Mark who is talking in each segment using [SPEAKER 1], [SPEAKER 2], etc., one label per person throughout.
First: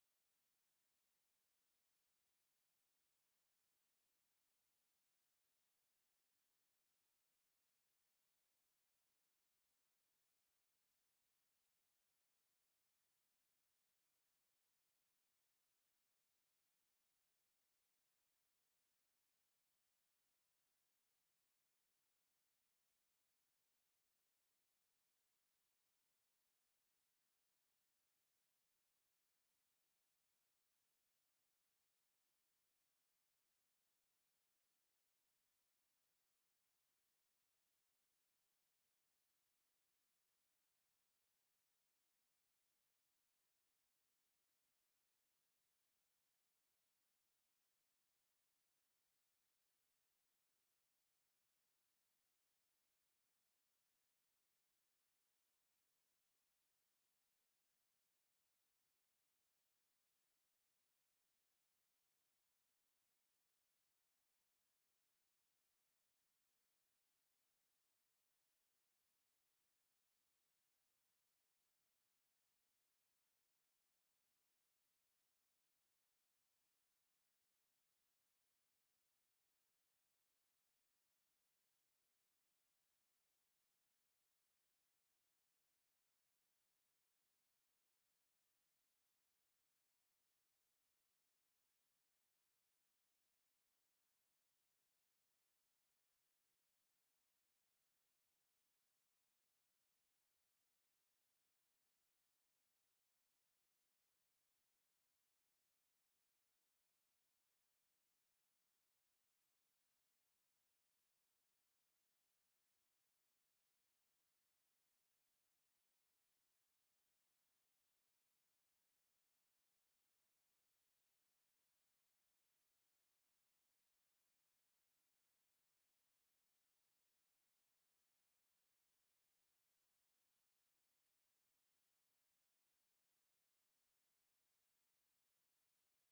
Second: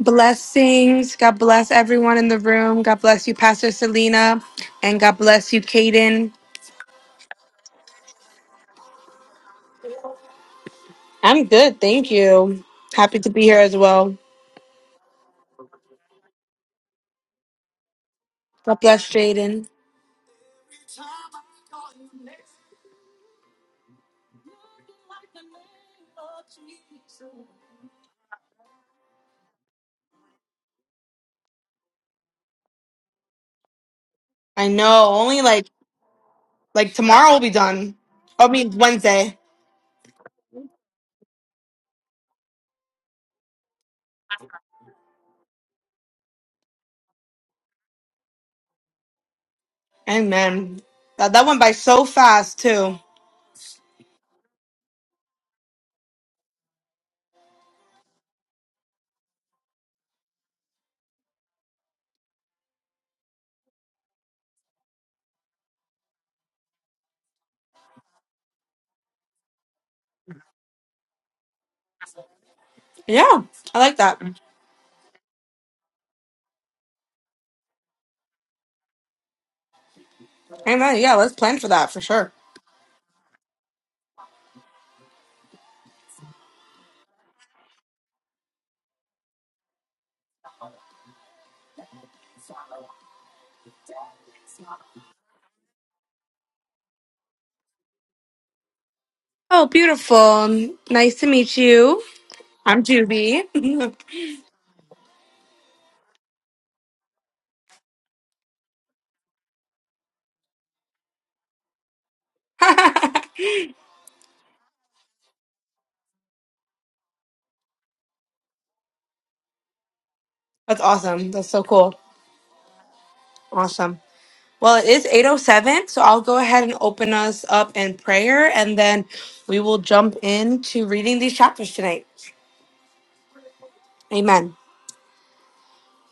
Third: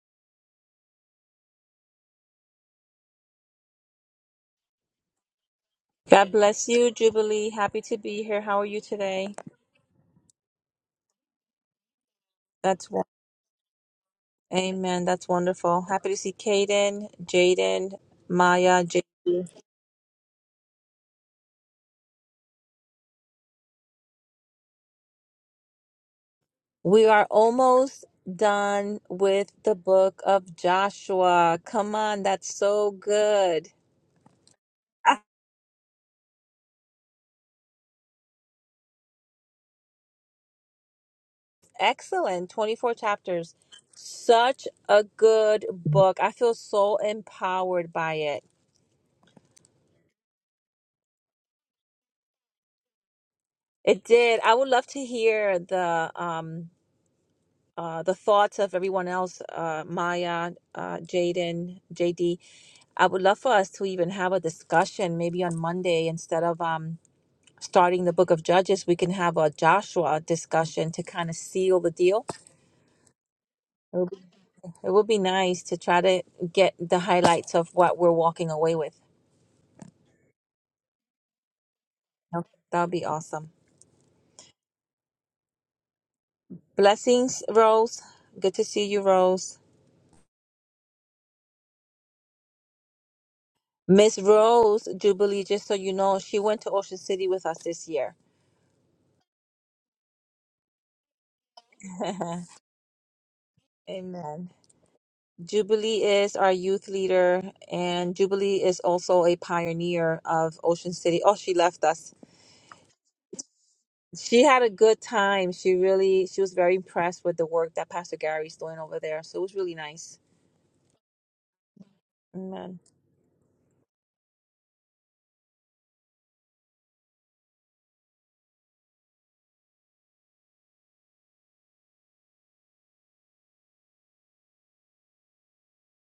[SPEAKER 1] Blessings. God bless everyone in the room. God bless you, Pastor Selena. And God bless you, Kaden.
[SPEAKER 2] God bless you, Jubilee. Happy to be here. How are you today?
[SPEAKER 1] I'm good. Thank you.
[SPEAKER 2] That's wo-
[SPEAKER 1] Happy to be here as well.
[SPEAKER 2] Amen. That's wonderful. Happy to see Kaden, Jaden,
[SPEAKER 1] God
[SPEAKER 2] Maya. J-
[SPEAKER 1] bless Jaden.
[SPEAKER 2] we are almost done with the book of Joshua. Come on, that's so good.
[SPEAKER 1] I know.
[SPEAKER 2] Ah,
[SPEAKER 1] Only like like tomorrow will be done. I mean Wednesday.
[SPEAKER 2] Excellent. 24 chapters. Such a good book. I feel so empowered by it.
[SPEAKER 1] Amen. That that went by so fast too.
[SPEAKER 2] It did. I would love to hear the um uh, the thoughts of everyone else, uh, Maya, uh, Jaden, JD. I would love for us to even have a discussion maybe on Monday instead of um, starting the book of Judges, we can have a Joshua discussion to kind of seal the deal.
[SPEAKER 1] Yeah. I like
[SPEAKER 2] It would,
[SPEAKER 1] that.
[SPEAKER 2] it would be nice to try to get the highlights of what we're walking away with.
[SPEAKER 1] Amen. Yeah, let's plan for that for sure.
[SPEAKER 2] Okay. That would be awesome. Blessings, Rose. Good to see you, Rose. Miss Rose Jubilee, just so you know, she went to Ocean City with us this year.
[SPEAKER 1] Oh, beautiful. Nice to meet you. I'm Juby.
[SPEAKER 2] Amen. Jubilee is our youth leader, and Jubilee is also a pioneer of Ocean City. Oh, she left us. She had a good time. She really, she was very impressed with the work that Pastor Gary's doing over there. So it was really nice.
[SPEAKER 1] That's awesome. That's so cool.
[SPEAKER 2] Amen.
[SPEAKER 1] Awesome. Well, it is 807, so I'll go ahead and open us up in prayer and then we will jump into reading these chapters tonight. Amen.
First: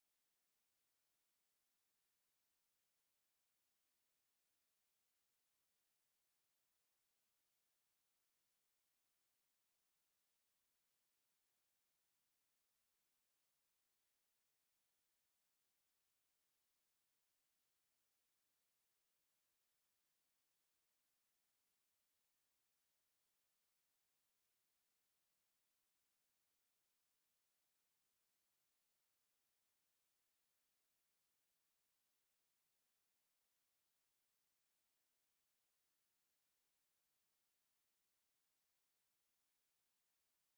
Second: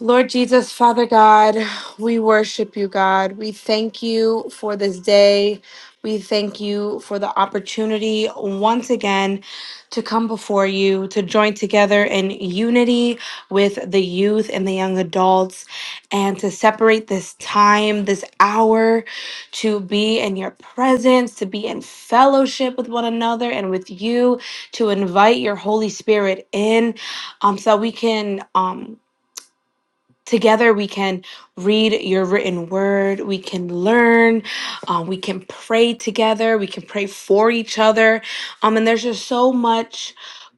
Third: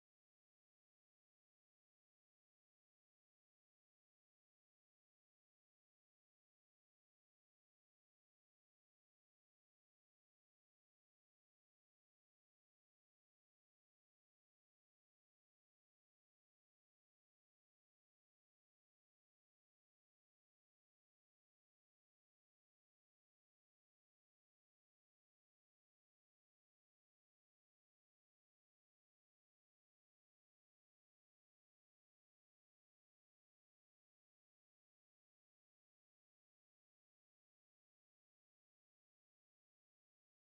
[SPEAKER 1] Lord Jesus, Father God, we worship you, God. We thank you for this day. We thank you for the opportunity once again to come before you, to join together in unity with the youth and the young adults, and to separate this time, this hour, to be in your presence, to be in fellowship with one another and with you, to invite your Holy Spirit in um, so we can. Um, Together, we can read your written word. We can learn. uh, we can pray together. We can pray for each other. Um, and there's just so much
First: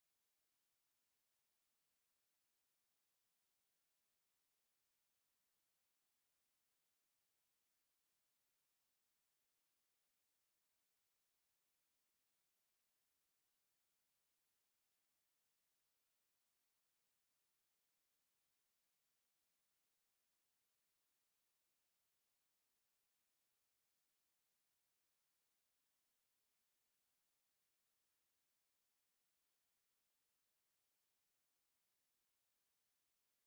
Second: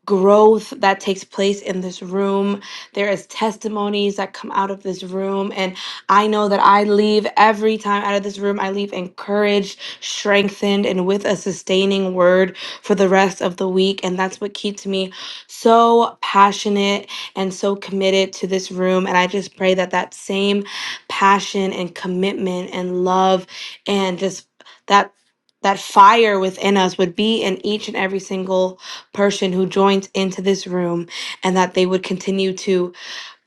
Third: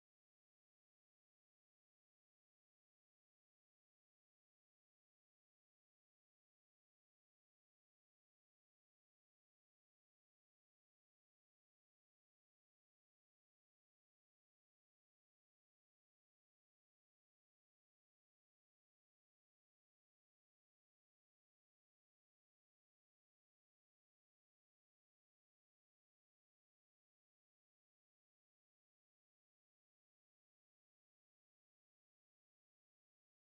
[SPEAKER 1] growth that takes place in this room. There is testimonies that come out of this room. And I know that I leave every time out of this room, I leave encouraged, strengthened, and with a sustaining word for the rest of the week. And that's what keeps me so passionate and so committed to this room. And I just pray that that same passion and commitment and love and just that that fire within us would be in each and every single person who joins into this room and that they would continue to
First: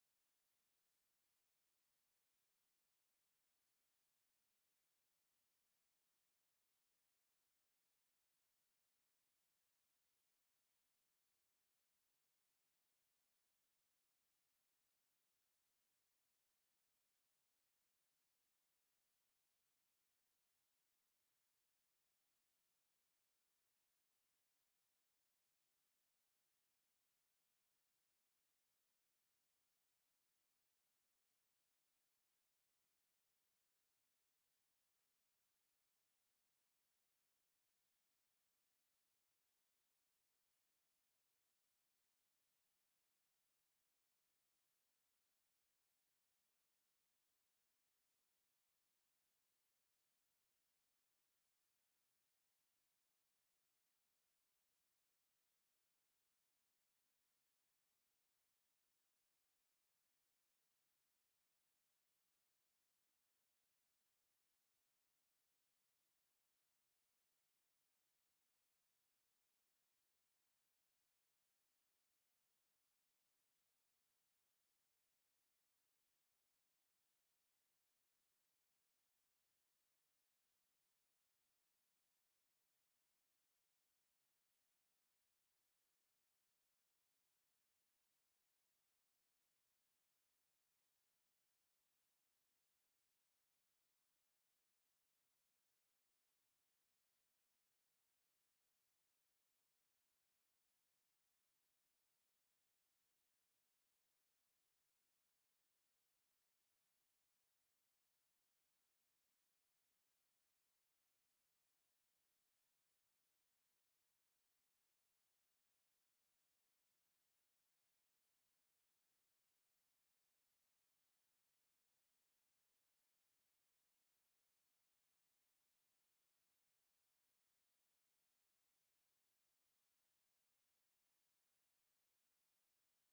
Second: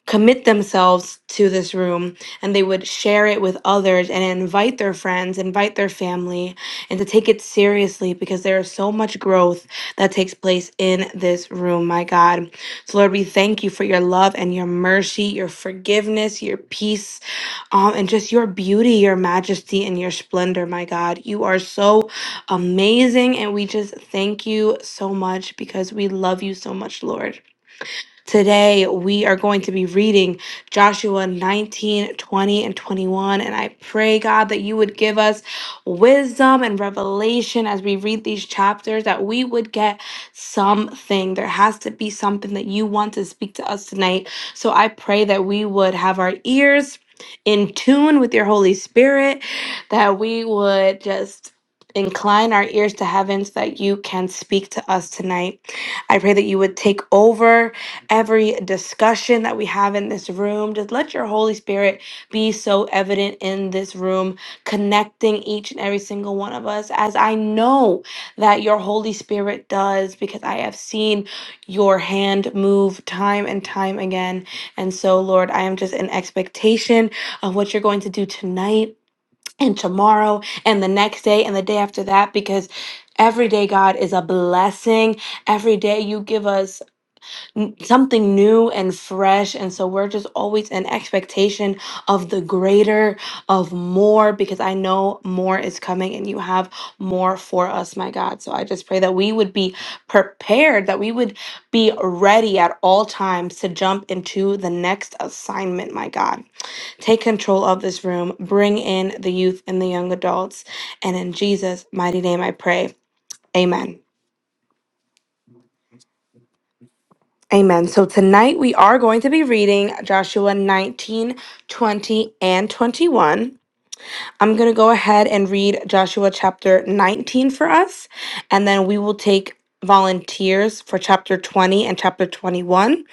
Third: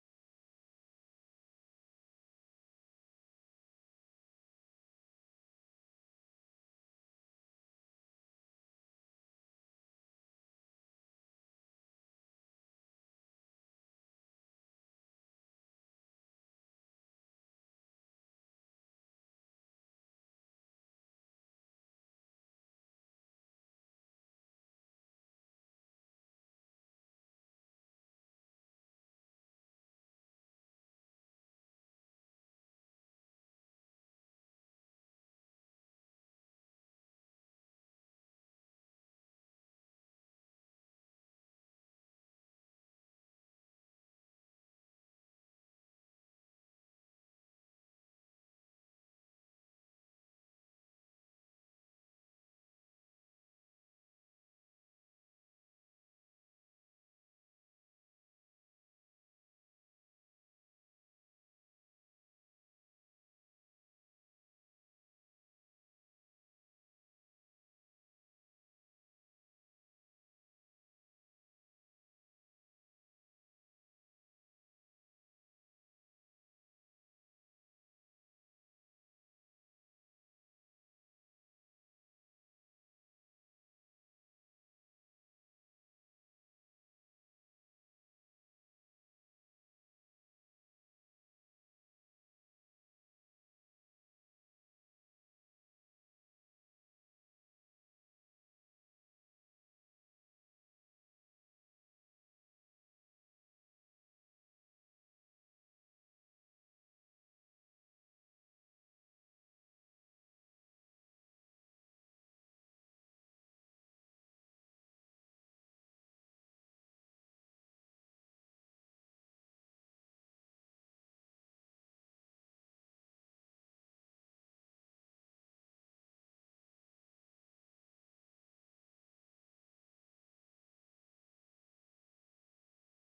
[SPEAKER 1] commit themselves to this room and they would share it with others and invite their friends, invite their family, and to take it seriously because there is so much growth that takes place in this room, my God. So, Lord, we thank you for your love and your mercy, your forgiveness, your peace, um, and just your beauty, your majesty, and your splendor, my God. You are so amazing, and we just thank you so much because we love you so much, Lord. Today, we are going to be reading Joshua 19, 20, and 21. And I pray, God, that you would give us wisdom and revelation as we read these chapters, that we would get something. There has to be something that you want to speak to us tonight. So I pray that we would have our ears in tune with your Holy Spirit, that we would just incline our ears to heaven so that you can speak to us tonight. I pray that you would take over every discussion that we have in this room. Just let your Holy Spirit be so evident in this room, connecting each and every single one of us, as I know that your Holy Spirit does, because I have seen your hand move time and time again. And so, Lord, I am just in expectation of what you're going to do tonight. And tomorrow, and the next day, and the day after that, because every day, God, is a blessing. Every day, you give us n- something new and fresh and so we're just always in expectation of the greater of more because i know more is coming and you have more for us my god so i just pray that we would be prepared that we would be ready at all times to jump into the next assignment my god take control of this room bring in the youth and the young adults and in jesus mighty name i pray amen Amen. So tonight we are going to be reading Joshua 19, 20, and 21. I'm going to go ahead and read Joshua chapter 19 for us, and then we will take volunteers for chapter 20 and chapter 21.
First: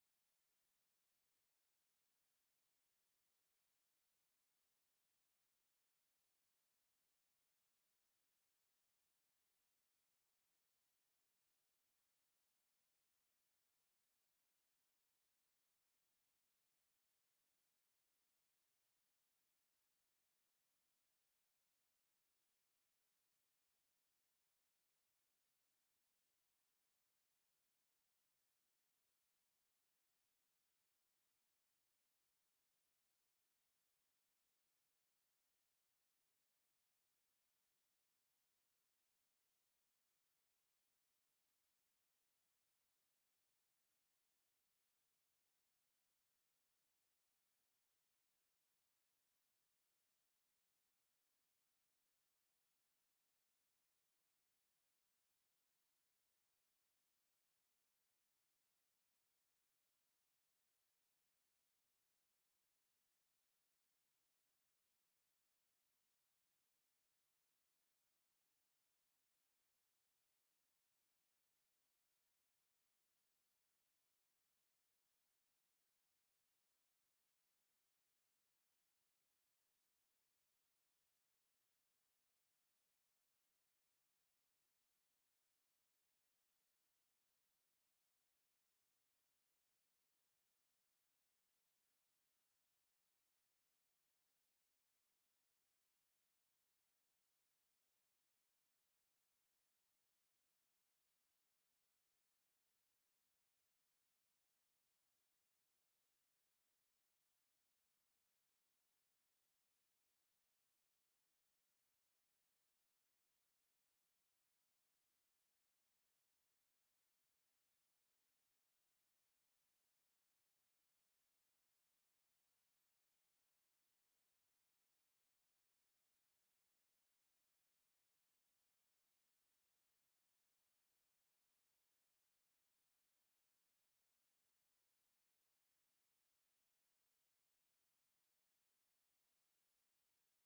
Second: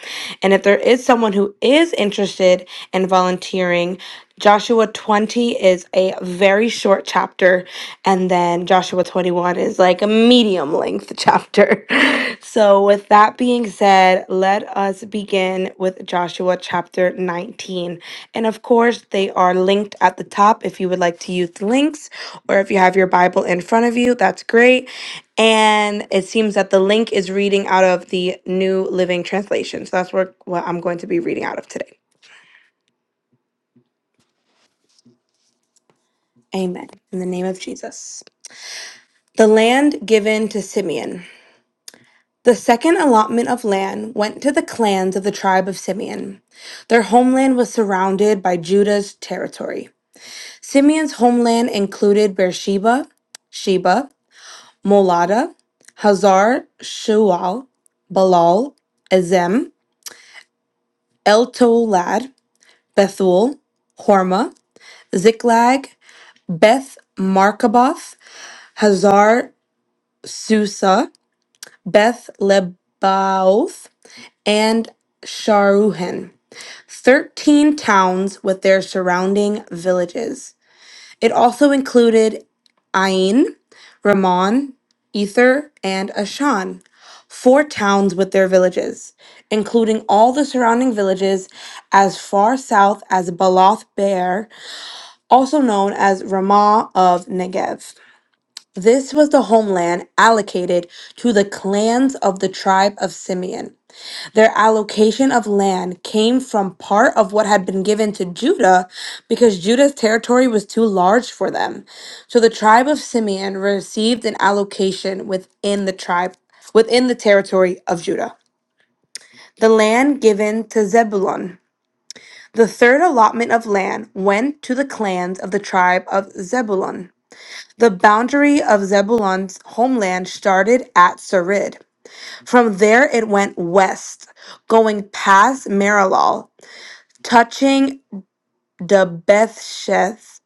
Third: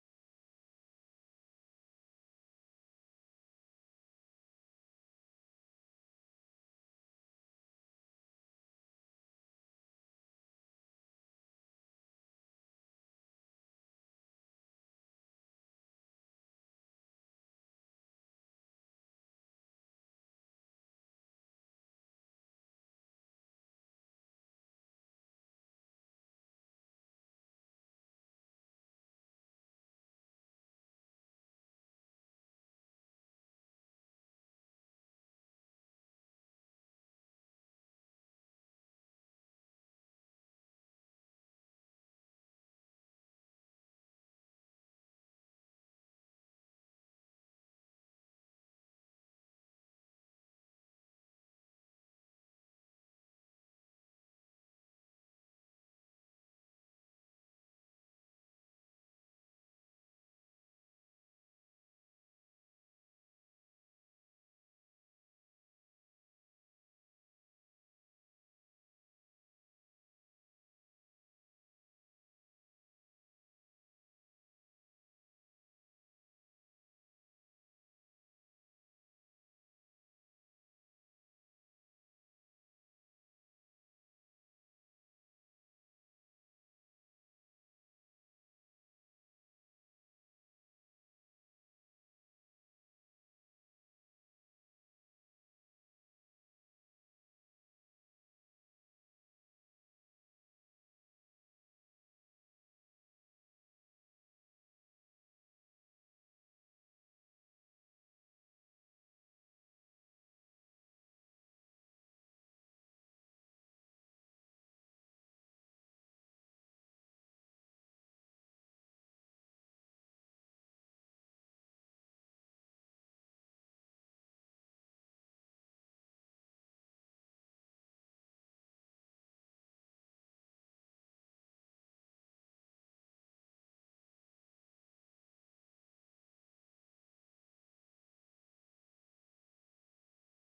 [SPEAKER 1] And if there is someone who is interested in volunteering, Joshua 20 is a very short chapter, and then Joshua 21 is like a medium length chapter. So, with that being said, let us begin with Joshua chapter 19. And of course, they are linked at the top if you would like to use the links or if you have your Bible in front of you, that's great. And it seems that the link is reading out of the New Living Translation. So that's what, what I'm going to be reading out of today. Amen. In the name of Jesus. The land given to Simeon. The second allotment of land went to the clans of the tribe of Simeon. Their homeland was surrounded by Judah's territory. Simeon's homeland included Beersheba, Sheba, Molada, Hazar Shual, Balal, Ezem, El Tolad, Bethul, Horma, Ziklag, Beth Markaboth, Hazar Susa, Beth Lebaoth, and Sharuhen. Thirteen towns with their surrounding villages. It also included Ain, Ramon, Ether, and Ashan, four towns with their villages, including all the surrounding villages as far south as Baloth Bear, also known as Ramah of Negev. This was the homeland allocated to the clans of the tribe of Simeon. Their allocation of land came from part of what had been given to Judah because Judah's territory was too large for them. So the tribe of Simeon received an allocation within the tribe within the territory of Judah. The land given to Zebulun. The third allotment of land went to the clans of the tribe of Zebulun. The boundary of Zebulun's homeland started at Sarid. From there, it went west, going past Marilal touching the Bethsheth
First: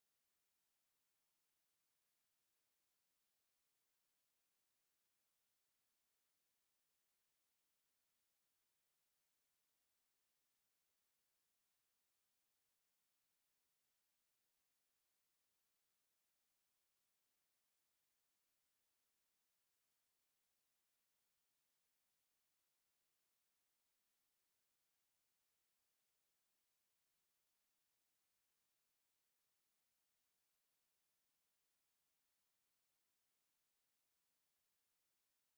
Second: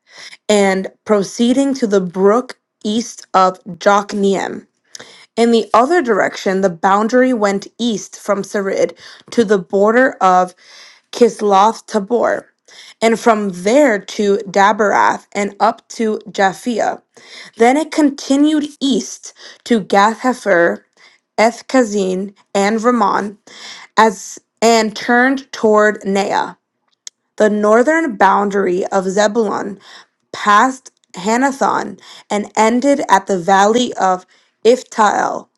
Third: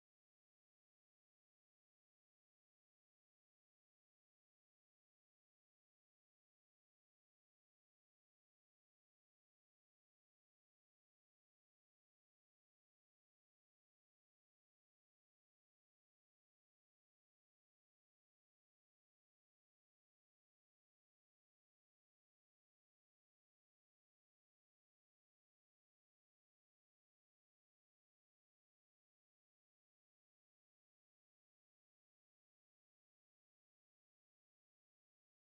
[SPEAKER 1] and proceeding to the brook east of Jokneam. In the other direction, the boundary went east from Sarid to the border of Kisloth Tabor, and from there to Dabarath and up to Japhia. Then it continued east to Gath Hefer, Eth and Ramon, as and turned toward Nea. The northern boundary of Zebulun passed Hanathon and ended at the valley of Iftael.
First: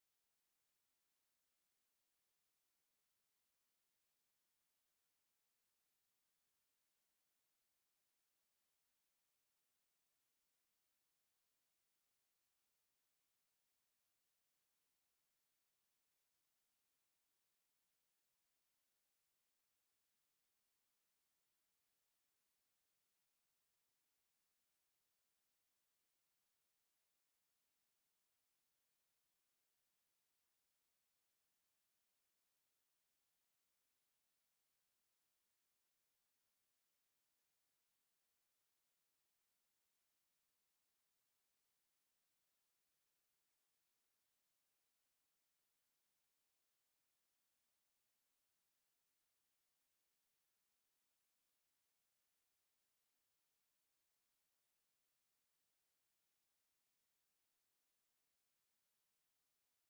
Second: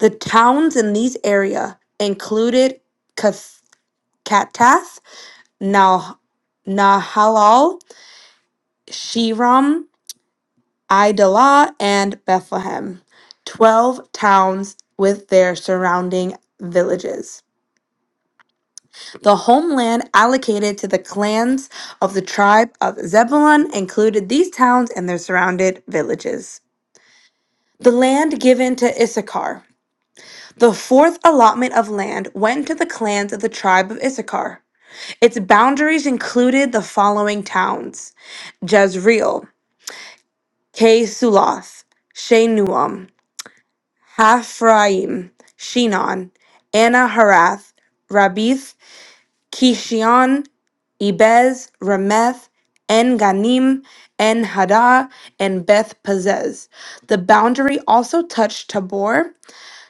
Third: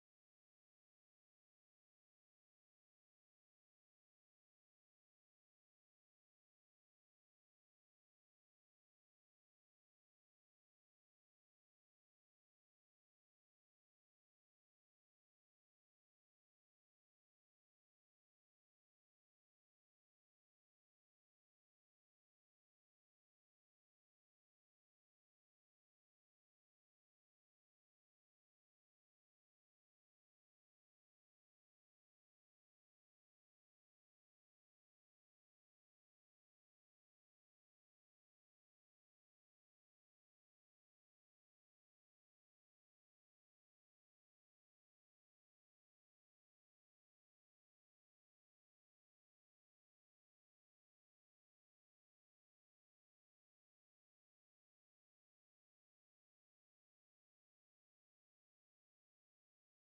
[SPEAKER 1] The towns in these area included Kath- Katath, Nahal, Nahalal, Shiram, Idalah, and Bethlehem. Twelve towns with their surrounding villages. The homeland allocated to the clans of the tribe of Zebulun included these towns and their surrounded villages. The land given to Issachar. The fourth allotment of land went to the clans of the tribe of Issachar. Its boundaries included the following towns Jezreel, K Suloth, Shenuam, Haphraim, Shinon, Anaharath, Rabith, Kishion, Ebez, Rameth, En Ganim, En Hada, and Beth Pazez. The boundary also touched Tabor,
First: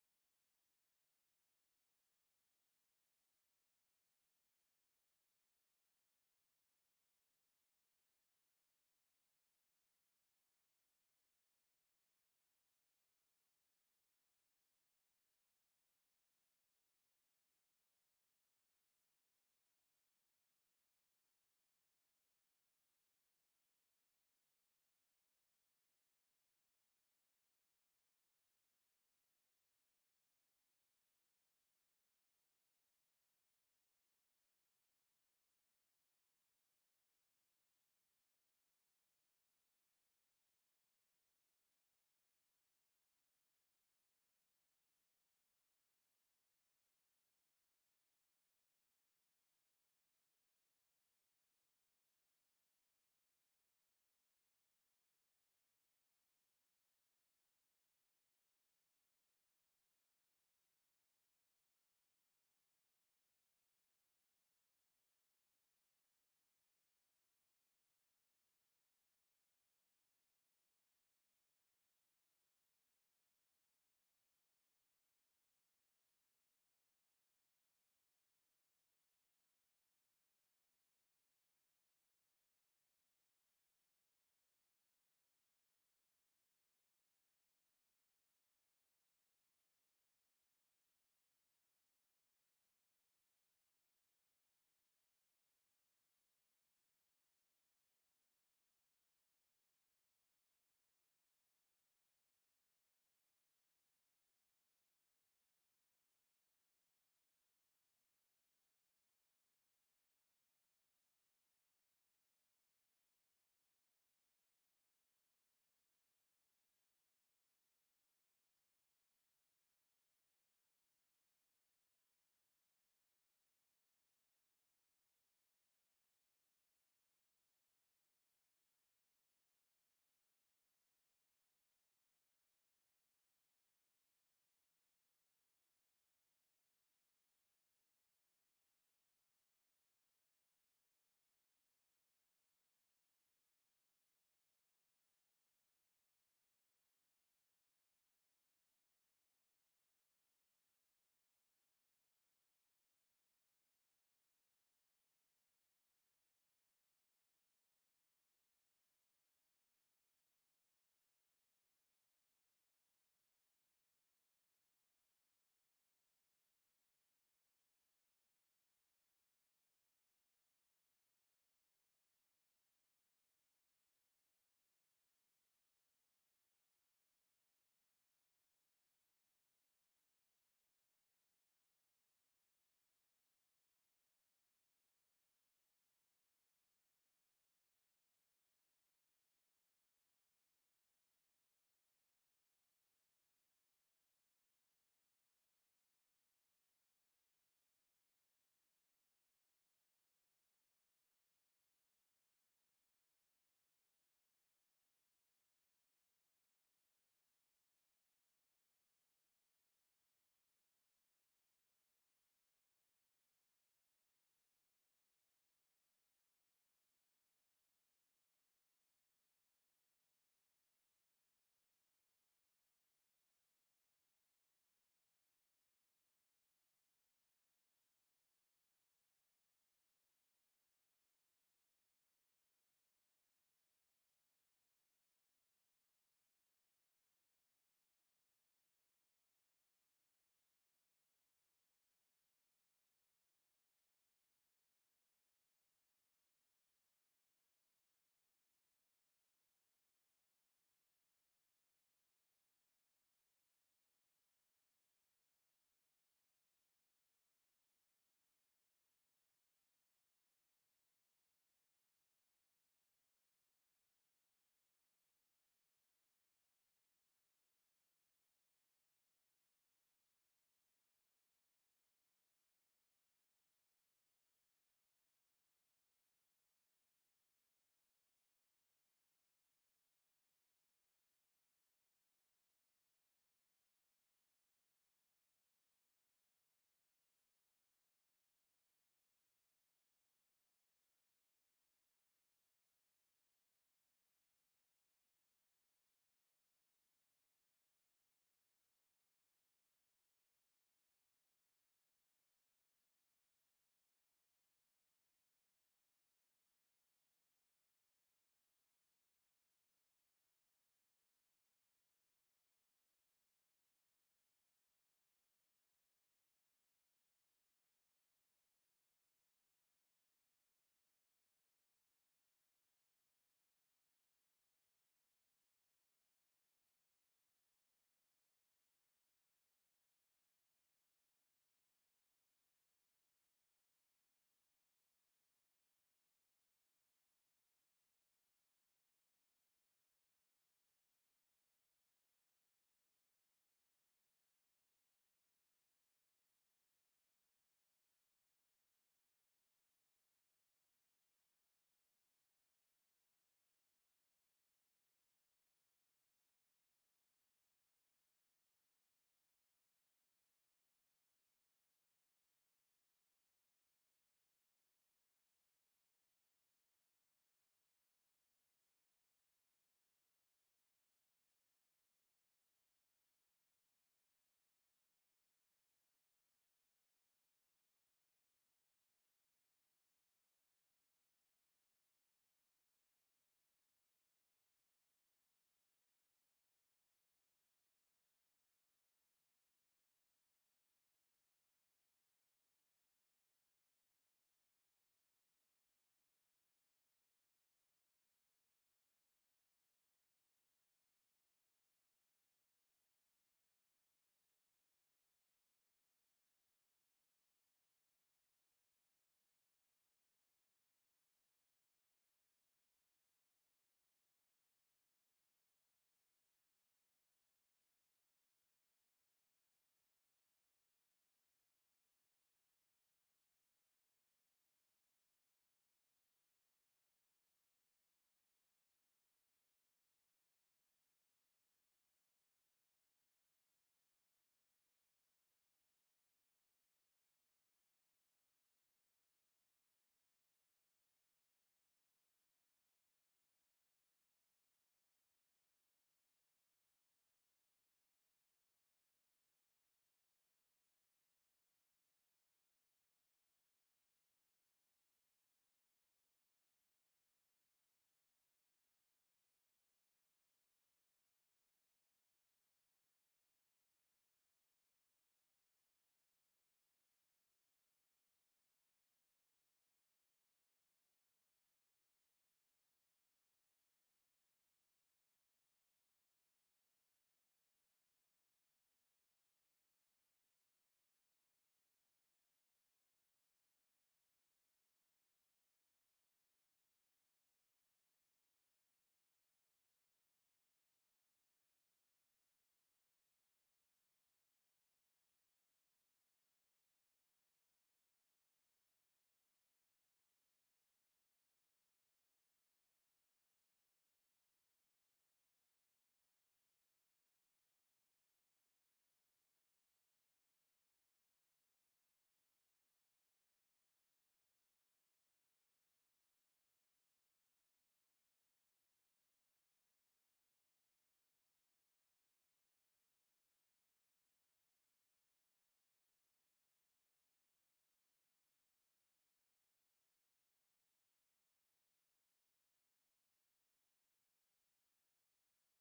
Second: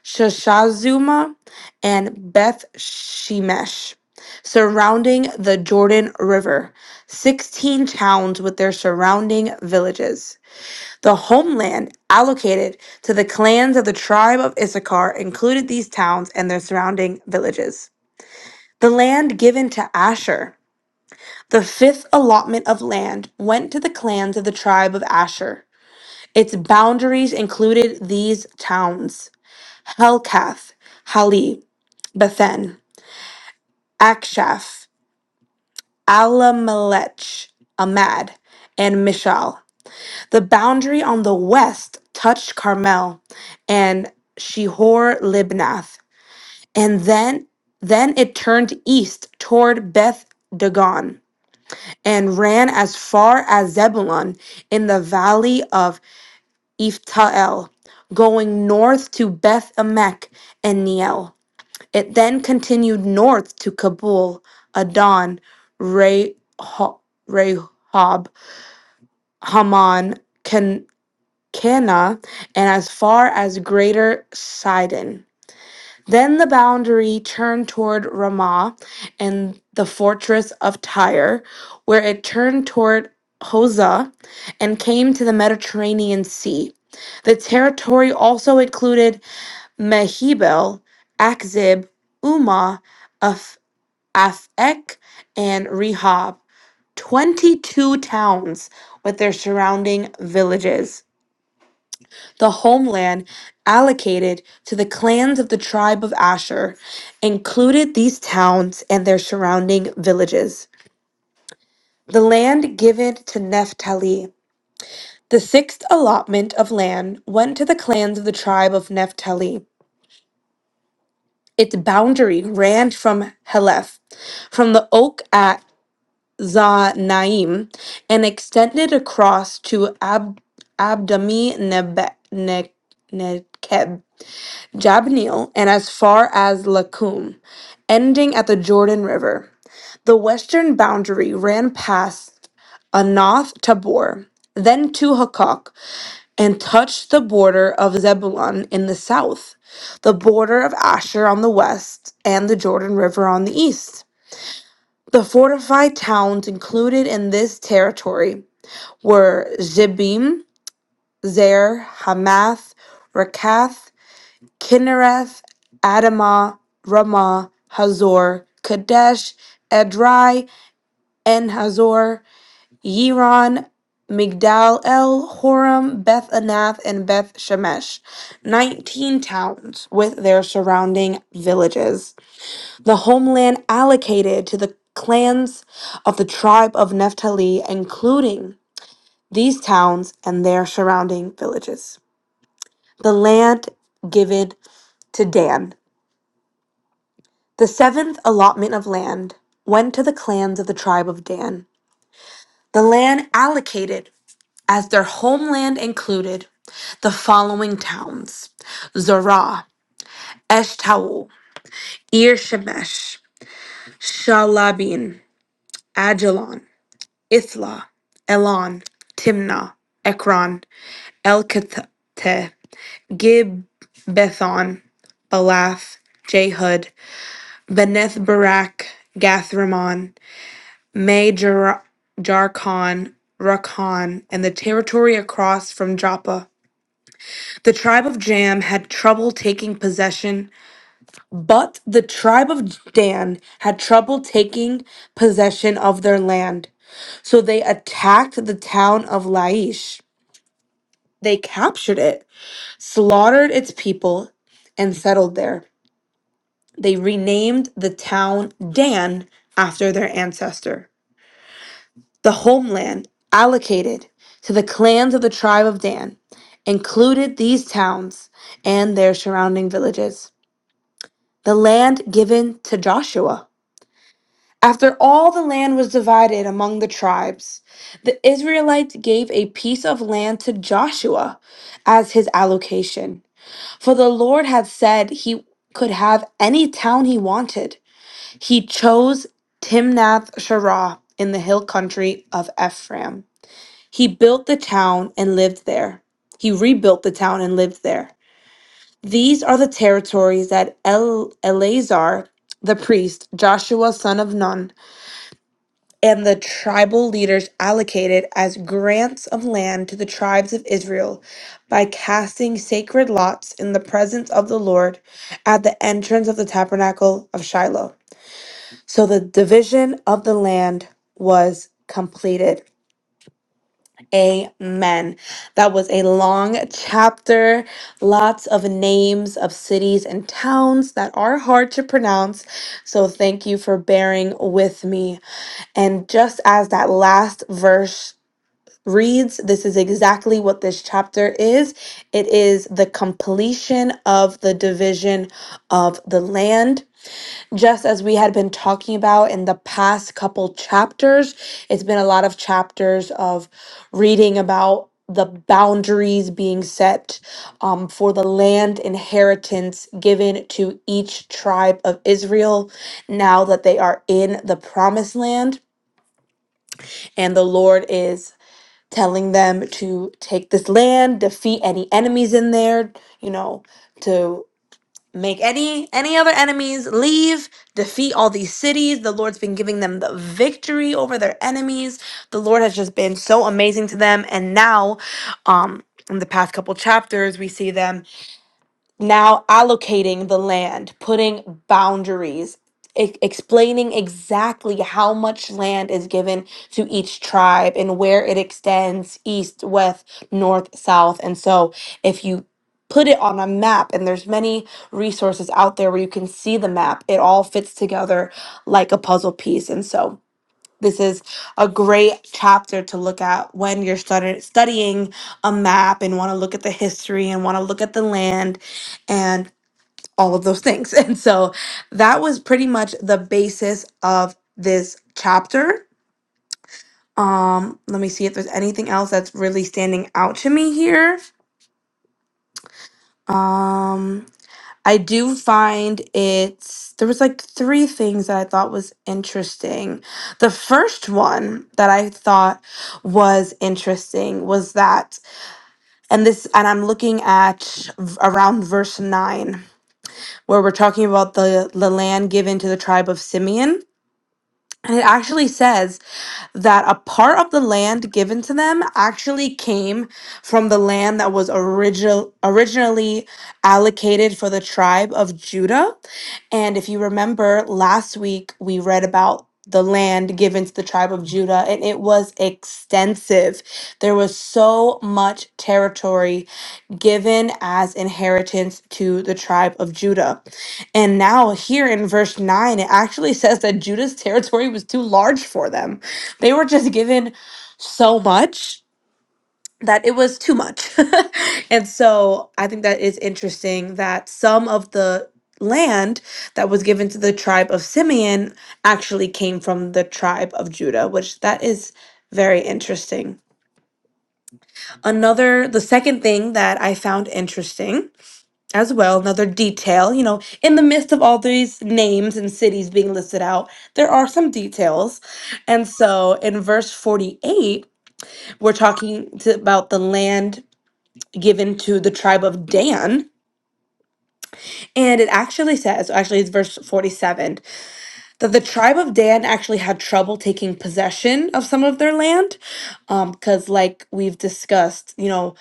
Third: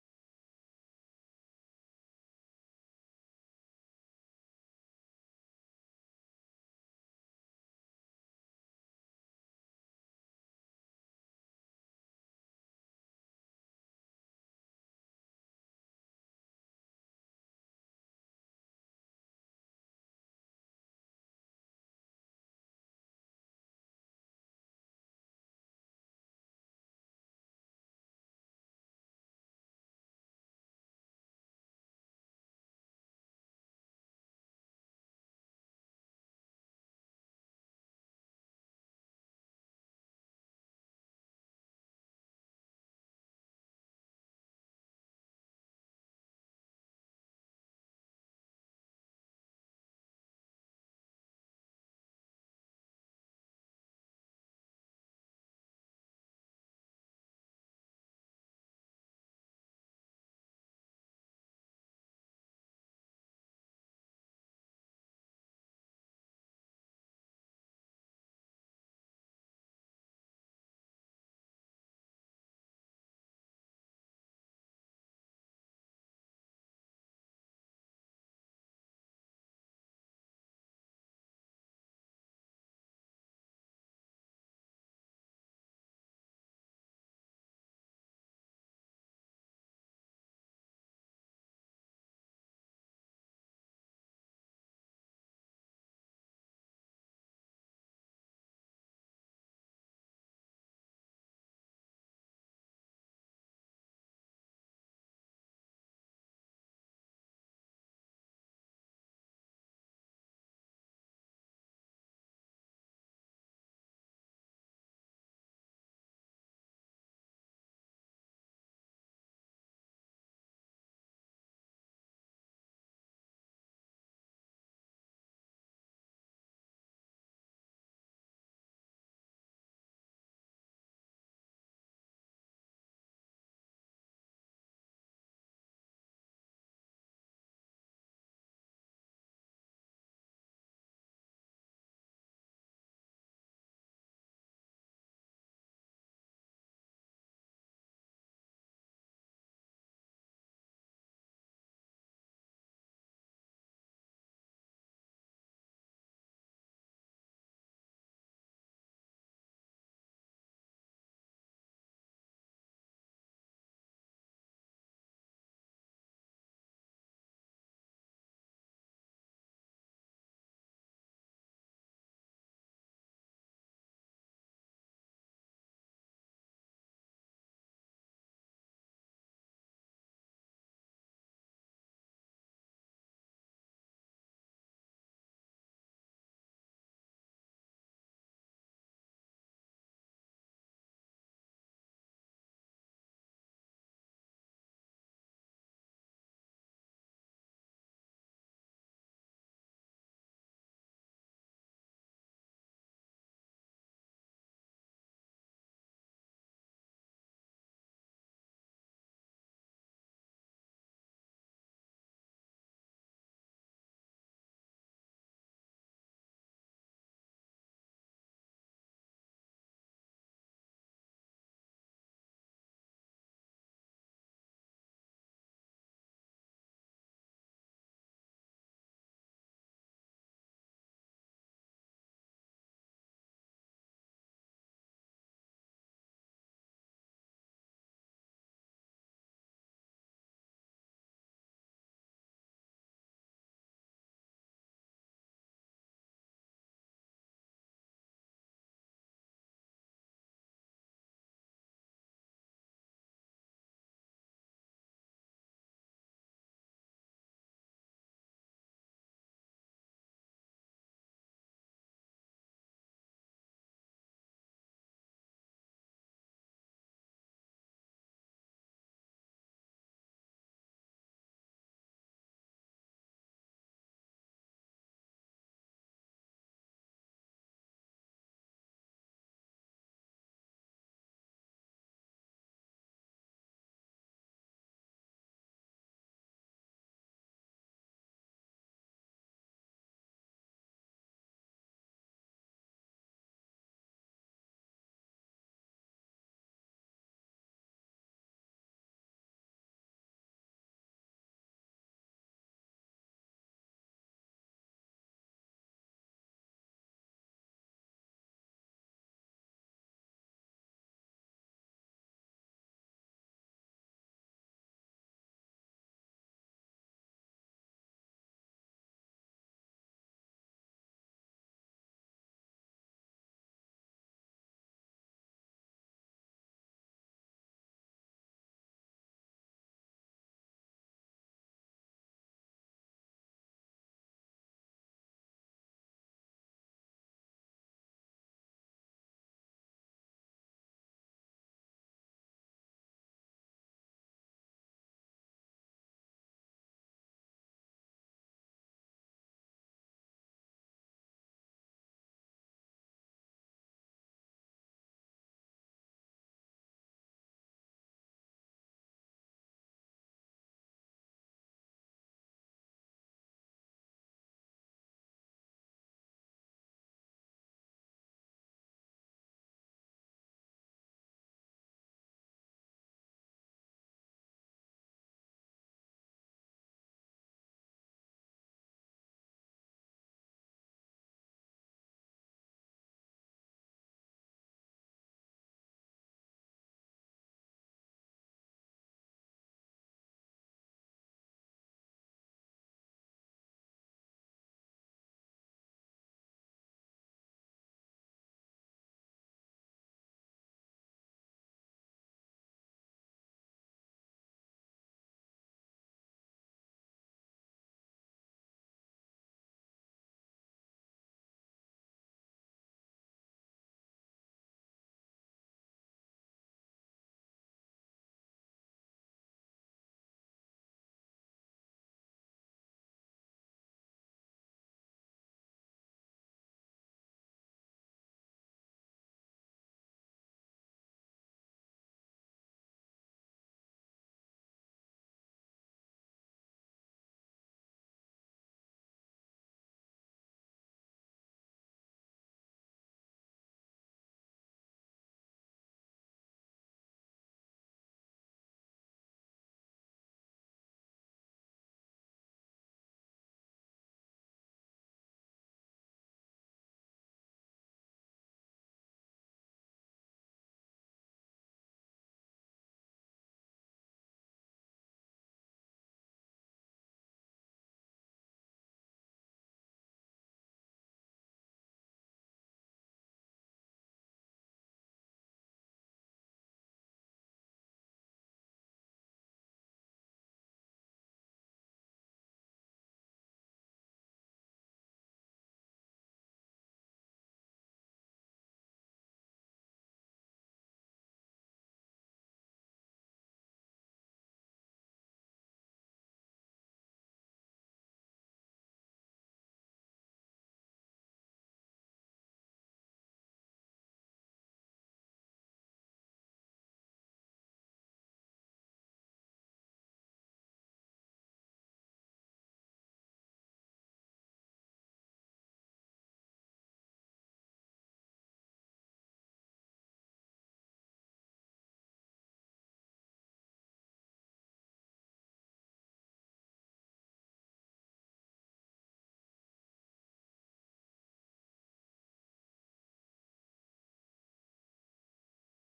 [SPEAKER 1] Shashazuma, and Beth Shemesh, surrounding the Jordan River, 16 towns with their surrounding villages. The homeland allocated to the clans of the tribe of Issachar included these towns and their surrounding villages. The land given to Asher. The fifth allotment of land went to the clans of the tribe of Asher. Its boundaries included these towns Helkath, Hali, Bethen, Akshaph, Alamelech, Amad, and Mishal. The boundary on the west touched Carmel and Shehor Libnath, and then then it turned east toward Beth Dagon. and ran as far as Zebulun in the valley of Ephtael, going north to Beth Emek and Neel. It then continued north to Kabul, Adon, Reho- Rehob, Haman, Can- Cana, and as far as Greater Sidon. Then the boundary turned toward Ramah and the fortress of Tyre, where it turned toward Hosah and came to the Mediterranean Sea. The territory also included Mehebel, Akzib, Umah, Af- Afek, and Rehob, 22 towns with their surrounding villages the homeland allocated to the clans of the tribe of Asher included these towns and their surrounding villages. The land given to Naphtali, The sixth allotment of land went to the clans of the tribe of Naphtali. Its boundary ran from Heleph, from the oak at Zanaim, and extended across to Ab- Abdami Neb Ne- Nekeb. Jabneel, and as far as Lakum, ending at the Jordan River. The western boundary ran past Anoth Tabor, then to Hakok, and touched the border of Zebulun in the south, the border of Asher on the west, and the Jordan River on the east. The fortified towns included in this territory were Zebim, Zer, Hamath, Rakath, Kinnereth, Adamah, Ramah, Hazor, Kadesh, Edrei, and Hazor, Yiron, Migdal El, Horam, Beth Anath, and Beth Shemesh, 19 towns with their surrounding villages. The homeland allocated to the clans of the tribe of Naphtali, including these towns and their surrounding villages. The land given to Dan. The seventh allotment of land went to the clans of the tribe of Dan. The land allocated as their homeland included the following towns Zorah, Eshtaol, Ir Shemesh, Shalabin, Ajalon, Ithla, Elon, Timnah, Ekron, El Elkateh, Gib, Balath, Jehud, Beneth Barak, Gathramon, May, Jar- Jarkon, Rakan, and the territory across from Joppa. The tribe of Jam had trouble taking possession, but the tribe of Dan had trouble taking possession of their land. So they attacked the town of Laish. They captured it, slaughtered its people, and settled there. They renamed the town Dan after their ancestor. The homeland allocated to the clans of the tribe of Dan included these towns and their surrounding villages. The land given to Joshua. After all the land was divided among the tribes, the Israelites gave a piece of land to Joshua as his allocation. For the Lord had said he could have any town he wanted. He chose Timnath Sherah in the hill country of Ephraim. He built the town and lived there. He rebuilt the town and lived there. These are the territories that El- Eleazar, the priest, Joshua son of Nun, and the tribal leaders allocated as grants of land to the tribes of Israel by casting sacred lots in the presence of the Lord at the entrance of the tabernacle of Shiloh. So the division of the land was completed. Amen. That was a long chapter, lots of names of cities and towns that are hard to pronounce. So thank you for bearing with me. And just as that last verse reads, this is exactly what this chapter is it is the completion of the division of the land just as we had been talking about in the past couple chapters, it's been a lot of chapters of reading about the boundaries being set um, for the land inheritance given to each tribe of Israel now that they are in the promised land. And the Lord is telling them to take this land, defeat any enemies in there, you know, make any any other enemies leave defeat all these cities the lord's been giving them the victory over their enemies the lord has just been so amazing to them and now um in the past couple chapters we see them now allocating the land, putting boundaries, e- explaining exactly how much land is given to each tribe and where it extends east, west, north, south. And so if you put it on a map and there's many resources out there where you can see the map it all fits together like a puzzle piece and so this is a great chapter to look at when you're stud- studying a map and want to look at the history and want to look at the land and all of those things. And so that was pretty much the basis of this chapter. Um, let me see if there's anything else that's really standing out to me here. Um, I do find it's there was like three things that I thought was interesting. The first one that I thought was interesting was that and this and I'm looking at v- around verse 9 where we're talking about the the land given to the tribe of Simeon and it actually says that a part of the land given to them actually came from the land that was original originally allocated for the tribe of Judah. And if you remember last week we read about the land given to the tribe of Judah, and it was extensive. There was so much territory given as inheritance to the tribe of Judah. And now, here in verse 9, it actually says that Judah's territory was too large for them. They were just given so much that it was too much. and so I think that is interesting that some of the land that was given to the tribe of Simeon actually came from the tribe of Judah, which that is very interesting. Another, the second thing that I found interesting as well, another detail, you know, in the midst of all these names and cities being listed out, there are some details. And so in verse 48, We're talking to, about the land given to the tribe of Dan. And it actually says, actually, it's verse 47, that the tribe of Dan actually had trouble taking possession of some of their land. Because, like we've discussed, you know,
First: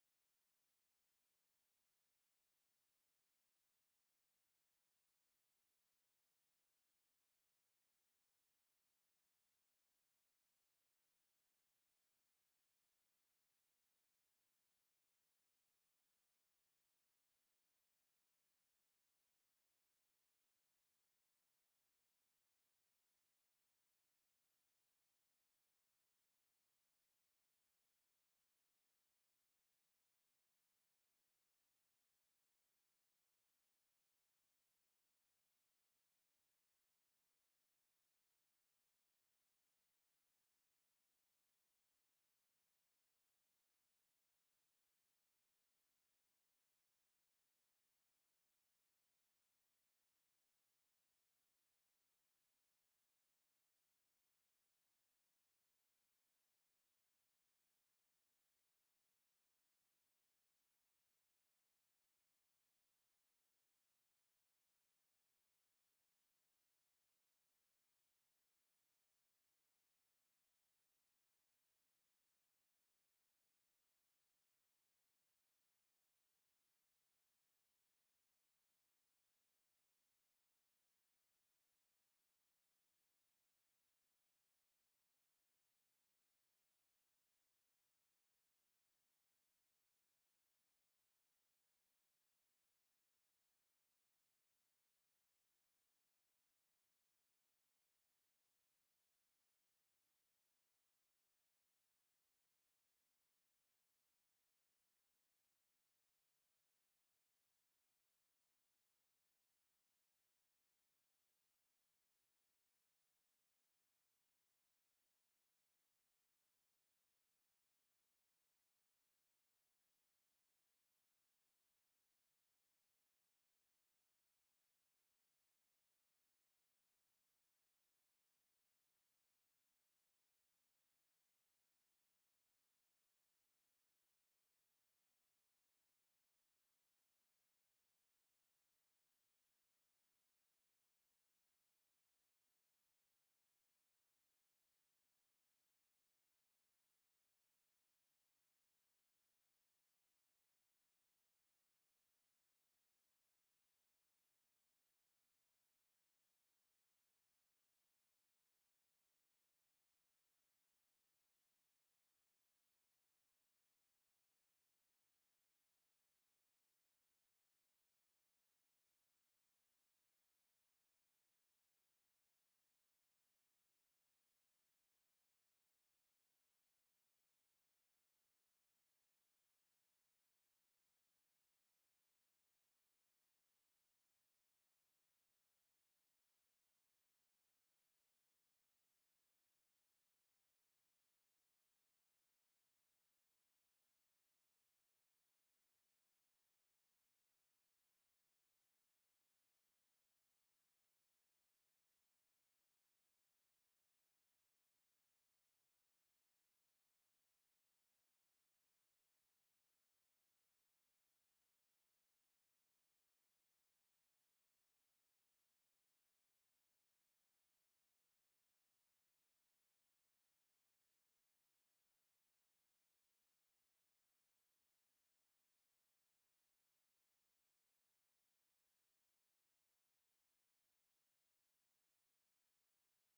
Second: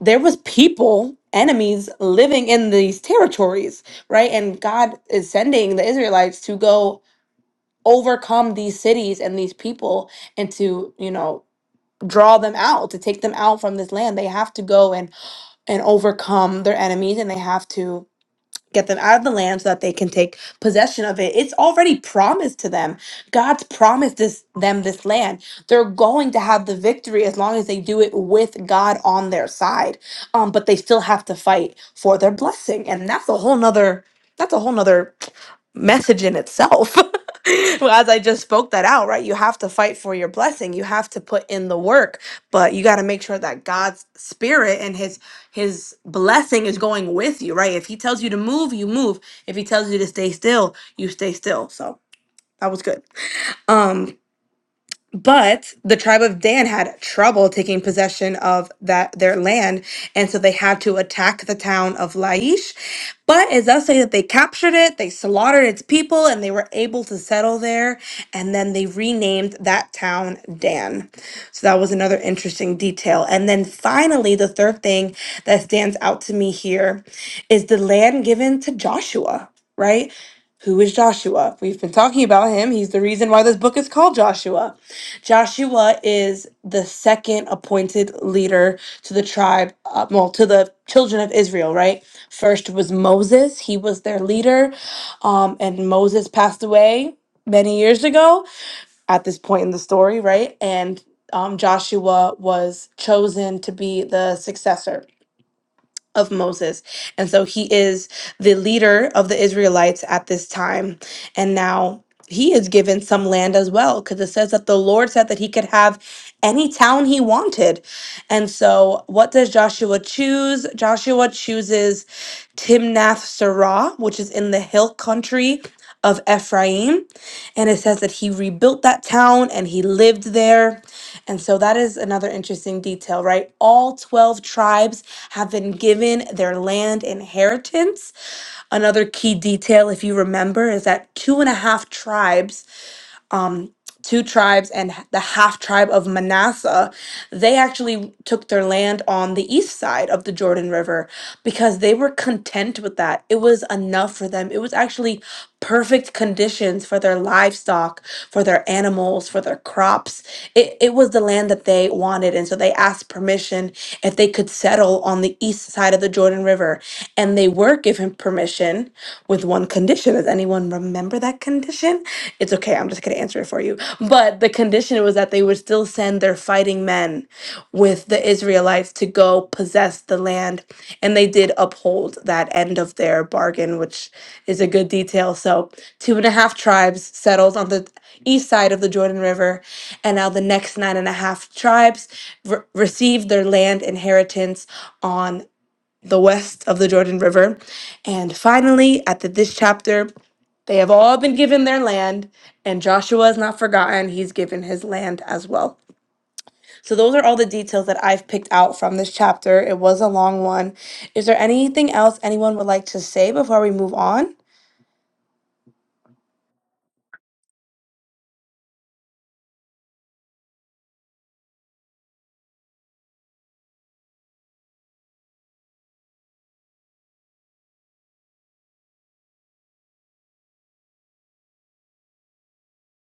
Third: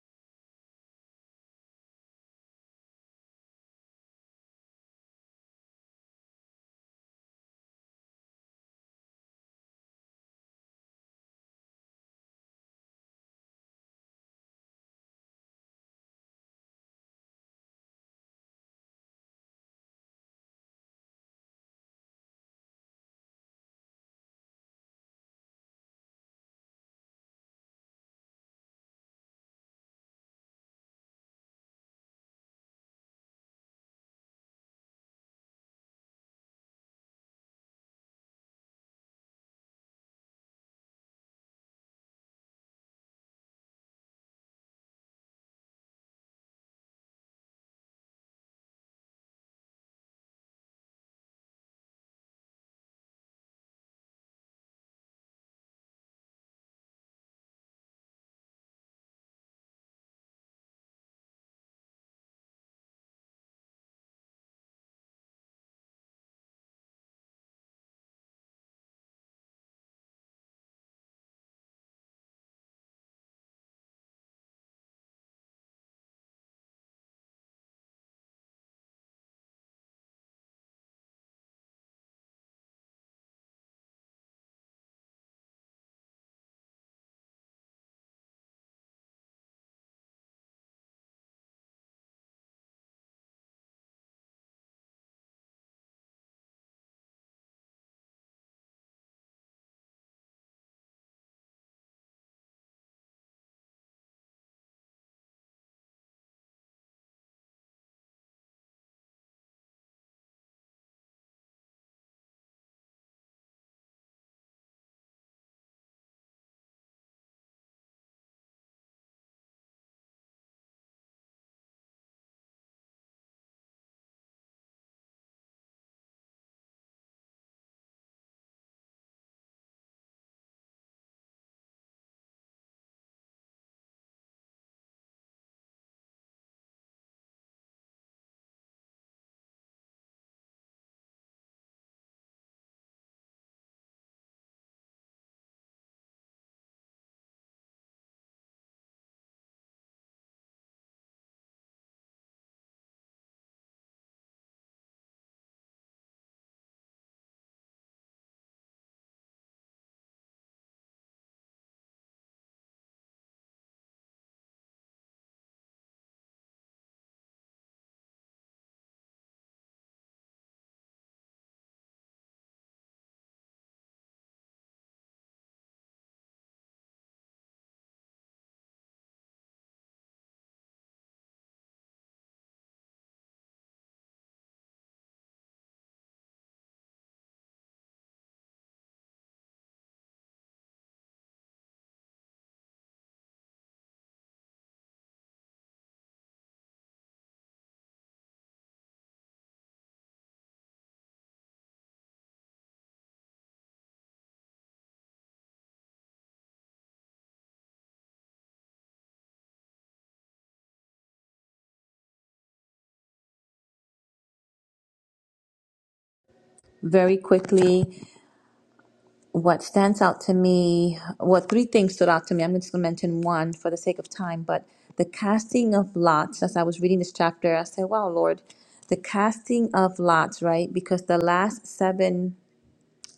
[SPEAKER 1] there was people, enemies living in these territories, right? And God is sending the Israelites to go overcome these cities and these people and to, you know, draw them out to take them out from this land they have to go and and overcome their enemies and they have to get them out of the land so that they can take possession of it. It's already promised to them. God's promised this them this land. They're going to have the victory as long as they do it with God on their side. Um, but they still have to fight for their blessing. And that's a whole nother that's a whole nother message in itself. well, as I just spoke that out, right? You have to fight for your blessing. You have to put in the work, but you got to make sure that God's spirit and his his blessing is going with you, right? If he tells you to move, you move. If he tells you to stay still, you stay still. So that was good. Um, but the tribe of Dan had trouble taking possession of that their land, and so they had to attack the town of Laish. But it does say that they captured it, they slaughtered its people, and they were able to settle there. And then they renamed that town Dan. So that was another interesting detail. And then finally, the third thing that stands out to me here is the land given to Joshua, right? Who is Joshua? We've been talking about him. He's the reason why this book is called Joshua. Joshua is the second appointed leader to the tribe, uh, well, to the children of Israel, right? First was Moses, he was their leader, um, and Moses passed away many years ago at this point in the story, right? And um, Joshua was chosen to be the successor of Moses. And so he is the leader of the Israelites at this time. And now he is given some land as well, because it says that the Lord said that he could have any town he wanted. And so what does Joshua choose? Joshua chooses Timnath Serah, which is in the hill country of Ephraim. And it says that he rebuilt that town and he lived there and so that is another interesting detail, right? All 12 tribes have been given their land inheritance. Another key detail, if you remember, is that two and a half tribes um, two tribes and the half tribe of Manasseh, they actually took their land on the east side of the Jordan River because they were content with that. It was enough for them. It was actually perfect conditions for their livestock, for their animals, for their crops. It, it was the land that they wanted. And so they asked permission if they could settle on the east side of the Jordan River. And they were given permission with one um, condition. Does anyone remember that condition? It's okay. I'm just going to answer it for you. But the condition was that they would still send their fighting men with the Israelites to go possess the land. And they did uphold that end of their bargain, which is a good detail. So, two and a half tribes settled on the east side of the Jordan River. And now the next nine and a half tribes re- received their land inheritance on the west of the Jordan River. And finally, at the, this chapter, they have all been given their land, and Joshua is not forgotten. He's given his land as well. So, those are all the details that I've picked out from this chapter. It was a long one. Is there anything else anyone would like to say before we move on?
[SPEAKER 2] Very quickly, what stands out to me, what three things stood out to me. I'm just going to mention one for the sake of time, but the casting of lots, as I was reading this chapter, I said, Wow, Lord, the casting of lots, right? Because the last seven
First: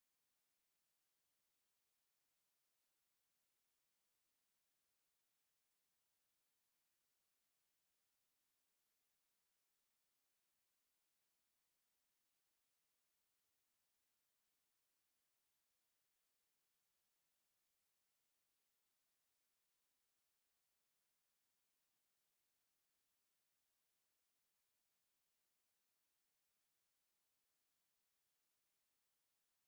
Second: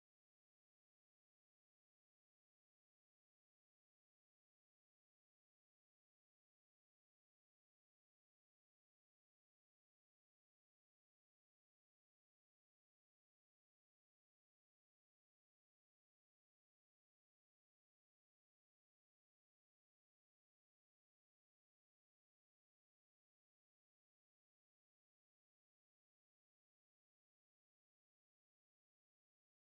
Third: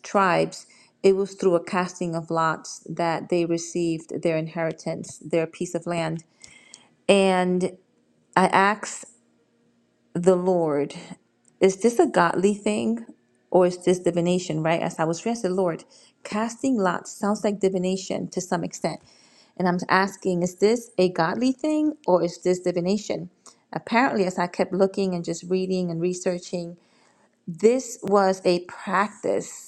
[SPEAKER 2] tribes, it was through a casting of lots that they received their inheritance, their piece of land. And I asked the Lord, is this a godly thing or is this divination, right? As I was praying, I said, Lord, casting lots sounds like divination to some extent. And I'm asking, is this a godly thing or is this divination? Apparently, as I kept looking and just reading and researching, this was a practice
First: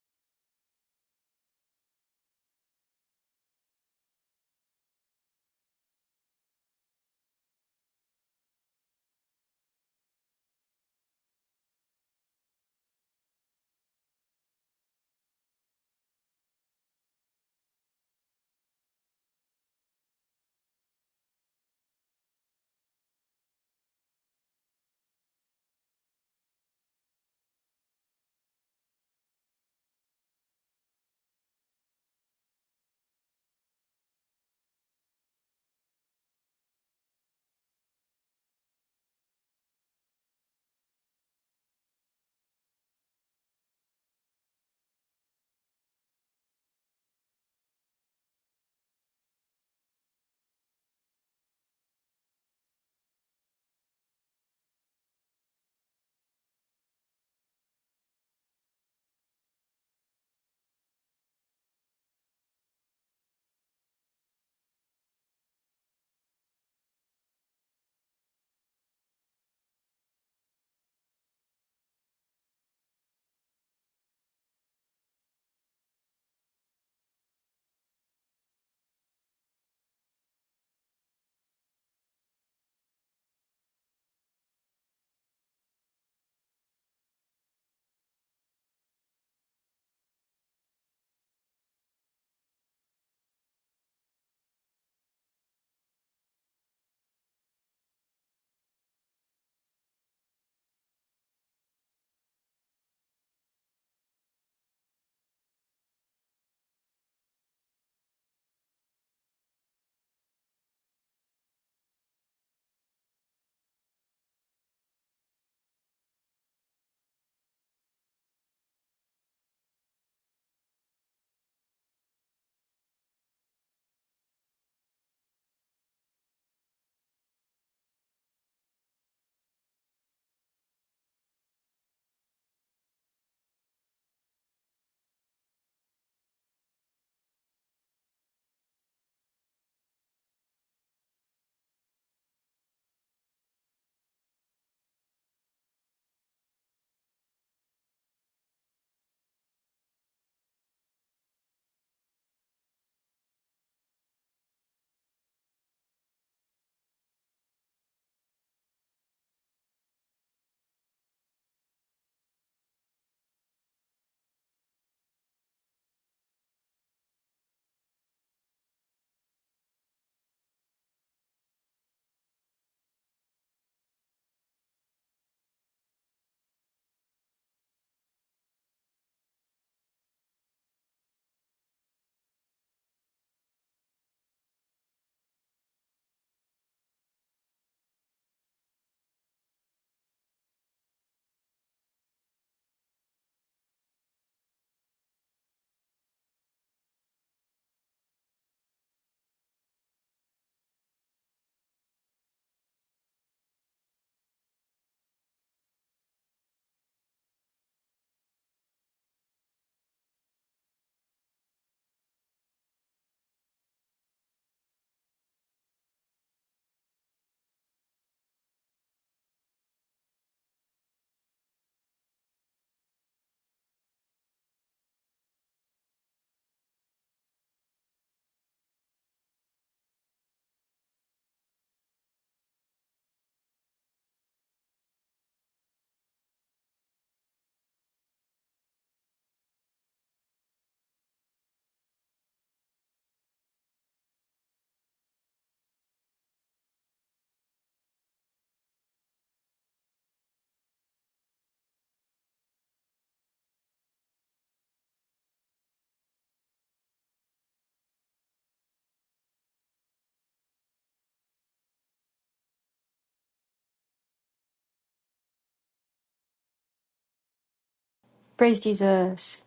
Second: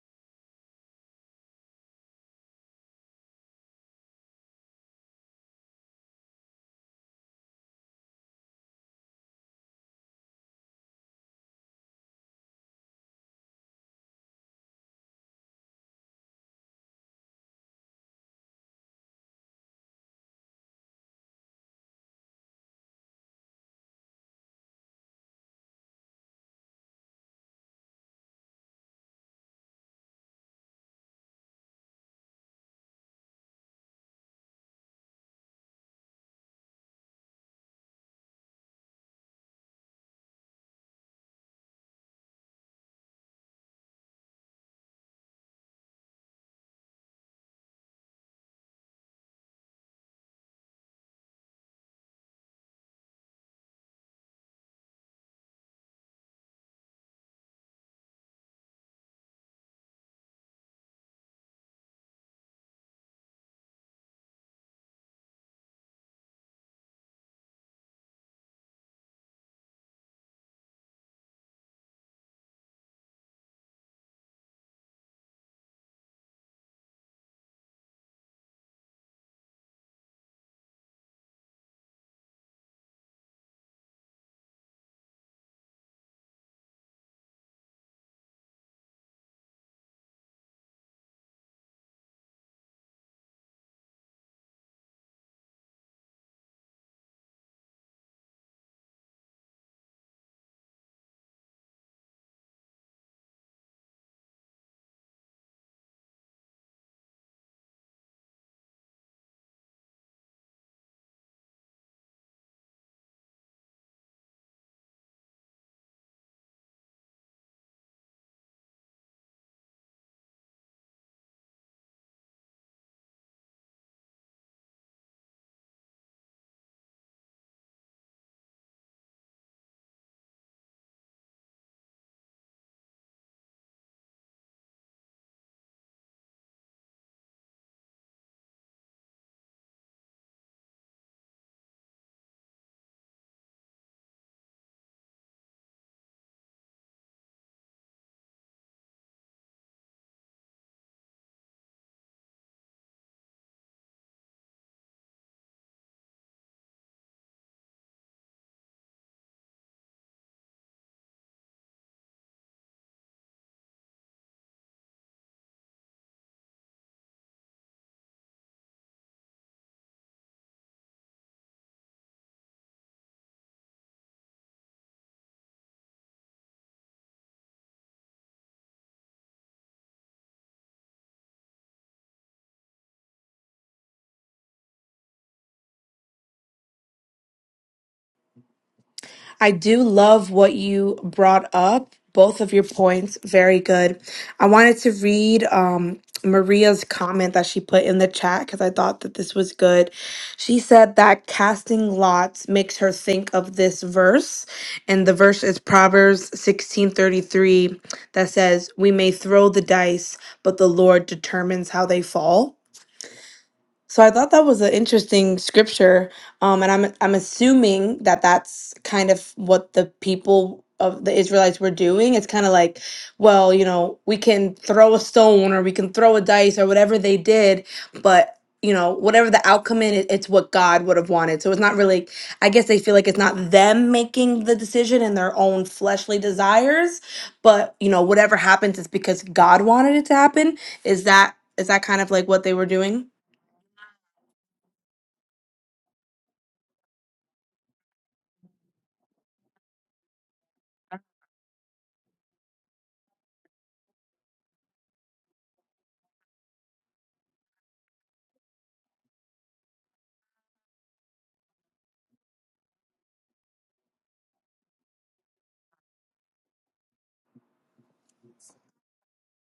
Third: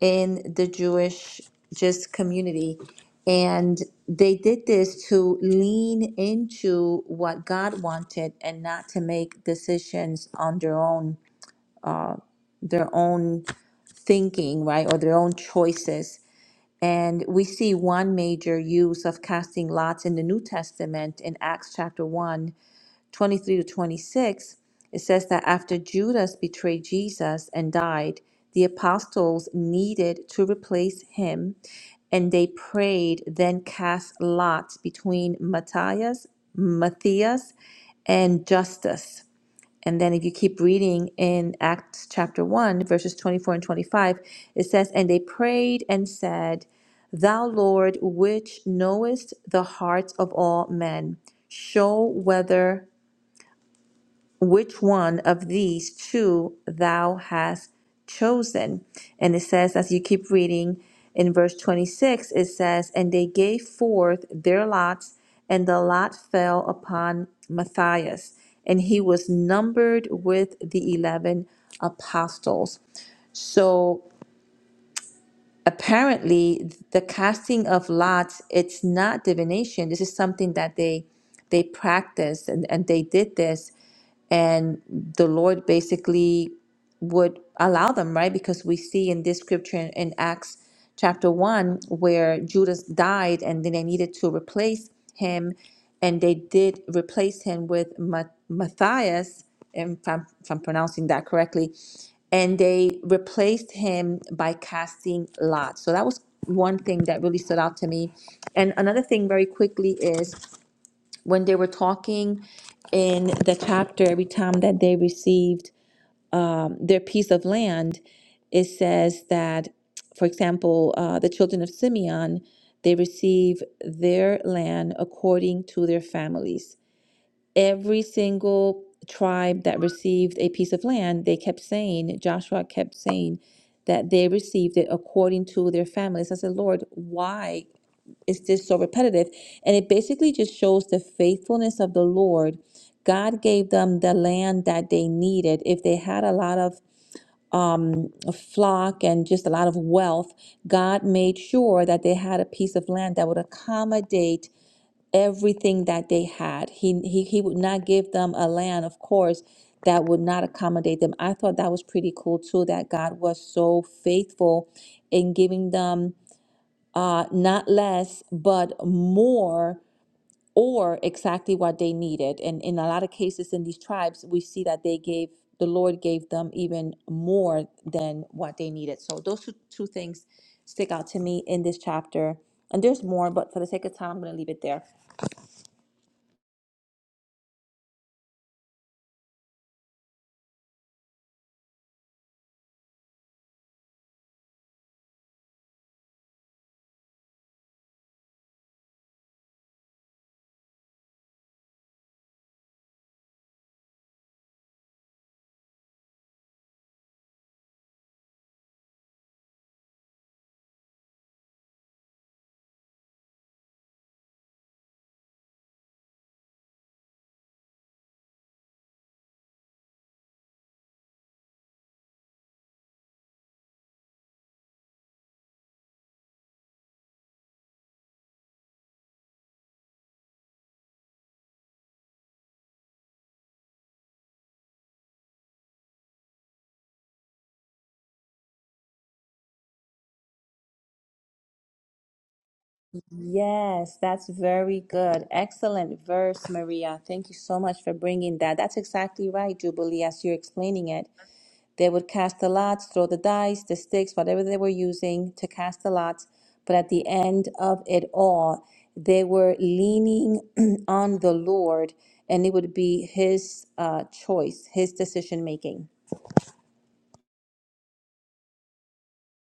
[SPEAKER 2] in the Jewish just community. And they did this to lean into what God wanted and not to make decisions on their own their own thinking, right, or their own choices. And we see one major use of casting lots in the New Testament in Acts chapter 1 23 to 26, it says that after Judas betrayed Jesus and died, the apostles needed to replace him, and they prayed, then cast lots between Matthias, Matthias, and Justus. And then if you keep reading in Acts chapter 1, verses 24 and 25, it says, And they prayed and said, Thou Lord, which knowest the hearts of all men, show whether which one of these two thou hast chosen. And it says, as you keep reading in verse 26, it says, And they gave forth their lots, and the lot fell upon Matthias, and he was numbered with the 11 apostles. So apparently the casting of lots it's not divination this is something that they they practiced and, and they did this and the lord basically would allow them, right? Because we see in this scripture in, in Acts chapter 1 where Judas died and then they needed to replace him and they did replace him with Ma- Matthias, if I'm, if I'm pronouncing that correctly, and they replaced him by casting lots. So that was one thing that really stood out to me. And another thing, very quickly, is when they were talking in the chapter, every time that they received their piece of land, it says that, for example, uh, the children of Simeon, they receive their land according to their families. Every single tribe that received a piece of land, they kept saying, Joshua kept saying, that they received it according to their families. I said, Lord, why is this so repetitive? And it basically just shows the faithfulness of the Lord. God gave them the land that they needed. If they had a lot of um, a flock and just a lot of wealth, God made sure that they had a piece of land that would accommodate everything that they had. He, he, he would not give them a land, of course, that would not accommodate them. I thought that was pretty cool too, that God was so faithful in giving them uh, not less, but more or exactly what they needed. And in a lot of cases in these tribes, we see that they gave, the Lord gave them even more than what they needed. So those two, two things stick out to me in this chapter. And there's more, but for the sake of time, I'm going to leave it there.
[SPEAKER 1] I do love what you brought up. Both of your points, very good. I wanted to read um, Maria's comment that she put in the chat because I thought that this was good. She said that casting lots makes her think of this verse, and the verse is Proverbs sixteen thirty three that says, "We may throw the dice, but the Lord determines how they fall." So I thought that was an interesting scripture, um, and I'm I'm assuming that that's kind of what the people of the Israelites were doing. It's kind of like, well, you know, we can throw a stone or we can throw a dice or whatever they did, but you know, whatever the outcome in it, it's what God would have wanted. So it's not really. I guess they feel like it's not them making the decision and their own fleshly desires, but you know whatever happens is because god wanted it to happen is that is that kind of like what they were doing
[SPEAKER 2] Yes, that's very good. Excellent verse, Maria. Thank you so much for bringing that. That's exactly right, Jubilee, as you're explaining it. They would cast the lots, throw the dice, the sticks, whatever they were using to cast the lots. But at the end of it all, they were leaning on the Lord, and it would be His uh, choice, His decision making.
[SPEAKER 3] Praise Jesus.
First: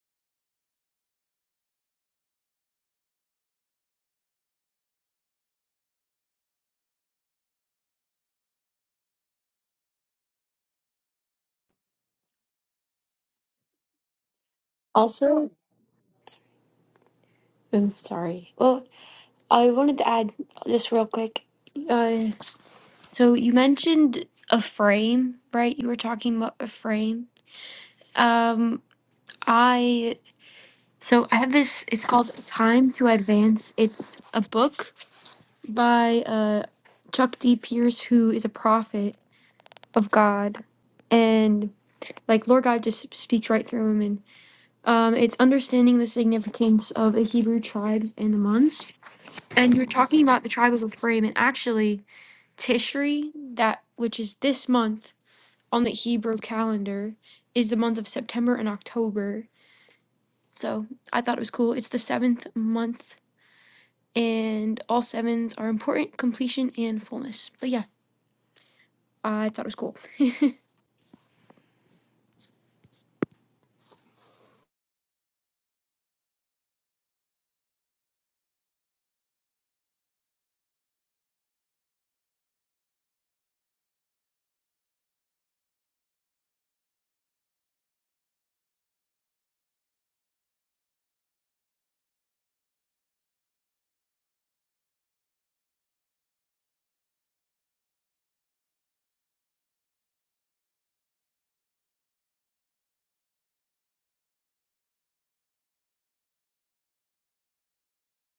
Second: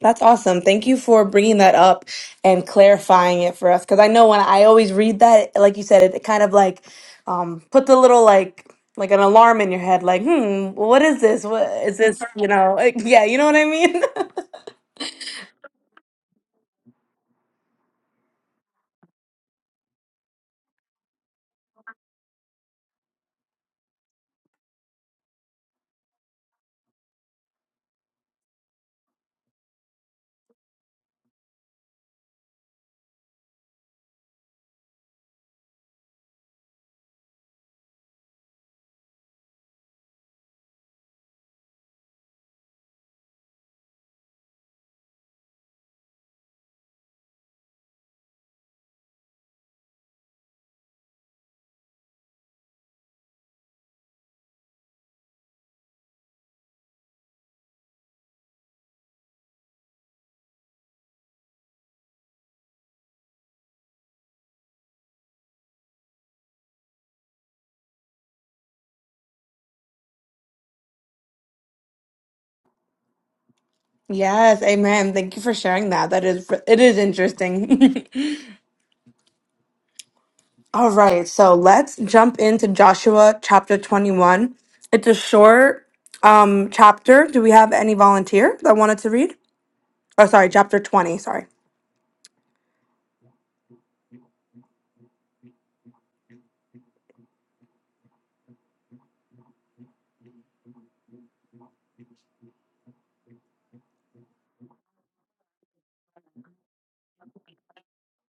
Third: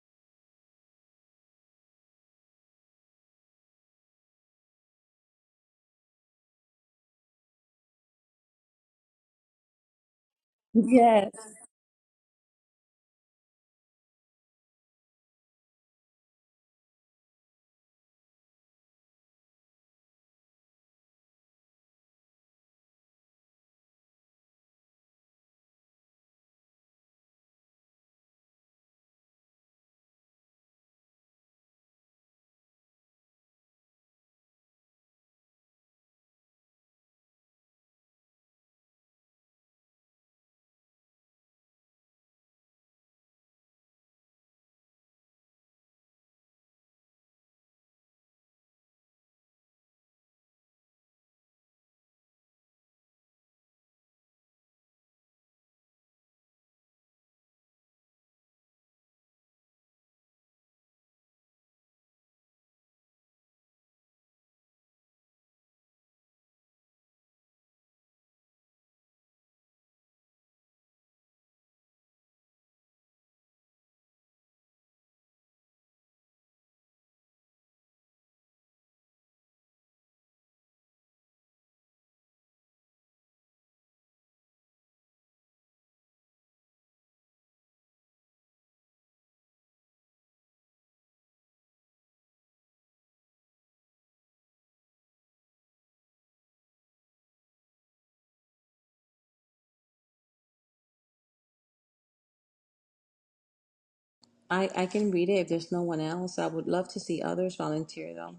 [SPEAKER 1] That's awesome. Thank you for bringing that up and clarifying it for us. Because I know when I always read that, like you said, it, it kind of like um, put the little like like an alarm in your head, like, hmm, what is
[SPEAKER 2] Yes.
[SPEAKER 1] this? What is this? You know, like, yeah, you know what I mean.
[SPEAKER 3] Also, oh, sorry. Well, I wanted to add just real quick. Uh, so you mentioned a frame, right? You were talking about a frame. Um, I so I have this. It's called Time to Advance. It's a book by uh, Chuck D. Pierce, who is a prophet of God, and like Lord God just speaks right through him. And um, it's understanding the significance of the Hebrew tribes and the months And you're talking about the tribe of Ephraim, and actually, Tishri, that which is this month on the Hebrew calendar, is the month of September and October. So I thought it was cool. It's the seventh month, and all sevens are important, completion, and fullness. But yeah, I thought it was cool.
[SPEAKER 1] yes, amen. Thank you for sharing that. That is it is interesting. All right, so let's jump into Joshua chapter twenty one. It's a short um chapter. Do we have any volunteer that wanted to read? Oh, sorry, chapter twenty. Sorry.
[SPEAKER 2] I, I can read it if there's no one else. I would love to see others volunteer though.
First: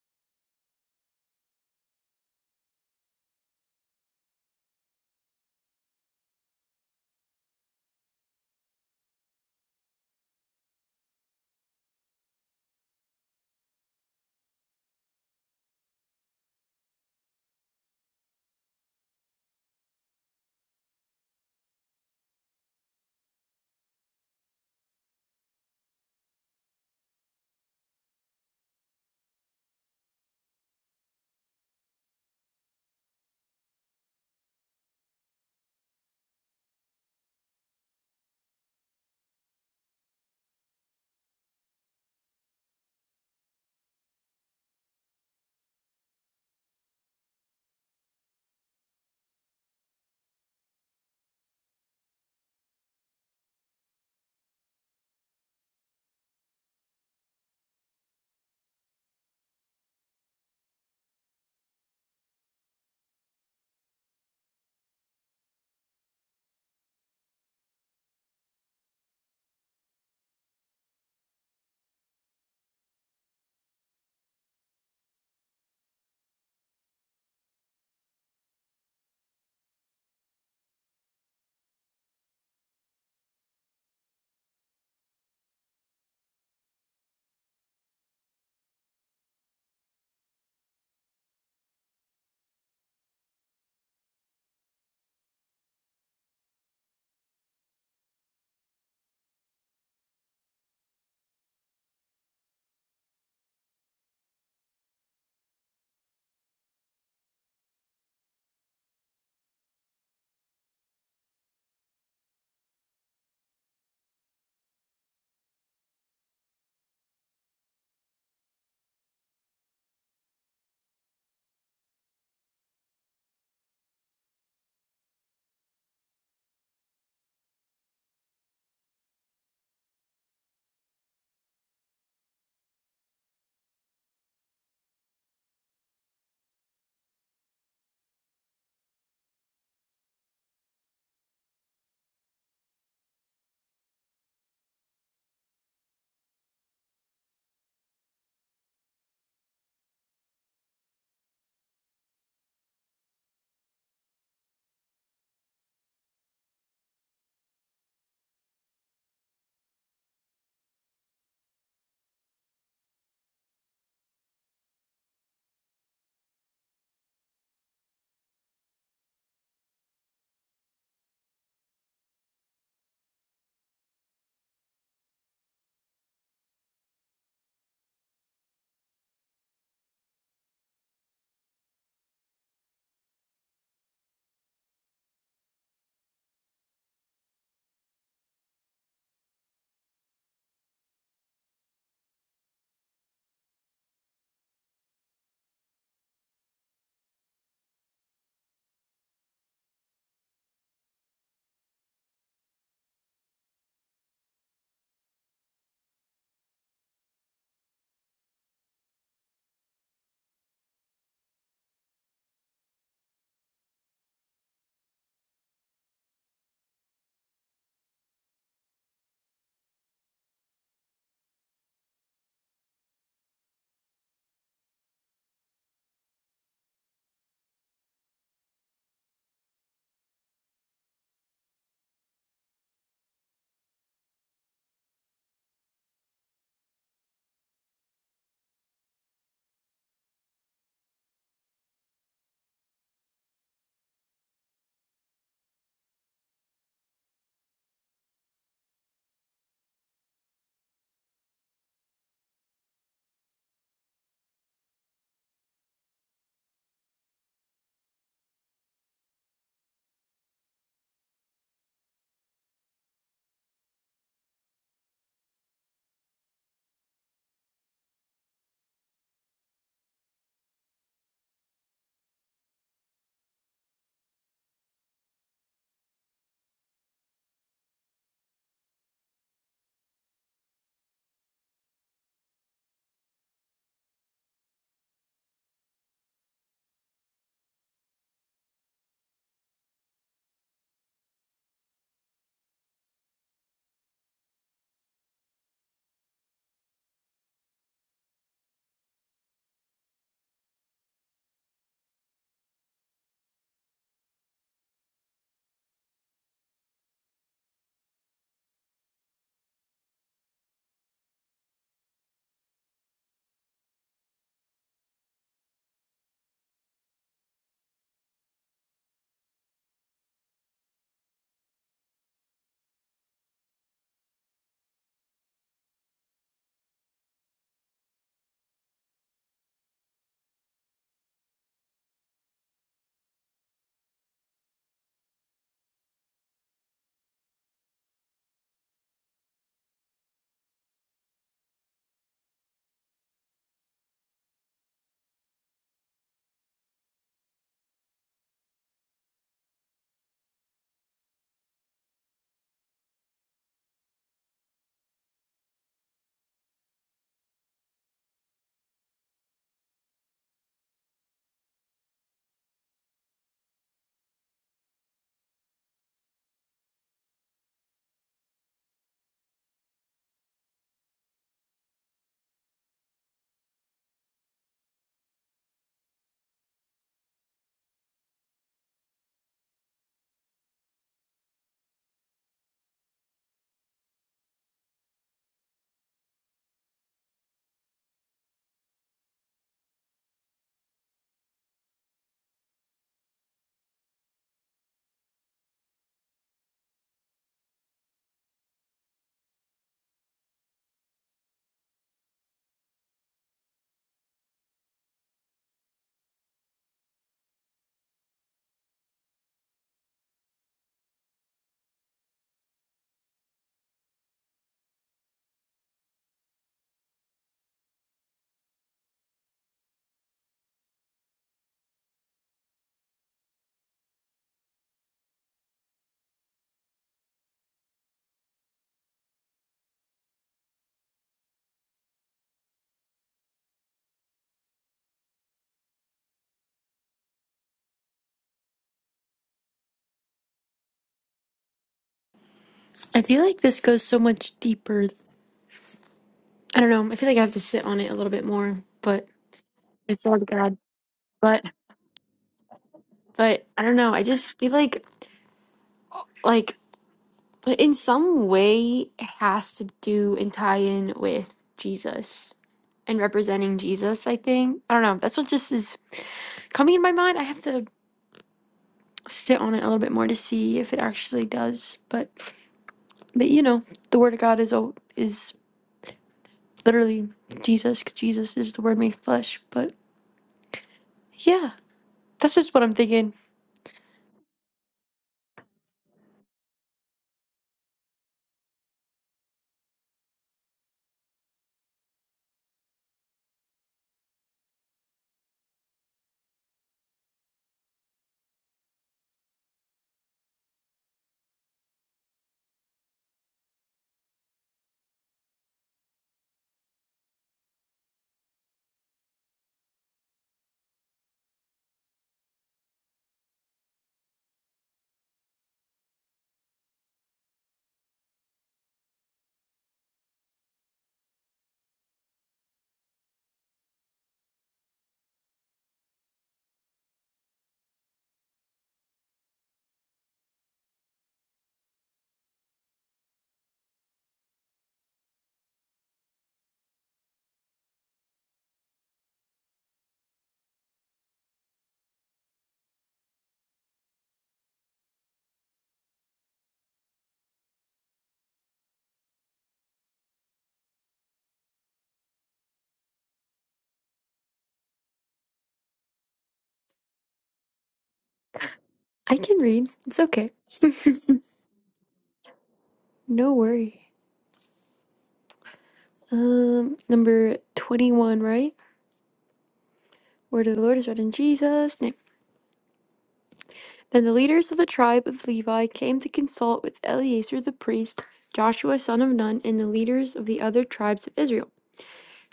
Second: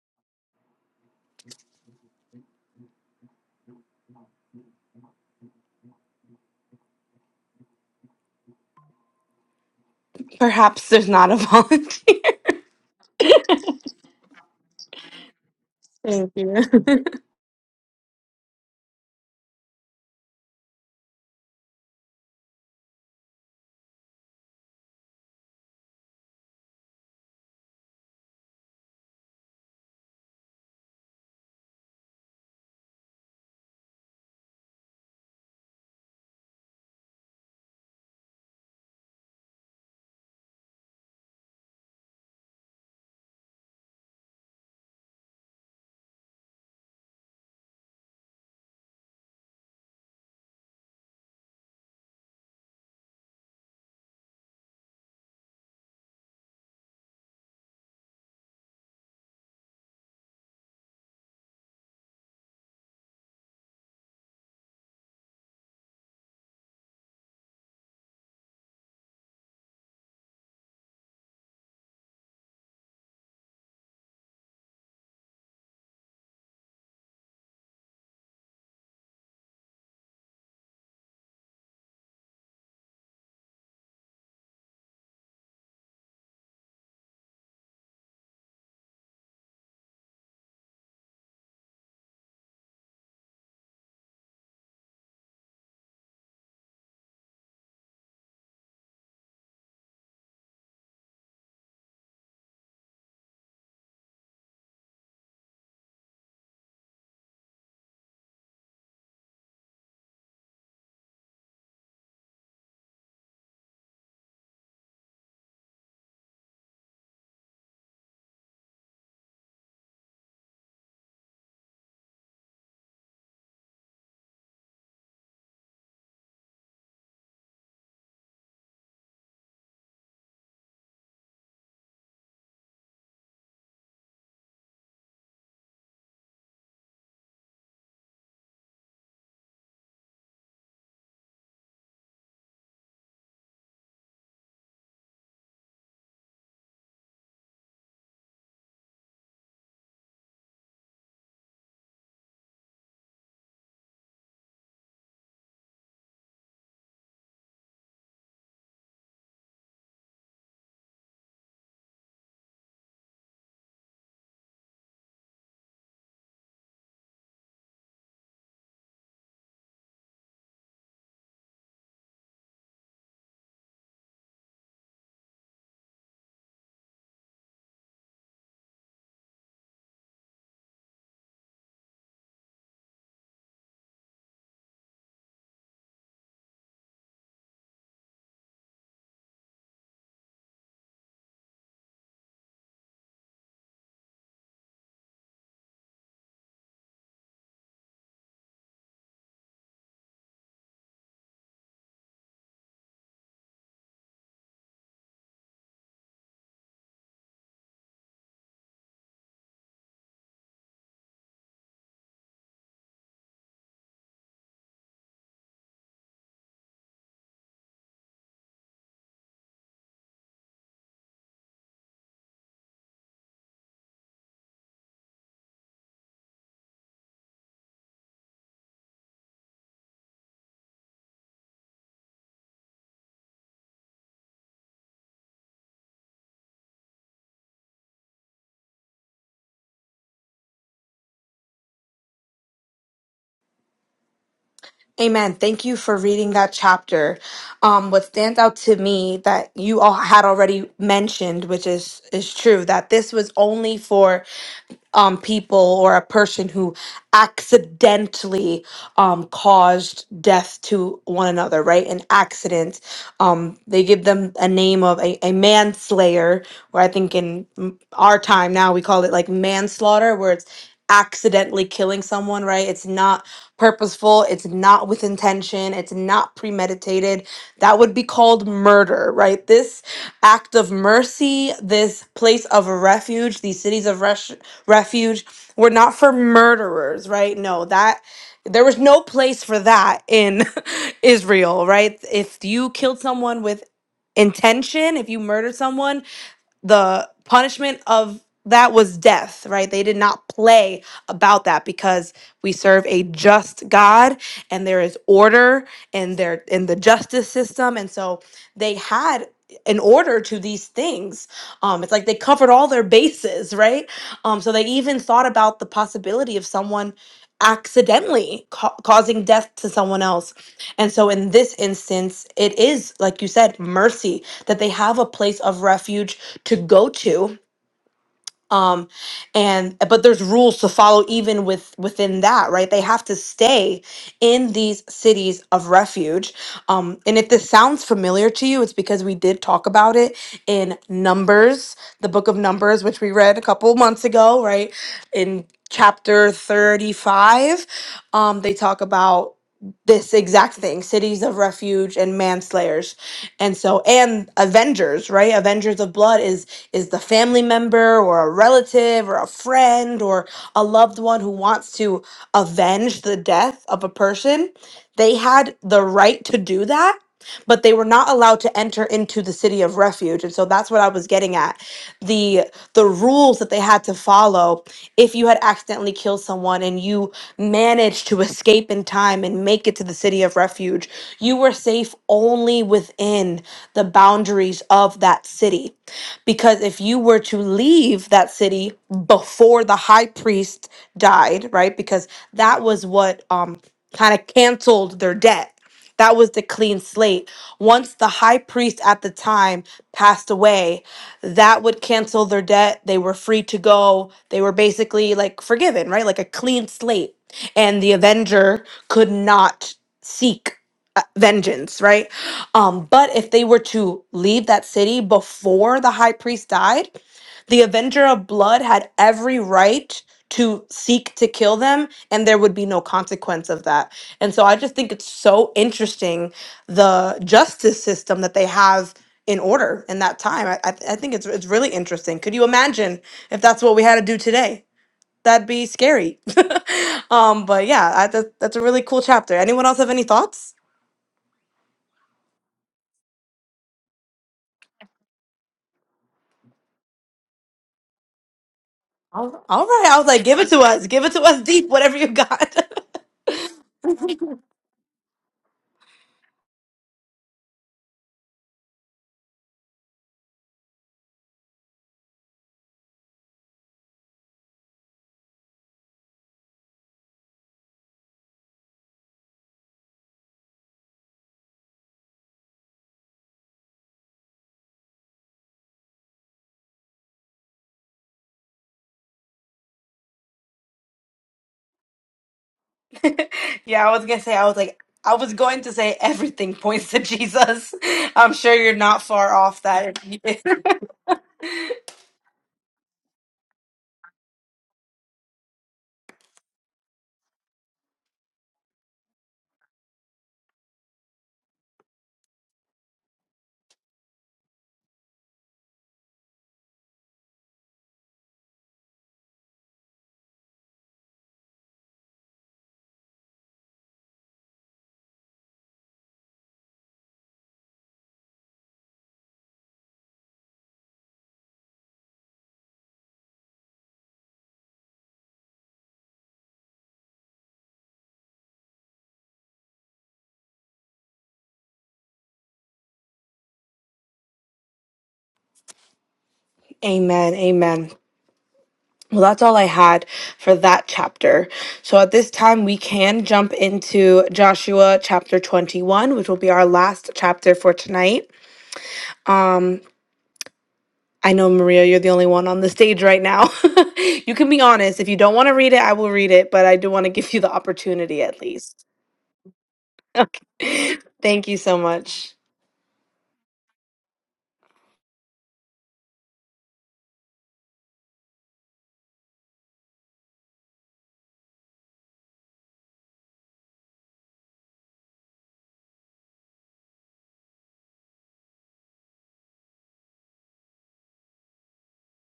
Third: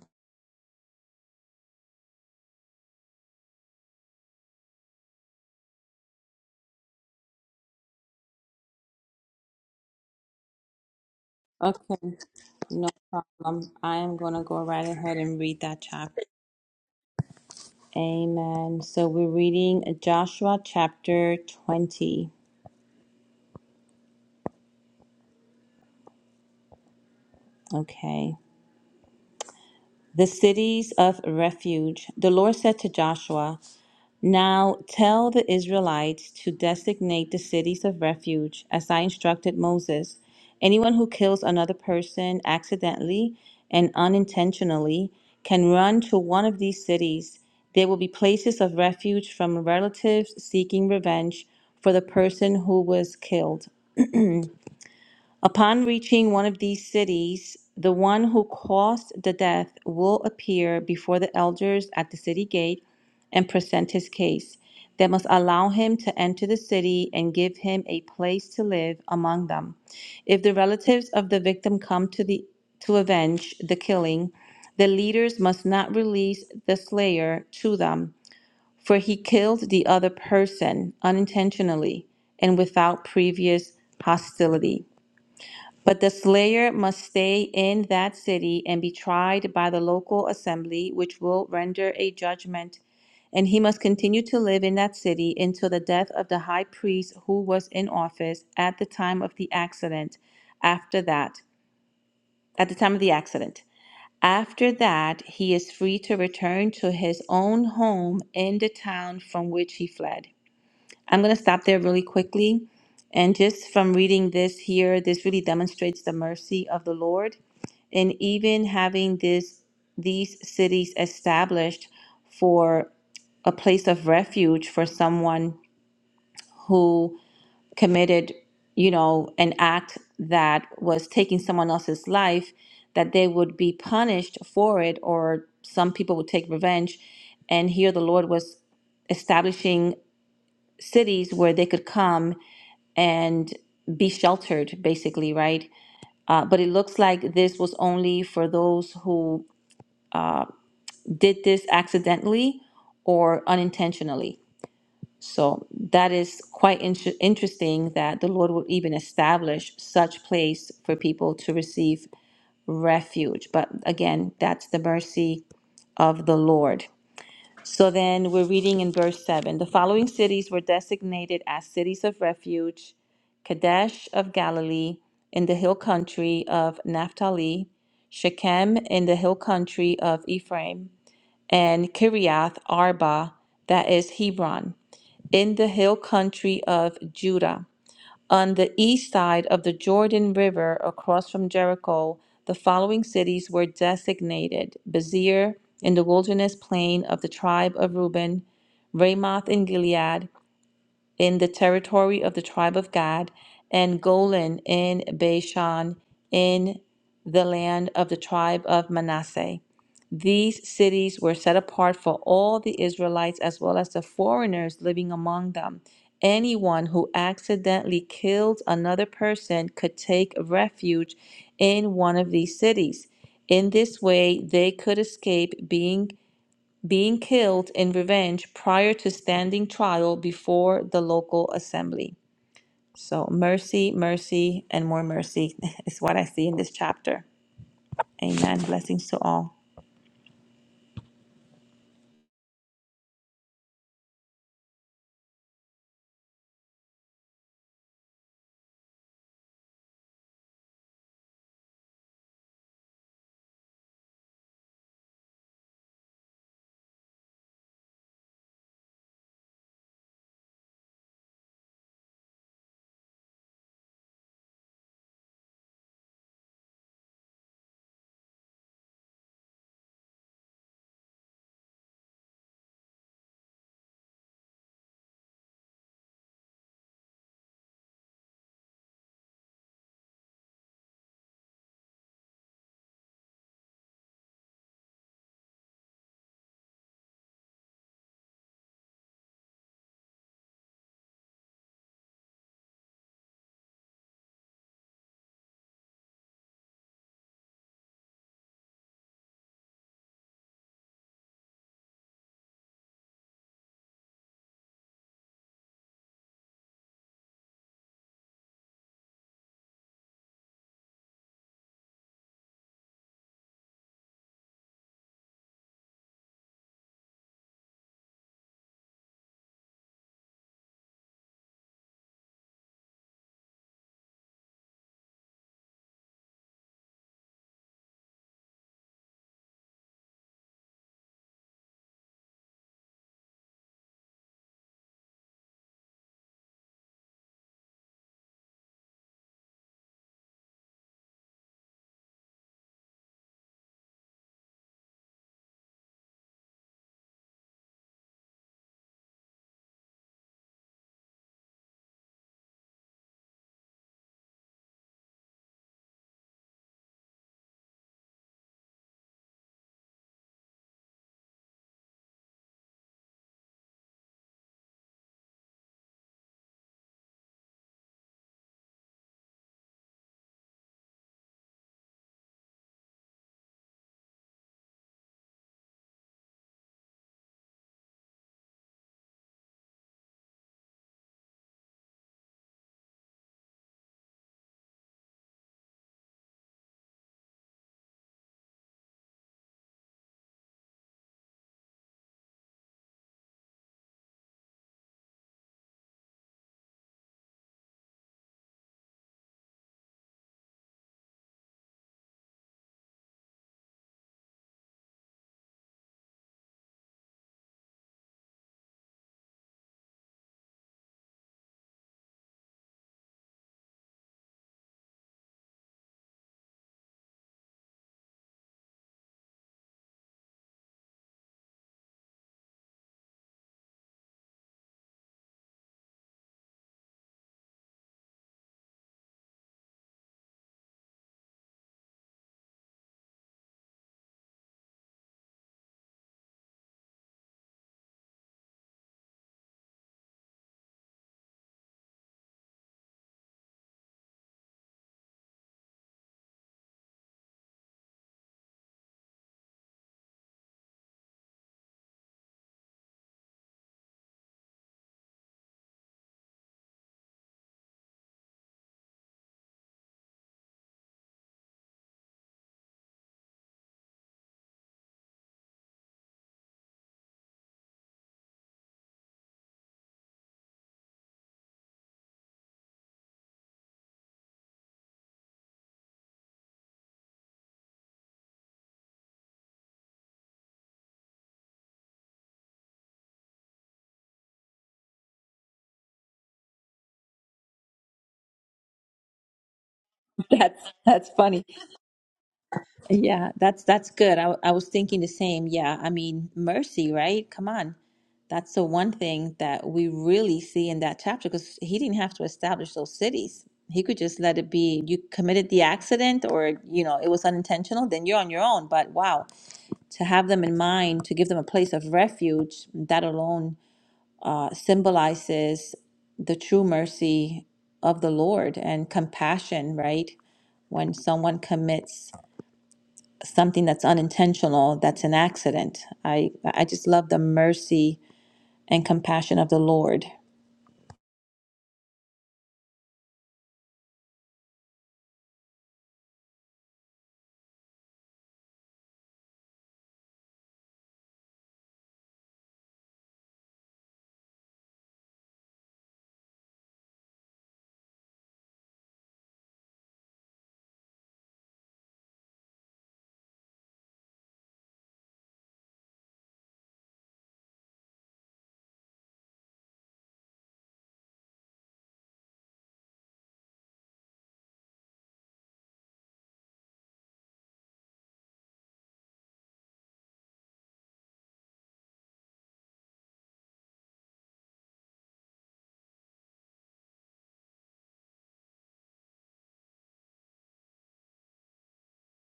[SPEAKER 1] Perhaps there's not a
[SPEAKER 2] Okay,
[SPEAKER 1] volunteer.
[SPEAKER 2] no problem. I am going to go right ahead and read that chapter.
[SPEAKER 1] Thank you.
[SPEAKER 2] Amen. So we're reading Joshua chapter 20. Okay. the cities of refuge. The Lord said to Joshua, Now tell the Israelites to designate the cities of refuge, as I instructed Moses. Anyone who kills another person accidentally and unintentionally can run to one of these cities. They will be places of refuge from relatives seeking revenge for the person who was killed. Upon reaching one of these cities, the one who caused the death will appear before the elders at the city gate and present his case. They must allow him to enter the city and give him a place to live among them. If the relatives of the victim come to the to avenge the killing, the leaders must not release the slayer to them, for he killed the other person unintentionally and without previous hostility. But the slayer must stay in that city and be tried by the local assembly, which will render a judgment. And he must continue to live in that city until the death of the high priest who was in office at the time of the accident. After that, at the time of the accident. After that, he is free to return to his own home in the town from which he fled. I'm going to stop there really quickly. And just from reading this here, this really demonstrates the mercy of the Lord. And even having this these cities established for a place of refuge for someone who committed, you know, an act that was taking someone else's life, that they would be punished for it, or some people would take revenge. And here the Lord was establishing cities where they could come and be sheltered, basically, right? Uh, but it looks like this was only for those who did this accidentally or unintentionally. So that is quite inter- interesting that the Lord would even establish such place for people to receive refuge. But again, that's the mercy of the Lord. So then we're reading in verse 7 the following cities were designated as cities of refuge Kadesh of Galilee in the hill country of Naphtali, Shechem in the hill country of Ephraim, and Kiriath Arba, that is Hebron, in the hill country of Judah. On the east side of the Jordan River, across from Jericho, the following cities were designated Bezir in the wilderness plain of the tribe of Reuben, Ramoth in Gilead, in the territory of the tribe of Gad, and Golan in Bashan, in the land of the tribe of Manasseh. These cities were set apart for all the Israelites as well as the foreigners living among them. Anyone who accidentally killed another person could take refuge in one of these cities. In this way, they could escape being being killed in revenge prior to standing trial before the local assembly. So, mercy, mercy, and more mercy is what I see in this chapter. Amen. Blessings to all.
[SPEAKER 1] Amen. Thank you for reading that chapter. Um, what stands out to me that you all had already mentioned, which is is true, that this was only for um, people or a person who accidentally um, caused death to one another, right? An accident. Um, they give them a name of a, a manslayer, where I think in mm, our time now we call it like manslaughter, where it's accidentally killing someone, right? It's not purposeful, it's not with intention, it's not premeditated. That would be called murder, right? This act of mercy, this place of refuge, these cities of res- refuge were not for murderers, right? No, that there was no place for that in Israel, right? If you killed someone with intention, if you murdered someone, the punishment of that was death, right? They did not play about that because we serve a just God and there is order in there in the justice system. And so they had an order to these things. Um, it's like they covered all their bases, right? Um, so they even thought about the possibility of someone accidentally ca- causing death to someone else. And so in this instance, it is, like you said, mercy that they have a place of refuge to go to um and but there's rules to follow even with within that right they have to stay in these cities of refuge um and if this sounds familiar to you it's because we did talk about it in numbers the book of numbers which we read a couple months ago right in chapter 35 um they talk about this exact thing cities of refuge and manslayers and so and avengers right avengers of blood is is the family member or a relative or a friend or a loved one who wants to avenge the death of a person, they had the right to do that. But they were not allowed to enter into the city of refuge, and so that's what I was getting at. the The rules that they had to follow if you had accidentally killed someone and you managed to escape in time and make it to the city of refuge, you were safe only within the boundaries of that city. Because if you were to leave that city before the high priest died, right? Because that was what um, kind of canceled their debt. That was the clean slate. Once the high priest at the time passed away, that would cancel their debt. They were free to go. They were basically like forgiven, right? Like a clean slate. And the avenger could not seek uh, vengeance, right? Um, but if they were to leave that city before the high priest died, the Avenger of Blood had every right to seek to kill them, and there would be no consequence of that. And so I just think it's so interesting the justice system that they have in order in that time. I, I, I think it's it's really interesting. Could you imagine if that's what we had to do today? That'd be scary. um, but yeah, I, that, that's a really cool chapter. Anyone else have any thoughts?
[SPEAKER 3] I feel like this goes so much deeper. I don't know. I feel like I have to sit on it a little bit more, but
[SPEAKER 1] All right. all right. I
[SPEAKER 3] it's
[SPEAKER 1] was
[SPEAKER 3] all
[SPEAKER 1] like, give it
[SPEAKER 3] God.
[SPEAKER 1] to us. Give it to us
[SPEAKER 3] But
[SPEAKER 1] deep, whatever you got.
[SPEAKER 3] but I don't know. I just feel like like but in some way it has to do and tie in with Jesus and representing Jesus, I think. I don't know. That's what just is coming in my mind. I have to sit on it a little bit more to see if it actually does. But but you know, the word of God is al- is literally Jesus 'cause Jesus is the word made flesh. But yeah, that's just what I'm thinking.
[SPEAKER 1] yeah, I was going to say, I was like, I was going to say everything points to Jesus. I'm sure you're not far off that.
[SPEAKER 2] That's that's funny. Yeah, that's that's good. I, I was thinking the same. Yeah, I mean, mercy, right? Come on. That's the one thing that we really see in that chapter because he didn't have to establish those cities. He could just let it be. You committed the accident or, you know, it was unintentional, then you're on your own. But wow. to have them in mind, to give them a place of refuge, that alone uh, symbolizes the true mercy of the Lord and compassion, right? When someone commits something that's unintentional, that's an accident. I, I just love the mercy and compassion of the Lord.
[SPEAKER 1] amen. Amen. Well, that's all I had for that chapter. So at this time, we can jump into Joshua chapter 21, which will be our last chapter for tonight. Um, I know, Maria, you're the only one on the stage right now. you can be honest. If you don't want to read it, I will read it, but I do want to give you the opportunity at least.
[SPEAKER 3] I can read. It's okay.
[SPEAKER 1] Thank you so much.
[SPEAKER 3] No worry. Um, number 21, right? Word of the Lord is read in Jesus. Then the leaders of the tribe of Levi came to consult with Eleazar the priest, Joshua son of Nun, and the leaders of the other tribes of Israel.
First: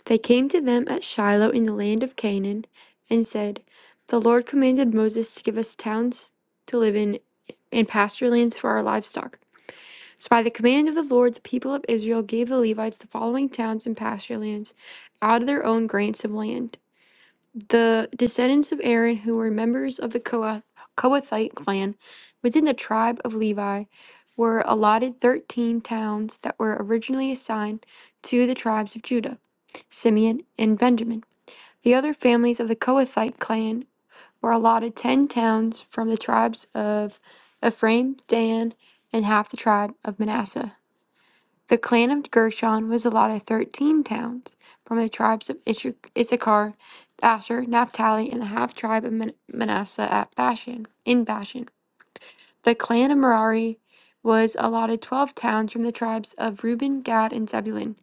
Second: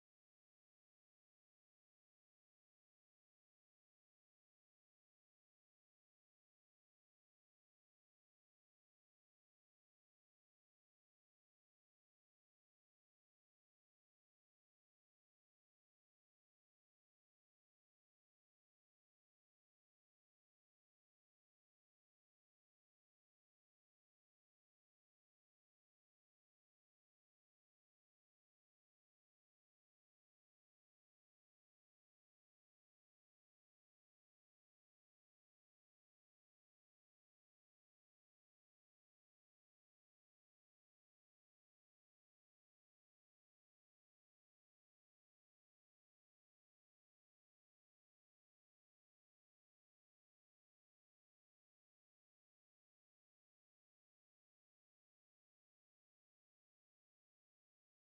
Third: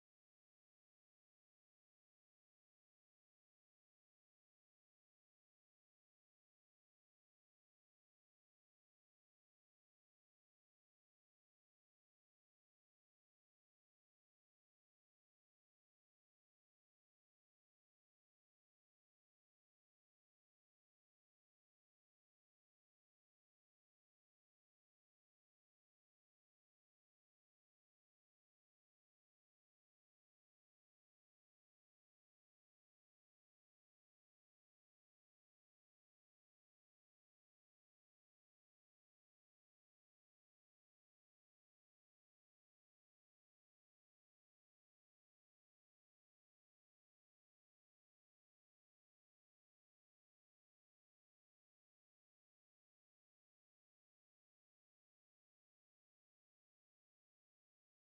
[SPEAKER 3] They came to them at Shiloh in the land of Canaan and said, The Lord commanded Moses to give us towns to live in and pasture lands for our livestock. So by the command of the Lord, the people of Israel gave the Levites the following towns and pasture lands out of their own grants of land. The descendants of Aaron, who were members of the Kohath- Kohathite clan within the tribe of Levi, were allotted 13 towns that were originally assigned to the tribes of Judah, Simeon, and Benjamin. The other families of the Kohathite clan were allotted 10 towns from the tribes of Ephraim, Dan, and half the tribe of Manasseh. The clan of Gershon was allotted thirteen towns from the tribes of Ish- Issachar, Asher, Naphtali, and the half tribe of Man- Manasseh at Bashan, in Bashan. The clan of Merari was allotted twelve towns from the tribes of Reuben, Gad, and Zebulun.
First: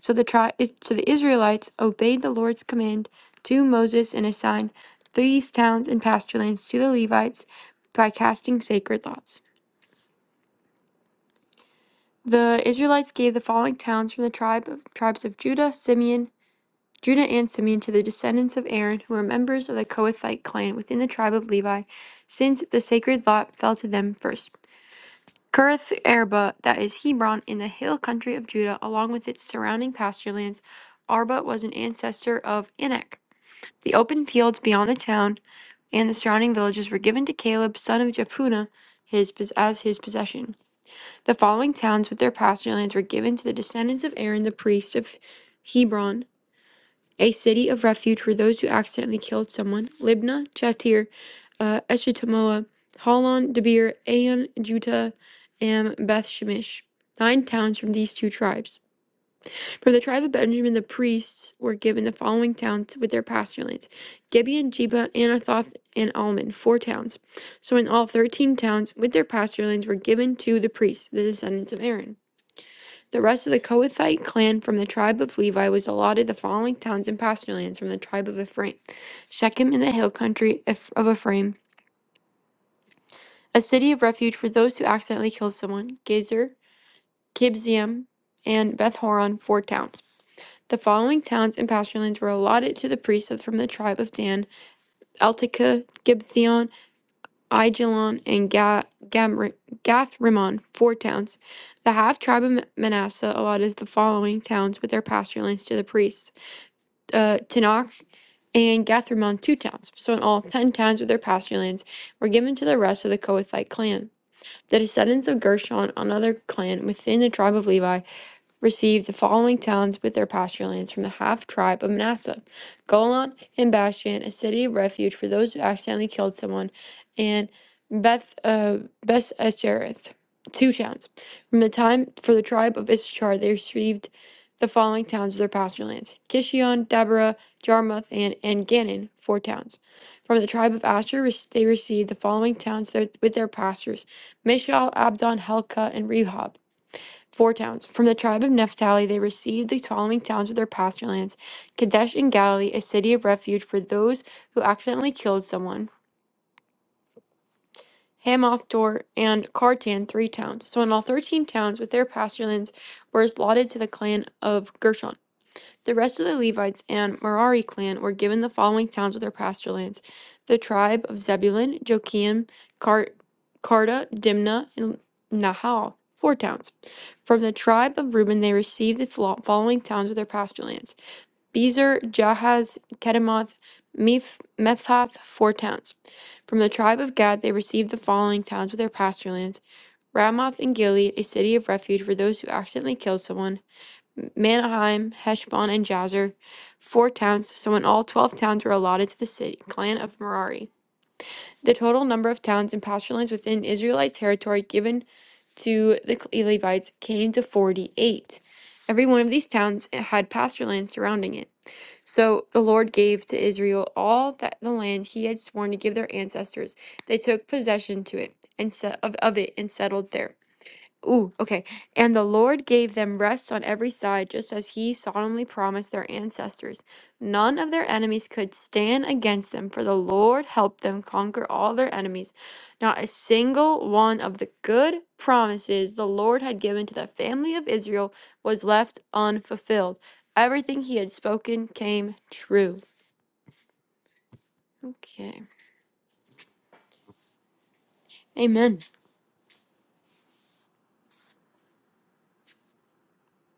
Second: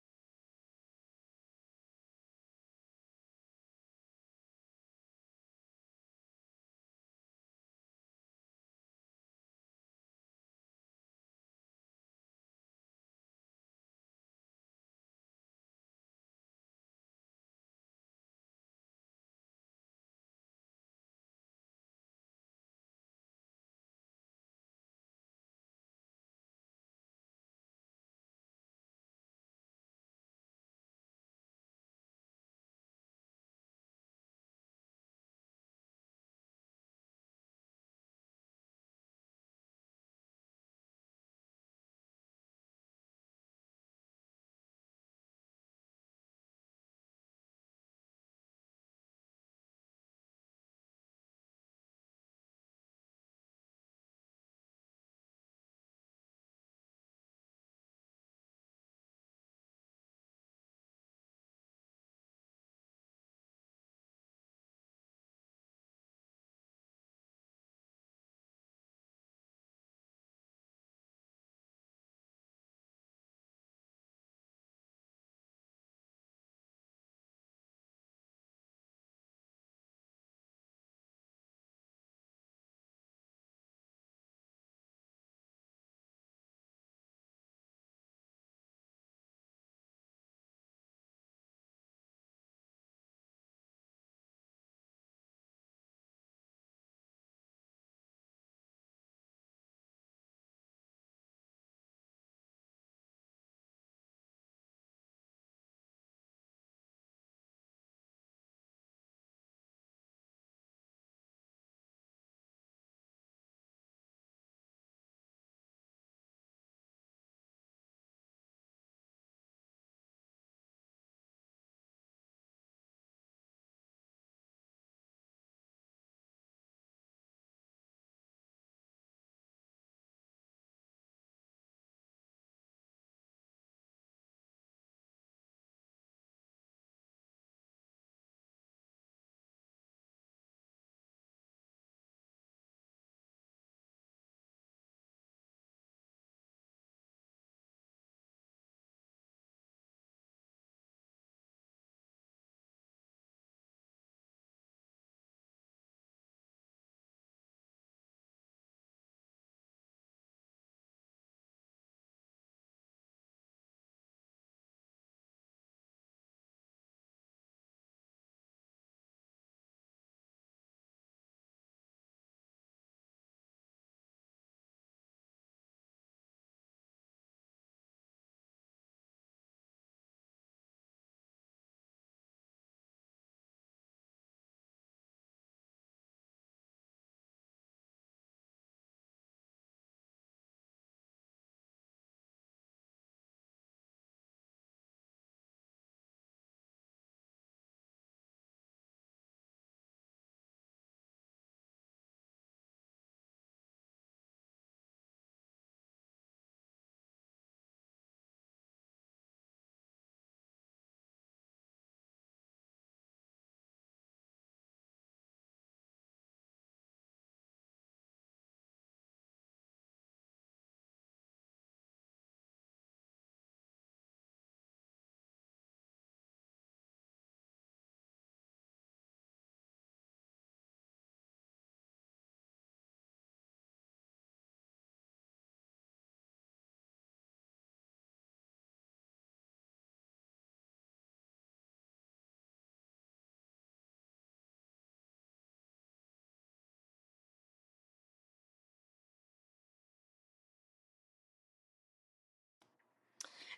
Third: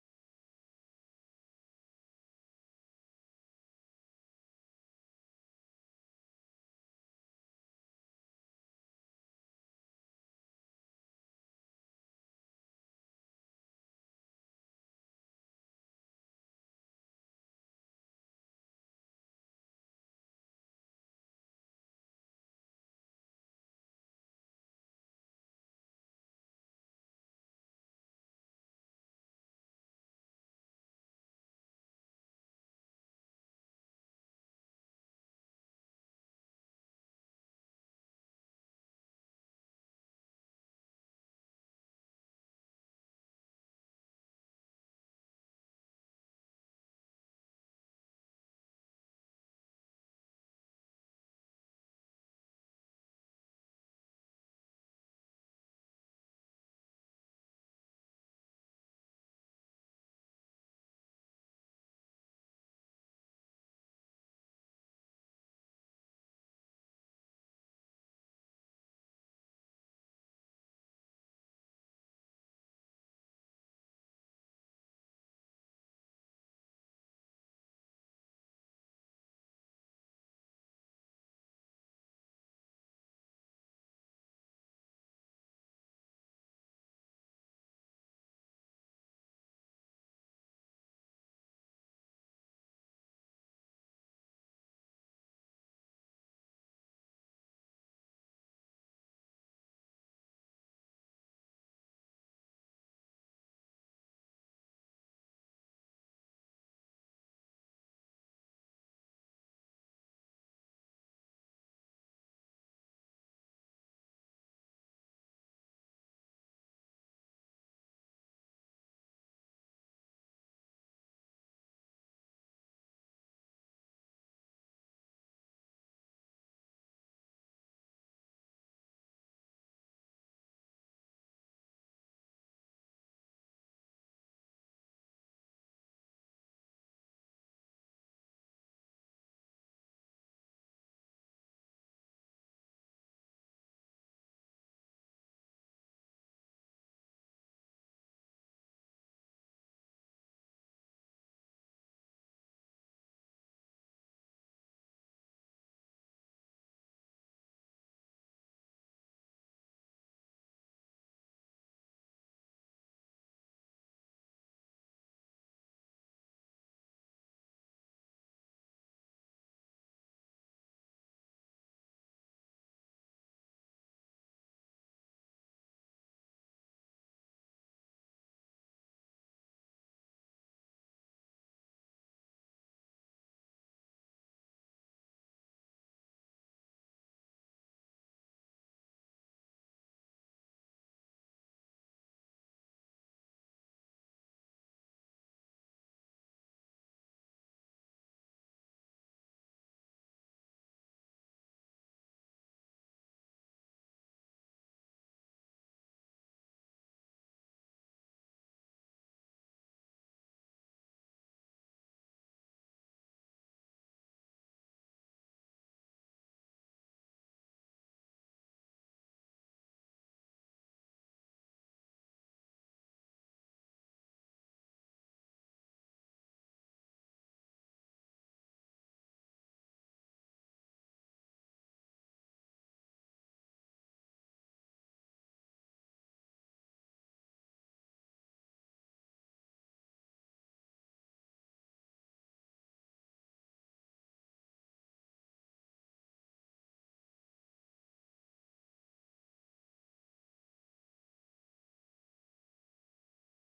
[SPEAKER 3] So the tri- is- so the Israelites obeyed the Lord's command to Moses and assigned these towns and pasture lands to the Levites by casting sacred lots. The Israelites gave the following towns from the tribe of, tribes of Judah, Simeon, Judah and Simeon to the descendants of Aaron, who were members of the Kohathite clan within the tribe of Levi, since the sacred lot fell to them first. Kirath Arba, that is Hebron, in the hill country of Judah, along with its surrounding pasture lands, Arba was an ancestor of Anak. The open fields beyond the town and the surrounding villages were given to Caleb, son of Jephunneh, his pos- as his possession. The following towns with their pasture lands were given to the descendants of Aaron, the priest of Hebron, a city of refuge for those who accidentally killed someone. Libna, Chatir, uh, Eshtamoa, Holon, Debir, Aon, Juta, and Beth Shemesh. Nine towns from these two tribes. From the tribe of Benjamin, the priests were given the following towns with their pasture lands Gibeon, Jeba, Anathoth, and Almon, four towns. So in all, thirteen towns with their pasture lands were given to the priests, the descendants of Aaron. The rest of the Kohathite clan from the tribe of Levi was allotted the following towns and pasture lands from the tribe of Ephraim Shechem in the hill country of Ephraim, a city of refuge for those who accidentally kill someone, Gezer, Kibziam, and Beth Horon, four towns. The following towns and pasture lands were allotted to the priests from the tribe of Dan Eltika, Gibeon, Aijalon, and Ga- Gamri- Gathrimmon, four towns. The half tribe of Manasseh allotted the following towns with their pasture lands to the priests. uh, Tanakh and Gathrimon two towns. So in all, ten towns with their pasture lands were given to the rest of the Kohathite clan. The descendants of Gershon, another clan within the tribe of Levi, received the following towns with their pasture lands from the half tribe of Manasseh Golan and Bashan, a city of refuge for those who accidentally killed someone, and Beth uh, Beth Eshereth, two towns. From the time for the tribe of Issachar, they received the following towns with their pasture lands Kishion, Deborah, Jarmuth, and, and Gannon, four towns. From the tribe of Asher, re- they received the following towns there, with their pastures Mishal, Abdon, Helka, and Rehob. Four towns. From the tribe of Naphtali, they received the following towns of their pasture lands Kadesh in Galilee, a city of refuge for those who accidentally killed someone. Hamath Dor and Kartan, three towns. So in all thirteen towns with their pasture lands were allotted to the clan of Gershon. The rest of the Levites and Merari clan were given the following towns with their pasture lands: the tribe of Zebulun, Joachim, Karta, Carta, Dimna, and Nahal, four towns. From the tribe of Reuben, they received the following towns with their pasture lands: Bezer, Jahaz, Kedemoth, Mephath, four towns. From the tribe of Gad, they received the following towns with their pasture lands: Ramoth and Gilead, a city of refuge for those who accidentally killed someone, M- Manaheim, Heshbon, and Jazer, four towns, so in all twelve towns were allotted to the city, clan of Merari. The total number of towns and pasture lands within Israelite territory given to the Levites came to 48. Every one of these towns had pasture land surrounding it. So the Lord gave to Israel all that the land he had sworn to give their ancestors. They took possession to it and set of, of it and settled there. Ooh, okay. And the Lord gave them rest on every side, just as he solemnly promised their ancestors. None of their enemies could stand against them, for the Lord helped them conquer all their enemies. Not a single one of the good promises the Lord had given to the family of Israel was left unfulfilled. Everything he had spoken came true. Okay. Amen.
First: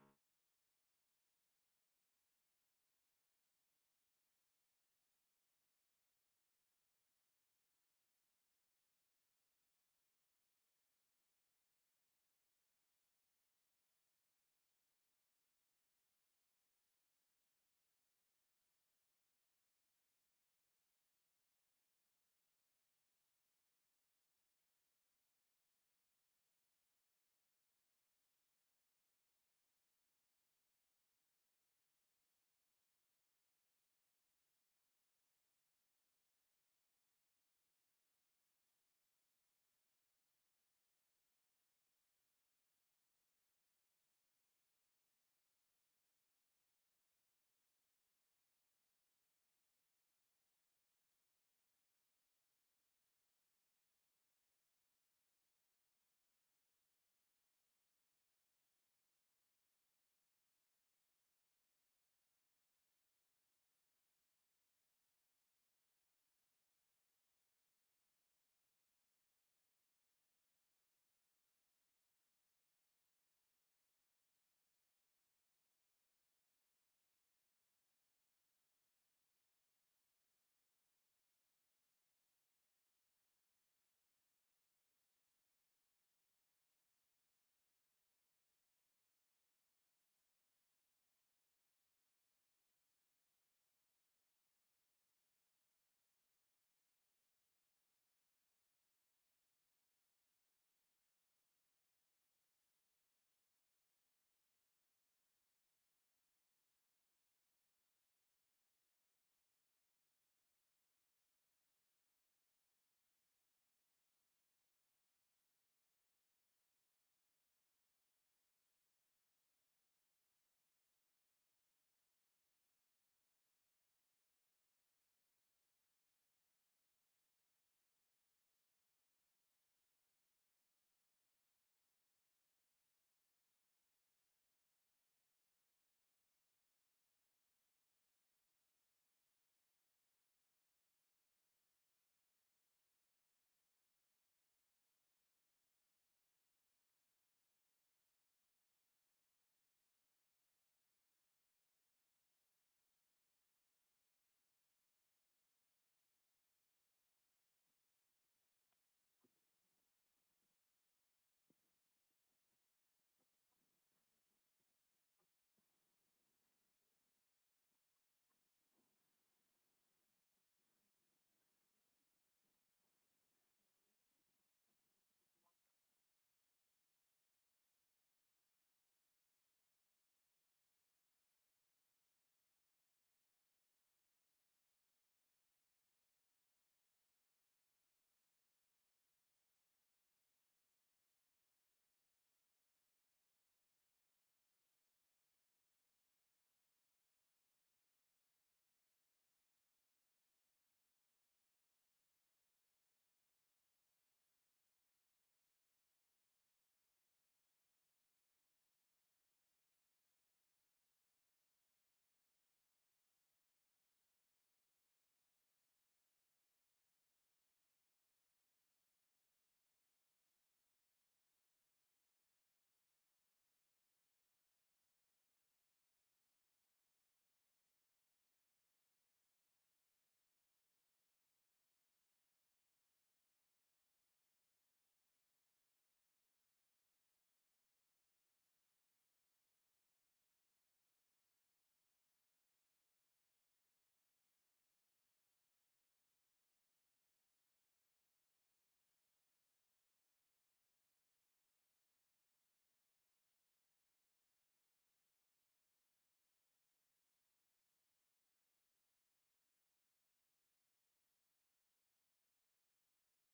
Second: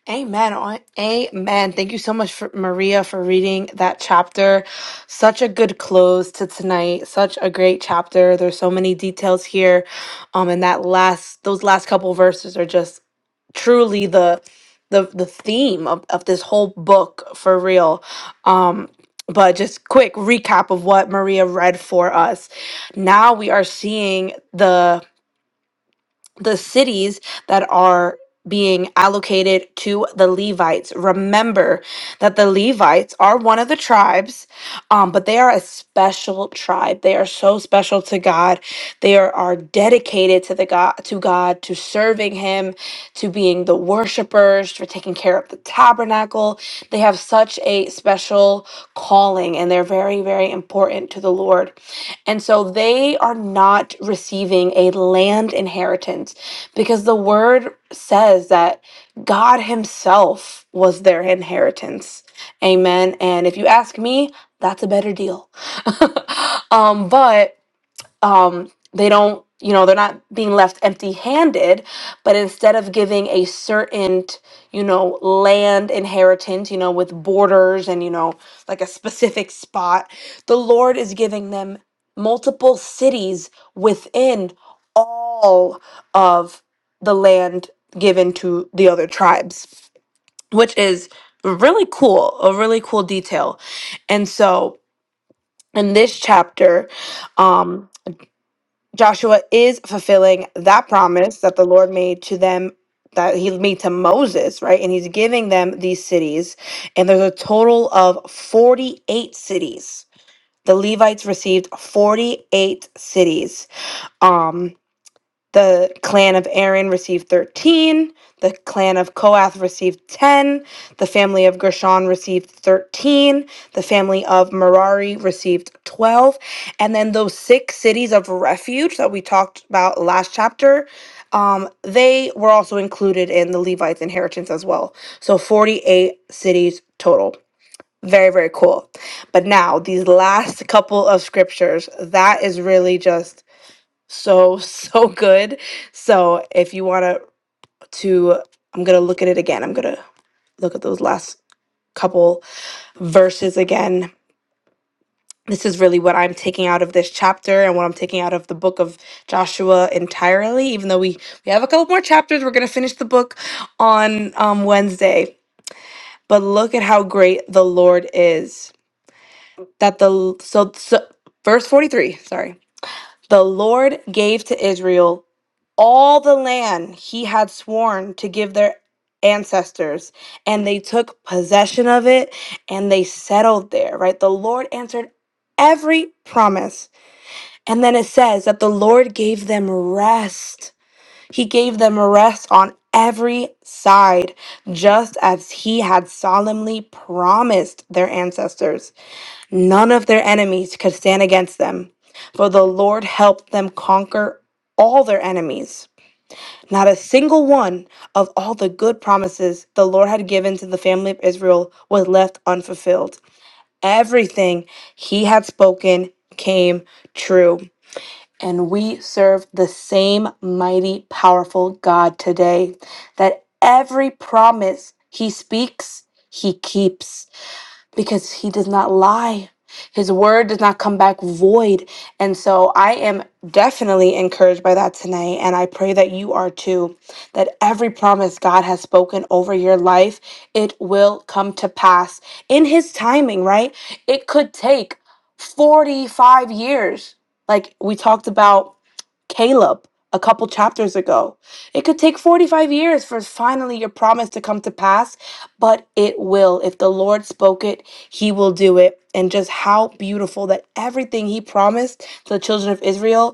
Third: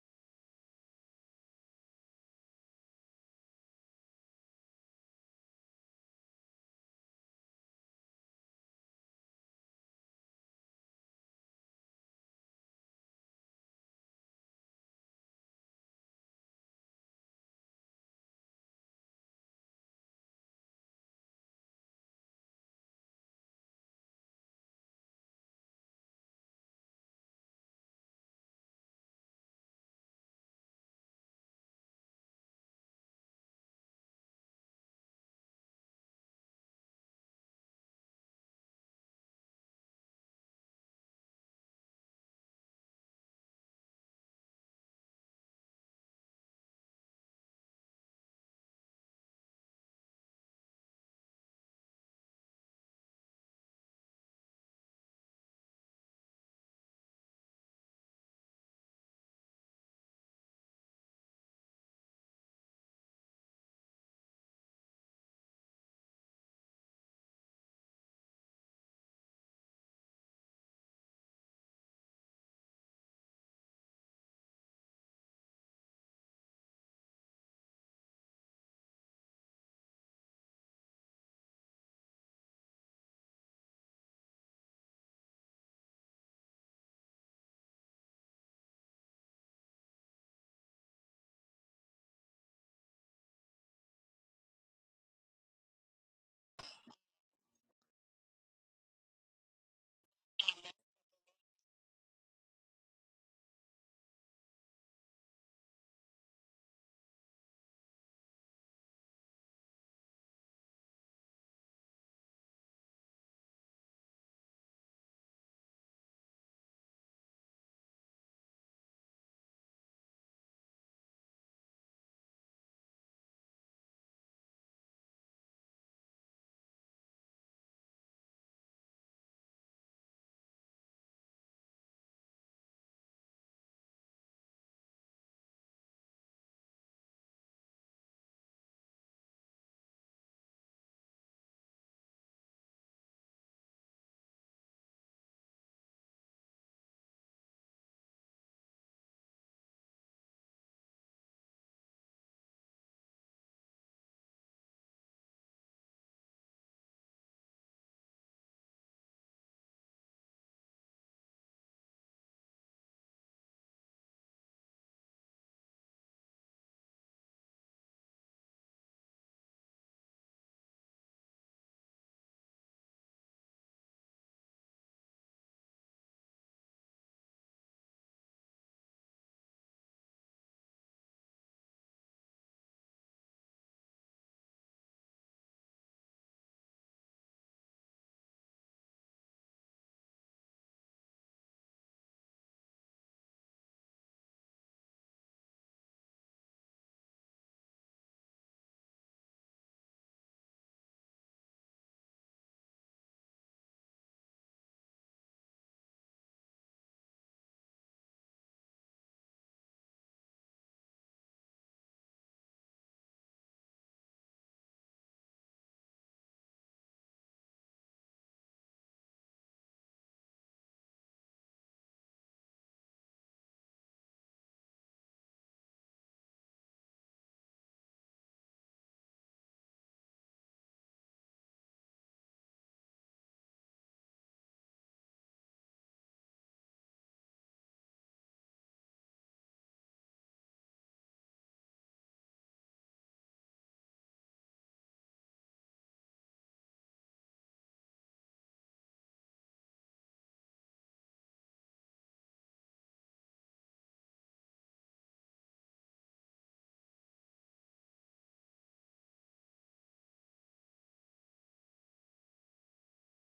[SPEAKER 1] Amen. On Amen. Thank you so much for Maria for reading that chapter. Such a good close to tonight. Such a great chapter. There's so many details here. Um and that last those last couple verses are just truly the the the theme of, of this whole book for real. Um but just quick recap of what Maria read for us. Now we are seeing the the cities that are being allocated to the Levites. Remember that the Levites are one of the tribes, um, but they are a special tribe. They are so special to God. They are, are dedicated to the God, to God, to serving Him, to being the worshipers, for taking care of the tabernacle. They have such a special calling, and they're very, very important to the Lord. And so they are not receiving a land inheritance because the word says that God Himself was their inheritance. Amen. And if you ask me, that's a better deal. um, but um, they don't, you know, they're not being left empty handed, but instead of giving a certain, you know, land inheritance, you know, with borders and, you know, like a specific spot, the Lord is giving them multiple cities within all of the land given to the other tribes, which is really cool, a really cool detail. And so in this chapter, um, Joshua is fulfilling that promise that the Lord made to them that he made to Moses, right? And he's giving them these cities. And there's a total of 48 cities. The Levites received 48 cities. Um. The clan of Aaron received 13. The clan of Kohath received 10. The family of Gershon received 13. The family of Merari received 12. And then those six cities of refuge that we talked about last chapter, um, they were also included in the Levites' inheritance as well. So 48 cities total. Very, very cool. But now, these last couple of scriptures, that is really just so so good so if you want to to i'm gonna look at it again i'm gonna look at those last couple verses again this is really what i'm taking out of this chapter and what i'm taking out of the book of joshua entirely even though we we have a couple more chapters we're gonna finish the book on um, wednesday but look at how great the lord is that the so, so verse 43 sorry the lord gave to israel all the land he had sworn to give their ancestors, and they took possession of it and they settled there, right? The Lord answered every promise. And then it says that the Lord gave them rest. He gave them rest on every side, just as he had solemnly promised their ancestors. None of their enemies could stand against them, for the Lord helped them conquer all their enemies. Not a single one of all the good promises the Lord had given to the family of Israel was left unfulfilled. Everything he had spoken came true. And we serve the same mighty, powerful God today that every promise he speaks, he keeps because he does not lie. His word does not come back void. And so I am definitely encouraged by that tonight. And I pray that you are too. That every promise God has spoken over your life, it will come to pass in His timing, right? It could take 45 years. Like we talked about Caleb a couple chapters ago. It could take 45 years for finally your promise to come to pass, but it will. If the Lord spoke it, he will do it. And just how beautiful that everything he promised to the children of Israel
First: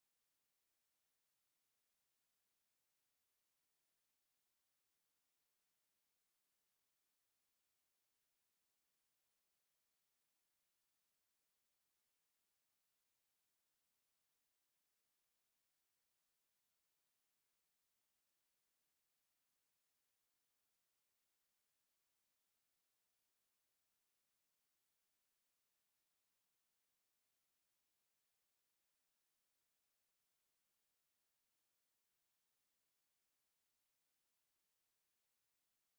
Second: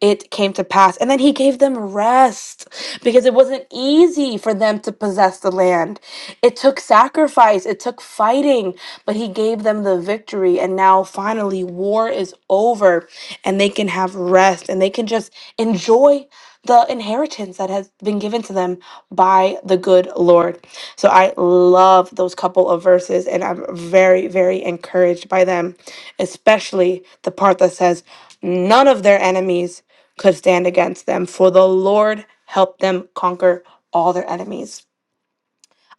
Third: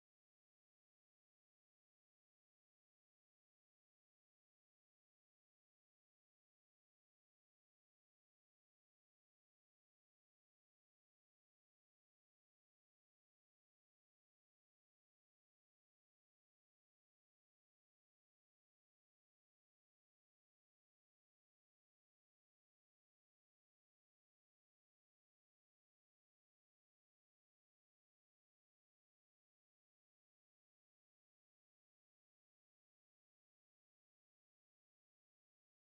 [SPEAKER 1] it came to pass. And then he gave them rest because it wasn't easy for them to possess the land. It took sacrifice, it took fighting, but he gave them the victory. And now finally, war is over and they can have rest and they can just enjoy the inheritance that has been given to them by the good Lord. So I love those couple of verses and I'm very, very encouraged by them, especially the part that says, None of their enemies could stand against them, for the Lord helped them conquer all their enemies.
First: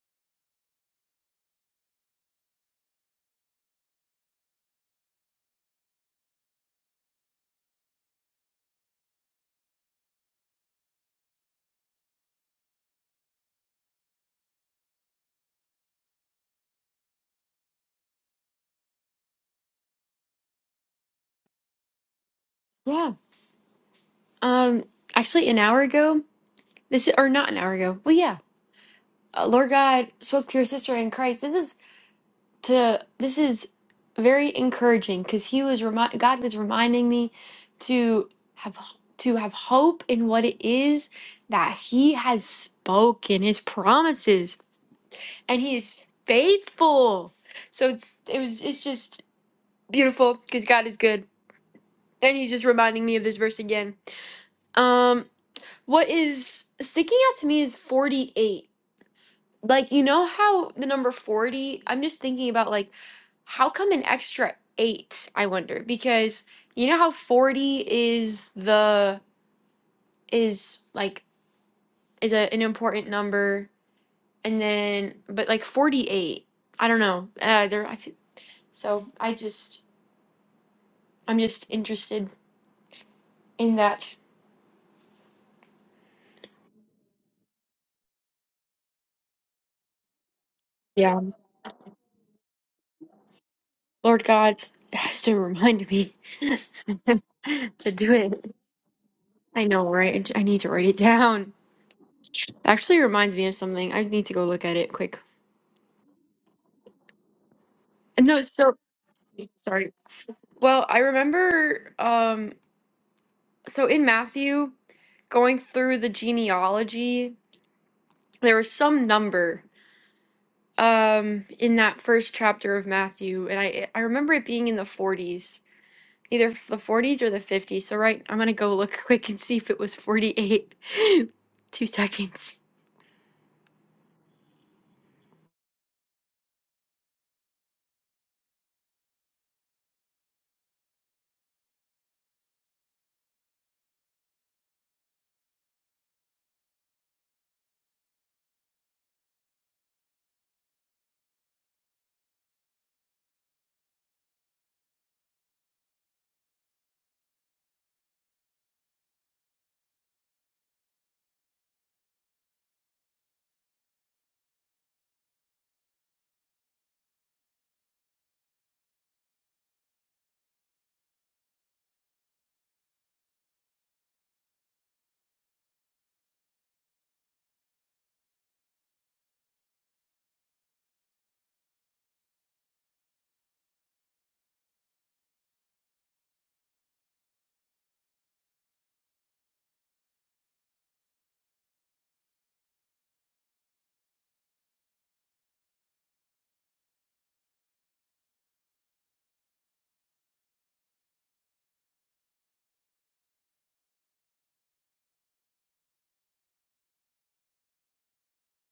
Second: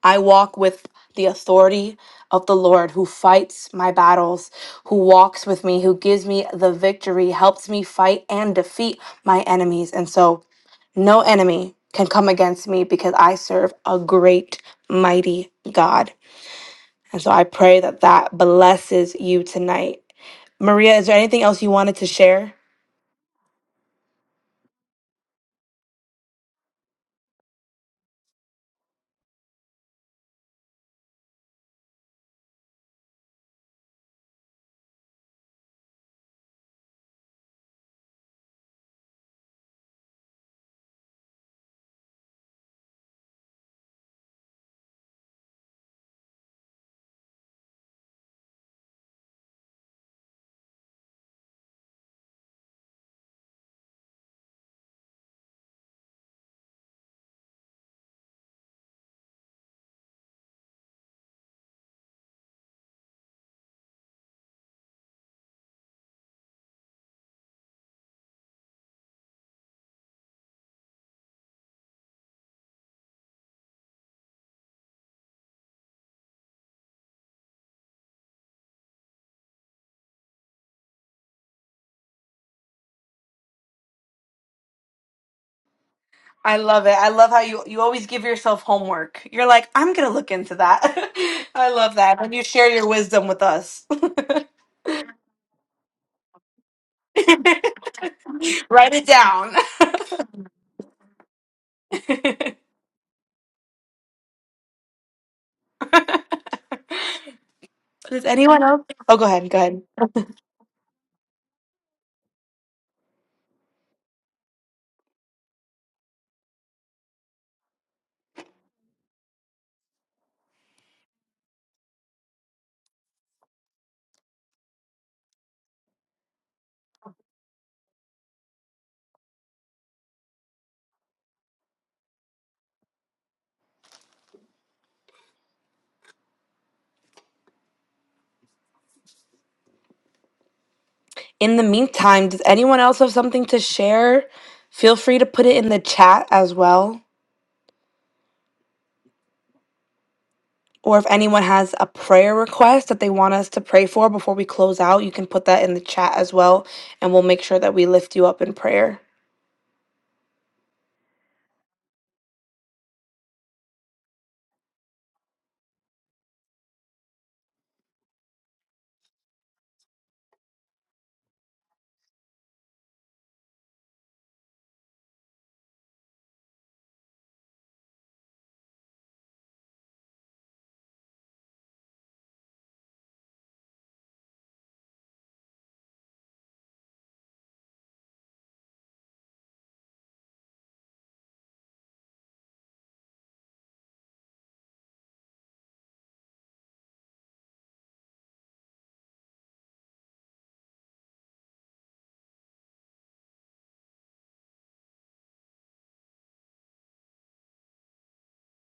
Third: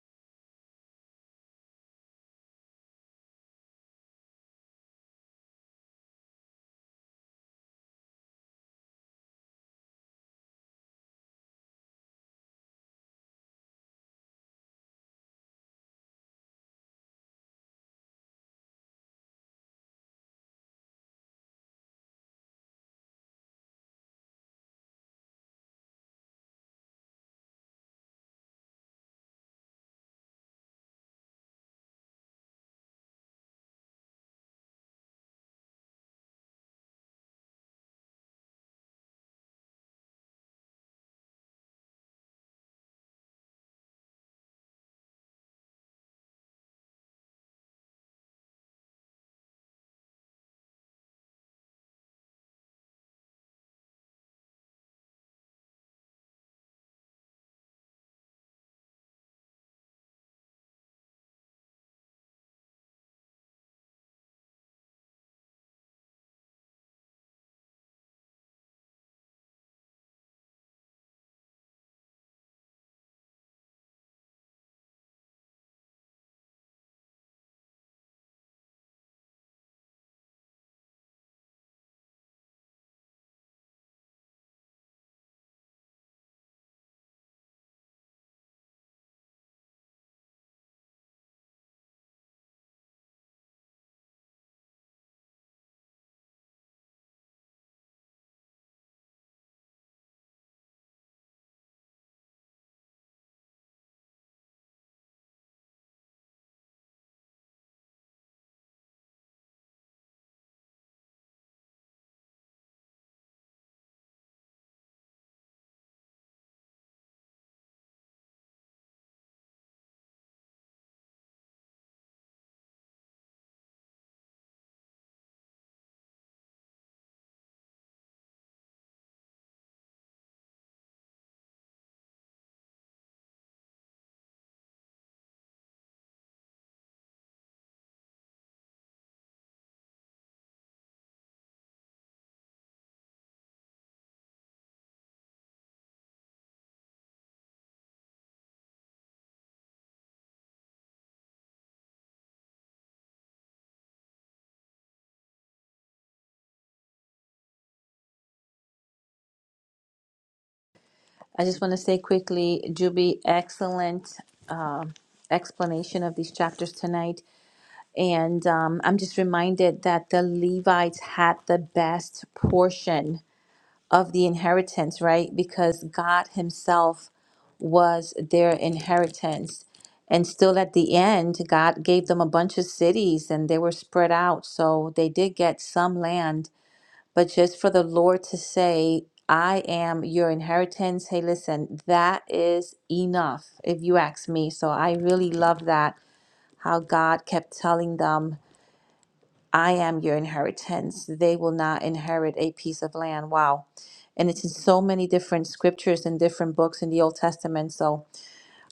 [SPEAKER 1] I walk with the authority of the Lord who fights my battles, who walks with me, who gives me the victory, helps me fight and defeat my enemies. And so no enemy can come against me because I serve a great, mighty God. And so I pray that that blesses you tonight. Maria, is there anything else you wanted to share?
[SPEAKER 3] Yeah. Um actually an hour ago, this is or not an hour ago. Well, yeah. Uh, Lord God spoke to your sister in Christ. This is to this is very encouraging because he was remind God was reminding me to have to have hope in what it is that He has spoken His promises, and He is faithful. So it's, it was it's just beautiful because God is good, and He's just reminding me of this verse again. Um, what is sticking out to me is forty eight. Like, you know how the number 40, I'm just thinking about like, how come an extra eight, I wonder? Because you know how 40 is the, is like, is a, an important number. And then, but like 48, I don't know. Uh, there, I feel, so I just, I'm just interested in that.
[SPEAKER 1] I love it. I love how you you always give yourself homework. You're like, I'm gonna look into that.
[SPEAKER 3] Yeah.
[SPEAKER 1] I love that. When you share your wisdom with us.
[SPEAKER 3] Lord God has to remind me to do it.
[SPEAKER 1] Write it down.
[SPEAKER 3] I know, right? I need to write it down. actually reminds me of something. I need to go look at it quick.
[SPEAKER 1] does
[SPEAKER 3] No,
[SPEAKER 1] anyone
[SPEAKER 3] so
[SPEAKER 1] else Oh go ahead, go ahead.
[SPEAKER 3] sorry. Well, I remember um so in Matthew going through the genealogy, there was some number um in that first chapter of Matthew and I I remember it being in the 40s, either f- the 40s or the 50s. So right, I'm going to go look quick and see if it was 48. 2 seconds.
[SPEAKER 1] In the meantime, does anyone else have something to share? Feel free to put it in the chat as well. Or if anyone has a prayer request that they want us to pray for before we close out, you can put that in the chat as well, and we'll make sure that we lift you up in prayer.
[SPEAKER 2] I just want to say quickly, Juby, excellent um explanation of these chapters tonight. And um, I'm just reminded that the Levites had the best portion of the inheritance, right? Because God Himself was their inheritance. And still at the end, God gave them a bunch of cities and they were spread out. So they did get some land. But just for the Lord to say, I am your inheritance, hey, listen, that is enough, if you ask me. So I really love that, how God kept telling them I am your inheritance. They will not inherit a piece of land. Wow. And it's in so many different scriptures and different books in the Old Testament. So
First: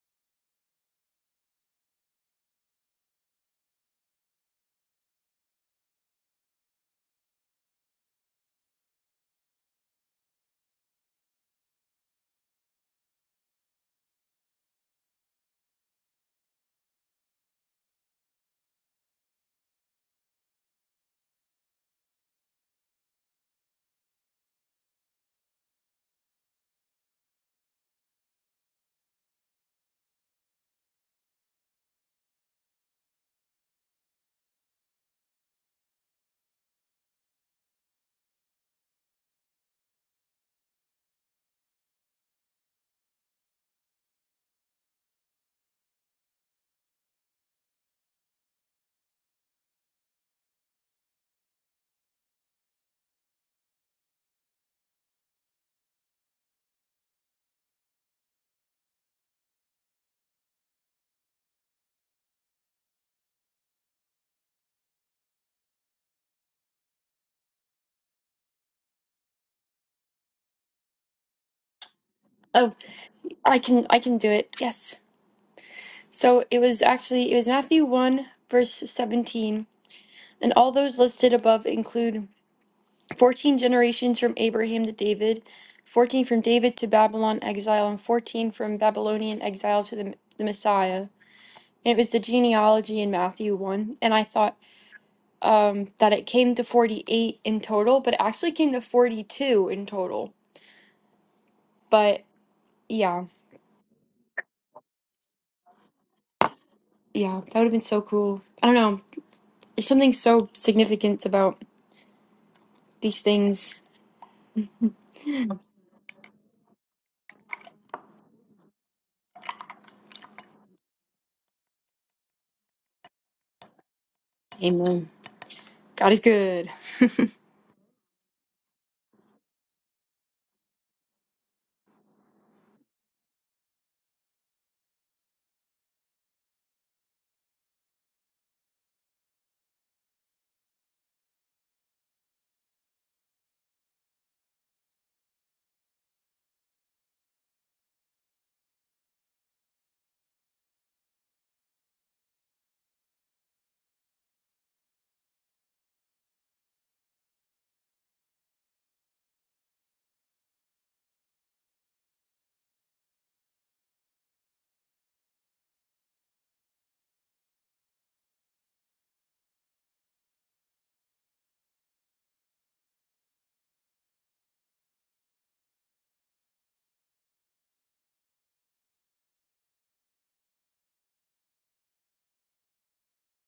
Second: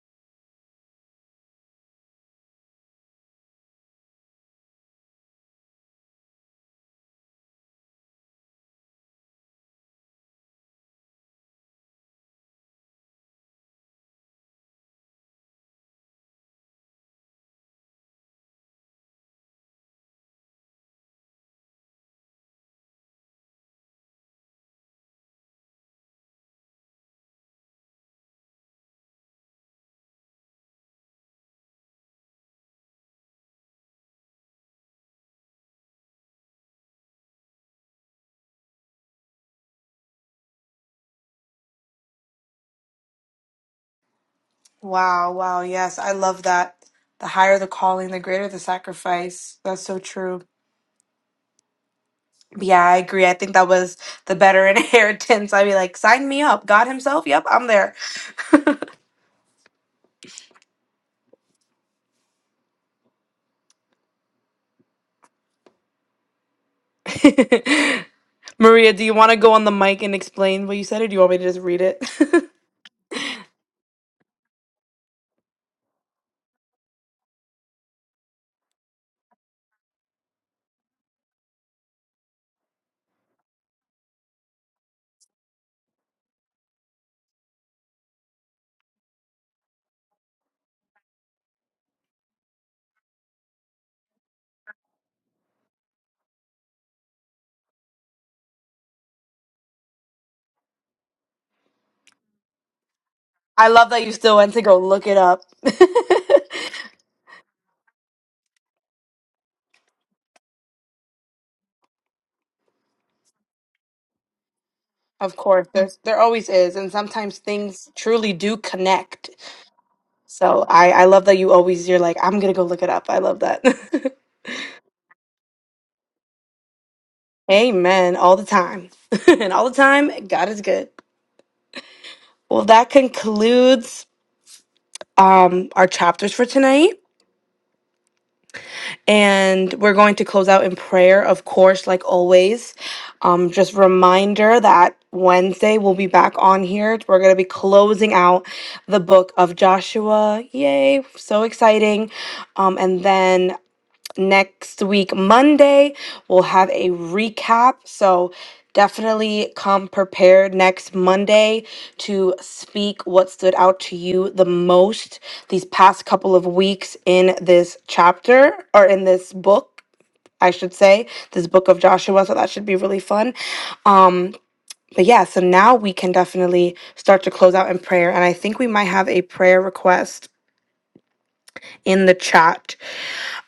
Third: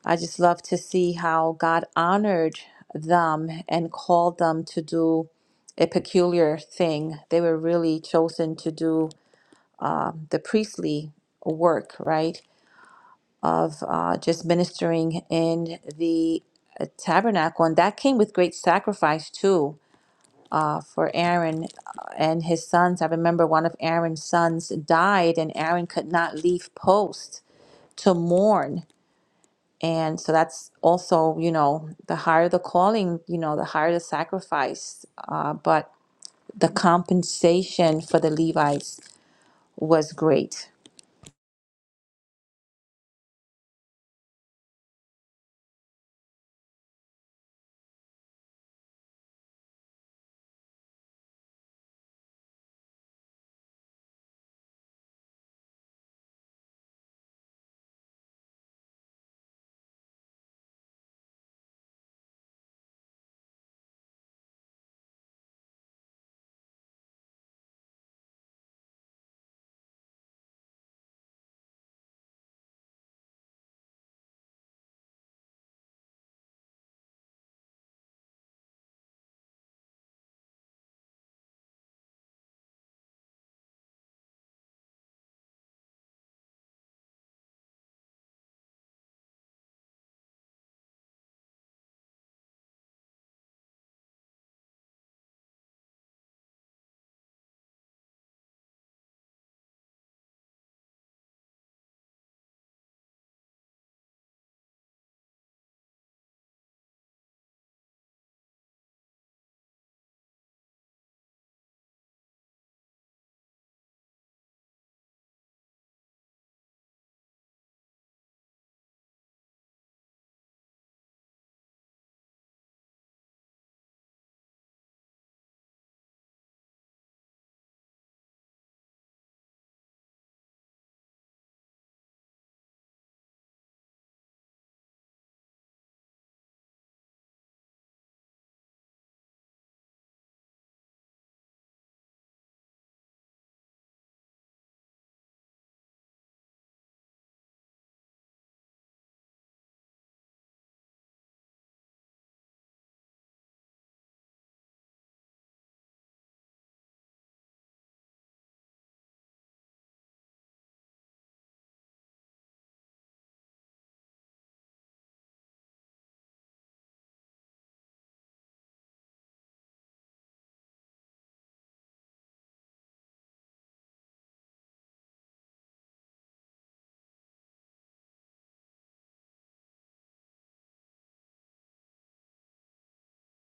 [SPEAKER 2] I just love to see how God honored them and called them to do a peculiar thing. They were really chosen to do the priestly work, right? Of uh, just ministering in the uh, tabernacle. And that came with great sacrifice, too for Aaron uh, and his sons. I remember one of Aaron's sons died, and Aaron could not leave post to mourn. And so that's also, you know, the higher the calling, you know, the higher the sacrifice. Uh, but the compensation for the Levites was great.
[SPEAKER 1] Wow, wow. Yes, I love that. The higher the calling, the greater the sacrifice. That's so true. Yeah, I agree. I think that was the better inheritance. I'd be like, sign me up. God Himself. Yep, I'm there. Maria, do you want to go on the mic and explain what you said, or do you want me to just read it?
[SPEAKER 3] Oh, I can I can do it. Yes. So it was actually it was Matthew 1 verse 17 And all those listed above include 14 generations from Abraham to David, 14 from David to Babylon exile, and 14 from Babylonian exile to the, the Messiah. And it was the genealogy in Matthew 1. And I thought um, that it came to 48 in total, but it actually came to 42 in total. But yeah,
[SPEAKER 1] I love that you still went to go look it up.
[SPEAKER 3] yeah, that would have been so cool. I don't know. There's something so significant about these things.
[SPEAKER 1] of course, there's there always is, and sometimes things truly do connect. So I I love that you always you're like I'm gonna go look it up. I love that.
[SPEAKER 3] Amen. God is good.
[SPEAKER 1] Amen. All the time. and all the time, God is good. Well, that concludes um, our chapters for tonight. And we're going to close out in prayer, of course, like always. Um, just reminder that Wednesday we'll be back on here. We're going to be closing out the book of Joshua. Yay! So exciting. Um, and then next week, Monday, we'll have a recap. So definitely come prepared next Monday to speak what stood out to you the most these past couple of weeks in this chapter or in this book. I should say this book of Joshua, so that should be really fun. Um, but yeah, so now we can definitely start to close out in prayer, and I think we might have a prayer request in the chat.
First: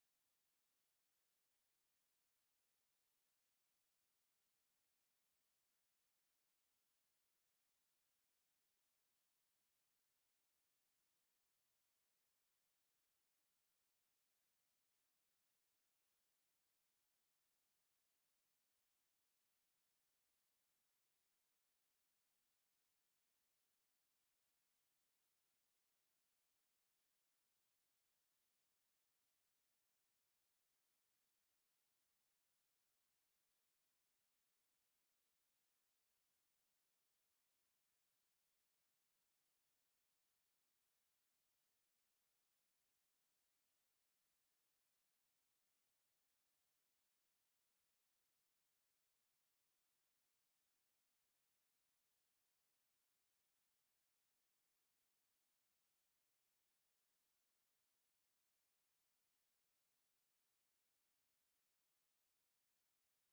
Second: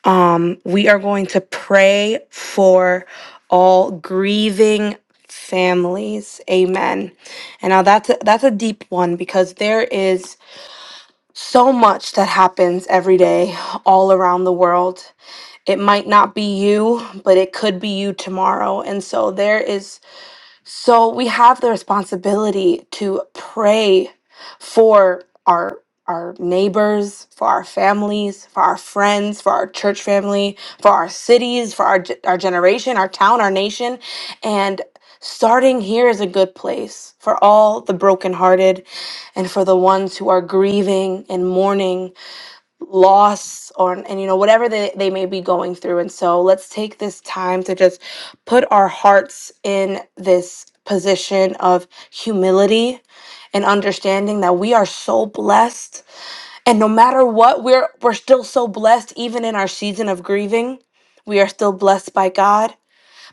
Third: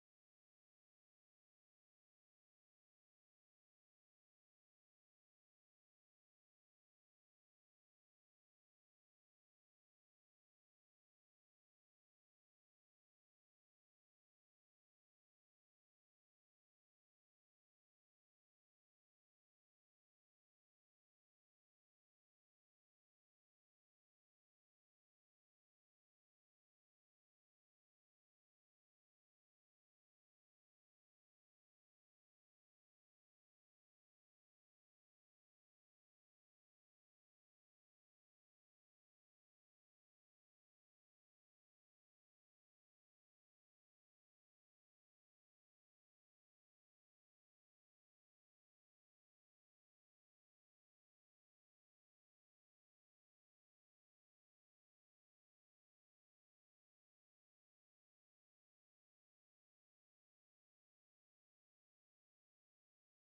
[SPEAKER 1] Um, we are going to pray for all grieving families. Amen. And now that's a, that's a deep one because there is so much that happens every day all around the world. It might not be you, but it could be you tomorrow. And so there is so we have the responsibility to pray for our our neighbors, for our families, for our friends, for our church family, for our cities, for our ge- our generation, our town, our nation, and starting here is a good place for all the brokenhearted and for the ones who are grieving and mourning loss on and you know whatever they, they may be going through and so let's take this time to just put our hearts in this position of humility and understanding that we are so blessed and no matter what we're we're still so blessed even in our season of grieving we are still blessed by god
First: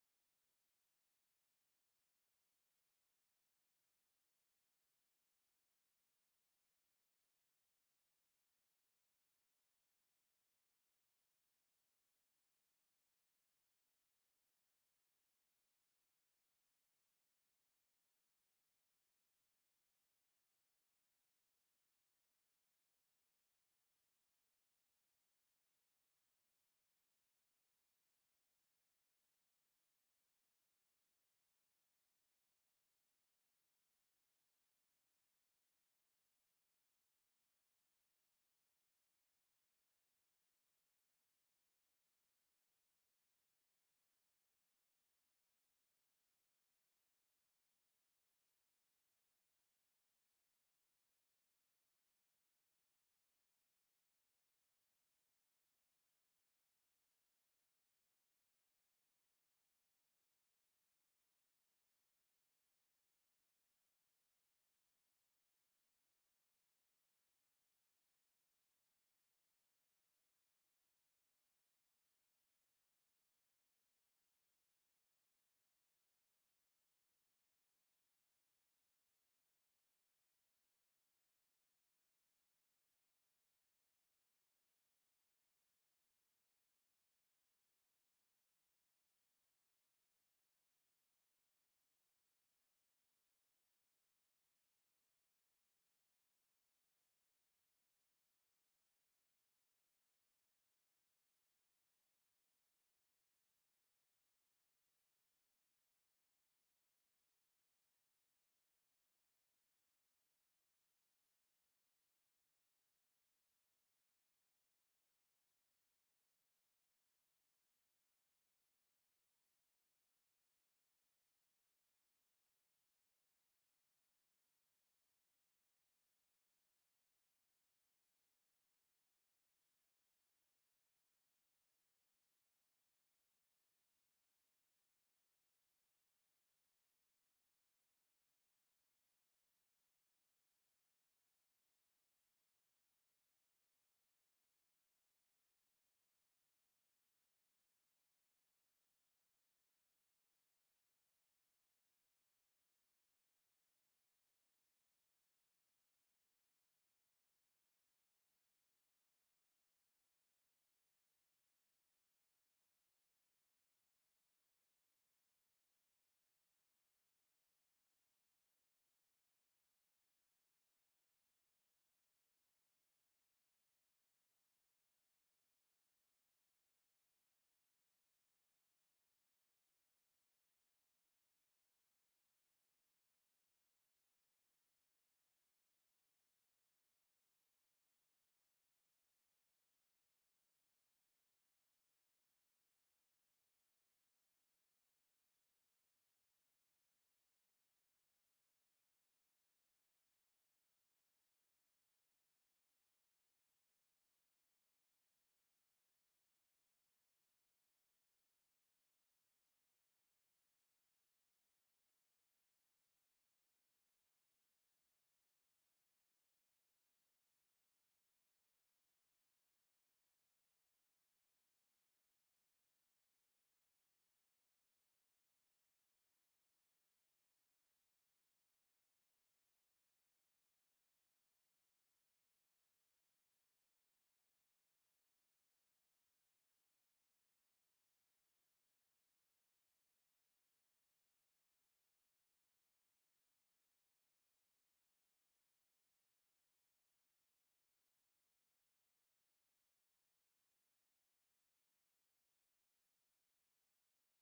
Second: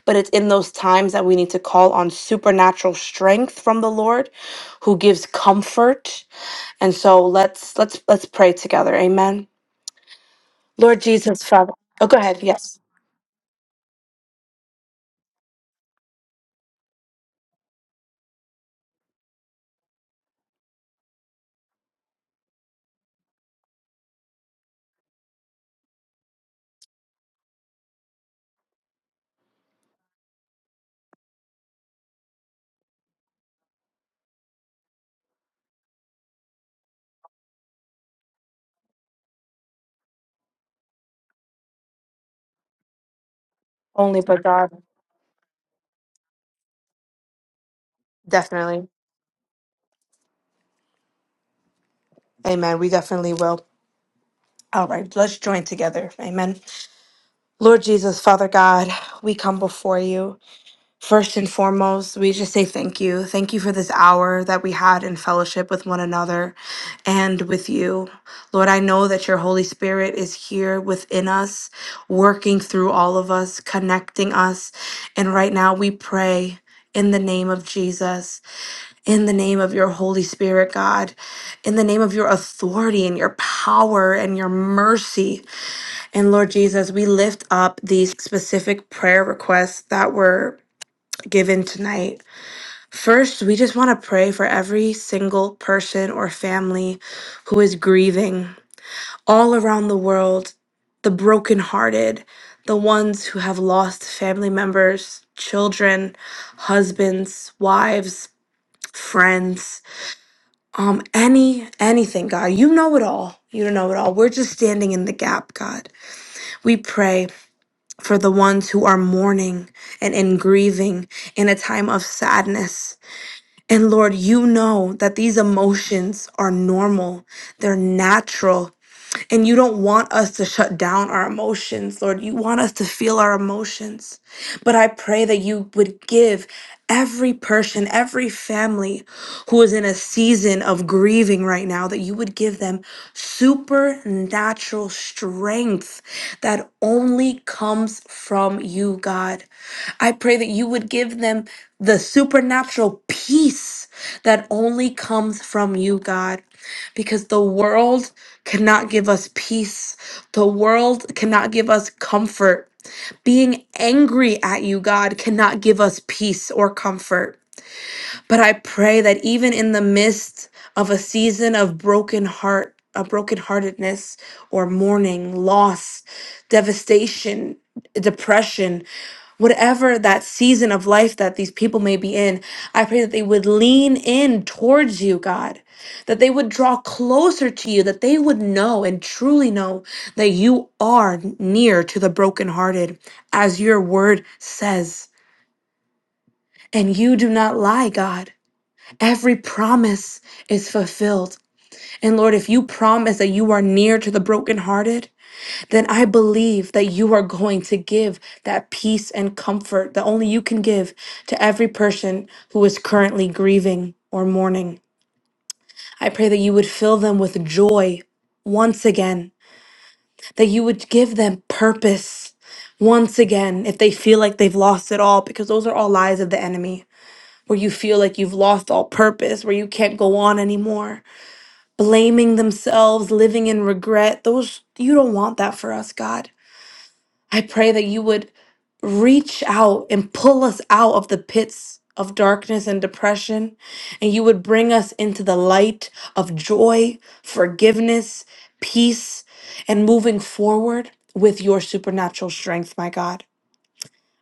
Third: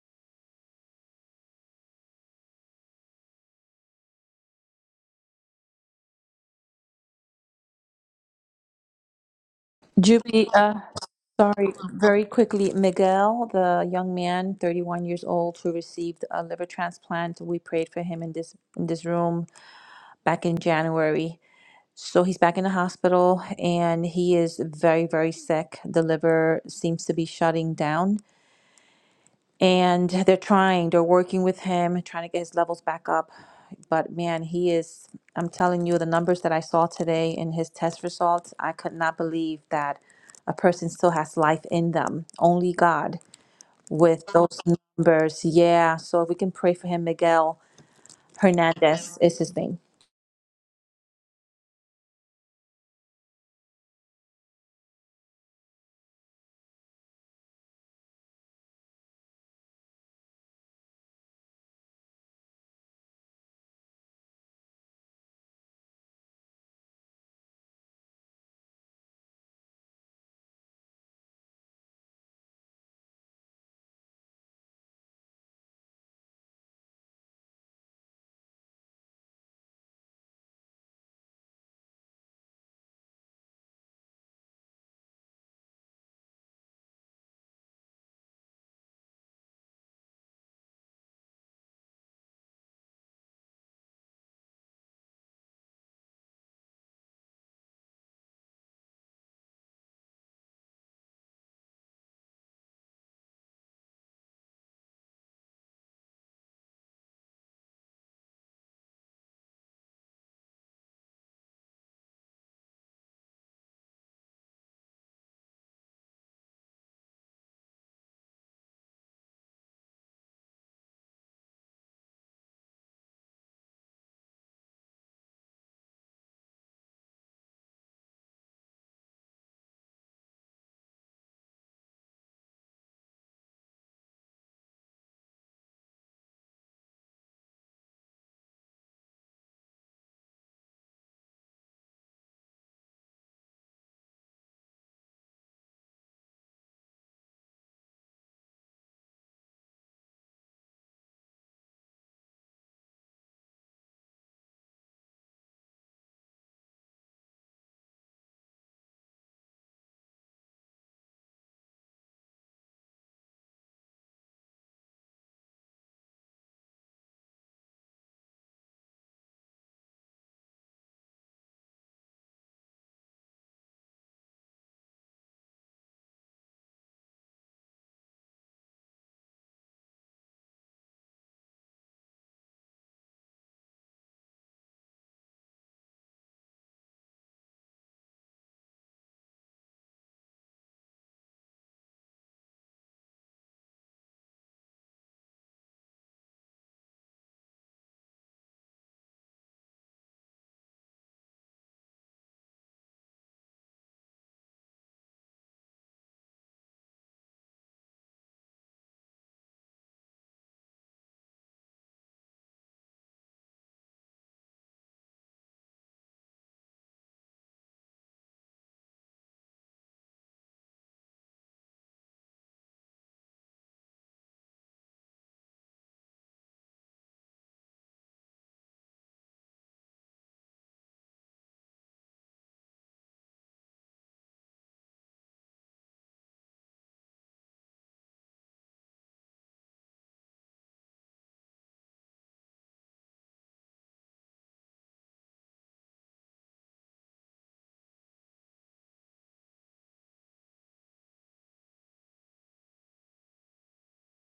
[SPEAKER 1] but it's in those times that we need to call on supernatural strength from the lord who gives comfort and so let's let's let's pray together amen
[SPEAKER 2] Jubilee, uh,
[SPEAKER 1] Lord Jesus,
[SPEAKER 2] sorry,
[SPEAKER 1] Father. Oh, go
[SPEAKER 2] very
[SPEAKER 1] ahead.
[SPEAKER 2] quickly,
[SPEAKER 1] Yes.
[SPEAKER 2] Miguel, the young man, 31 years old, who received a liver transplant. We prayed for him in this in this room back in January So he's back in the hospital and he is very, very sick. The liver seems to be shutting down. And they're trying, they're working with him, trying to get his levels back up. But man, he is, I'm telling you, the numbers that I saw today in his test results, I could not believe that a person still has life in them. Only God with those numbers. Yeah. So if we can pray for him, Miguel Hernandez is his name.
[SPEAKER 1] Amen. We definitely will. All right. Let's join together. Amen. Lord Jesus, Father God, we come before you. First and foremost, we just say thank you. Thank you for this hour that we had in fellowship with one another and with you. Lord, I know that your Holy Spirit is here within us, working through all of us, connecting us. And right now we pray in the name of Jesus in the name of your Holy Spirit, God, in the name of your authority and your power and your mercy. And Lord Jesus, we lift up these specific prayer requests that were given tonight. First, we just want to pray for every single person or family who is grieving all around the world, the brokenhearted, the ones who have lost family members, children, husbands, wives, friends um, any anything, God. You know it all. You know it all. We're just standing in the gap, God. We pray for the ones who are mourning and in grieving in a time of sadness. And Lord, you know that these emotions are normal. They're natural. And you don't want us to shut down our emotions, Lord. You want us to feel our emotions. But I pray that you would give every person, every family who is in a season of grieving right now, that you would give them supernatural strength that only comes from you, God. I pray that you would give them the supernatural peace that only comes from you, God because the world cannot give us peace. The world cannot give us comfort. Being angry at you, God, cannot give us peace or comfort. But I pray that even in the midst of a season of broken heart, a brokenheartedness or mourning, loss, devastation, depression, whatever that season of life that these people may be in, I pray that they would lean in towards you, God, that they would draw closer to you, that they would know and truly know that you are near to the brokenhearted, as your word says. And you do not lie, God. Every promise is fulfilled. And Lord, if you promise that you are near to the brokenhearted, then I believe that you are going to give that peace and comfort that only you can give to every person who is currently grieving or mourning. I pray that you would fill them with joy once again, that you would give them purpose once again if they feel like they've lost it all, because those are all lies of the enemy, where you feel like you've lost all purpose, where you can't go on anymore blaming themselves, living in regret. Those you don't want that for us, God. I pray that you would reach out and pull us out of the pits of darkness and depression, and you would bring us into the light of joy, forgiveness, peace, and moving forward with your supernatural strength, my God.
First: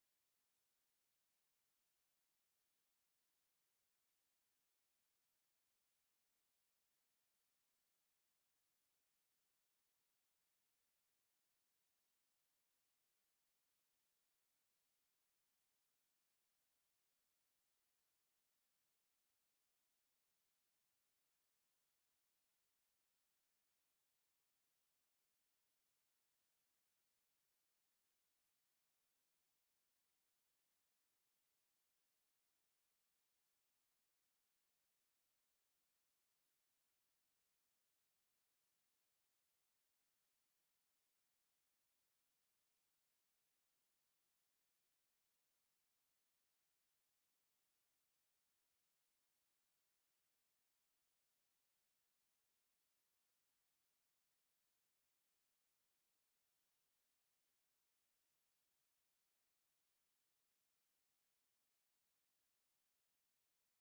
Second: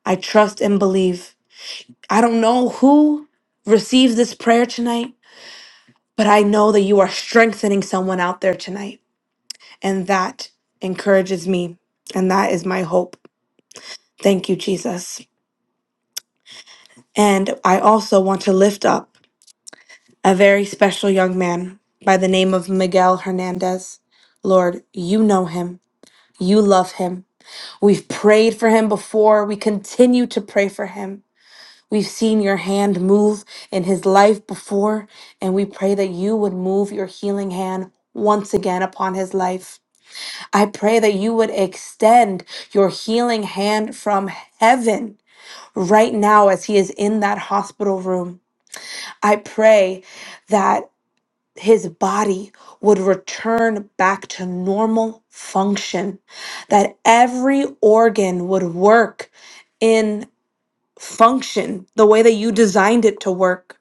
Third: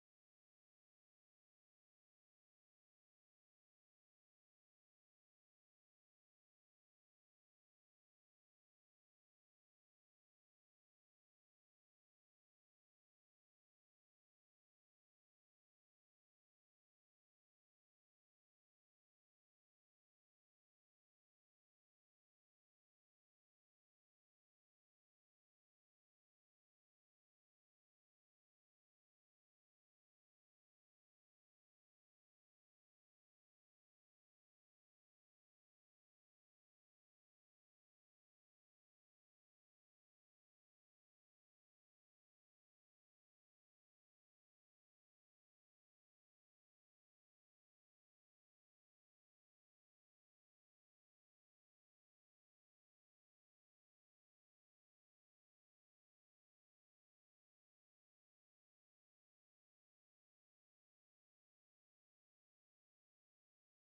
[SPEAKER 1] I trust and believe. I don't know who receives this prayer tonight, but I know that you are strengthening someone out there tonight. And that encourages me. And that is my hope. Thank you, Jesus. And I also want to lift up a very special young man by the name of Miguel Hernandez. Lord, you know him. You love him. We've prayed for him before. We continue to pray for him. We've seen your hand move in his life before, and we pray that you would move your healing hand once again upon his life. I pray that you would extend your healing hand from heaven right now as he is in that hospital room. I pray that his body would return back to normal function, that every organ would work in function the way that you designed it to work,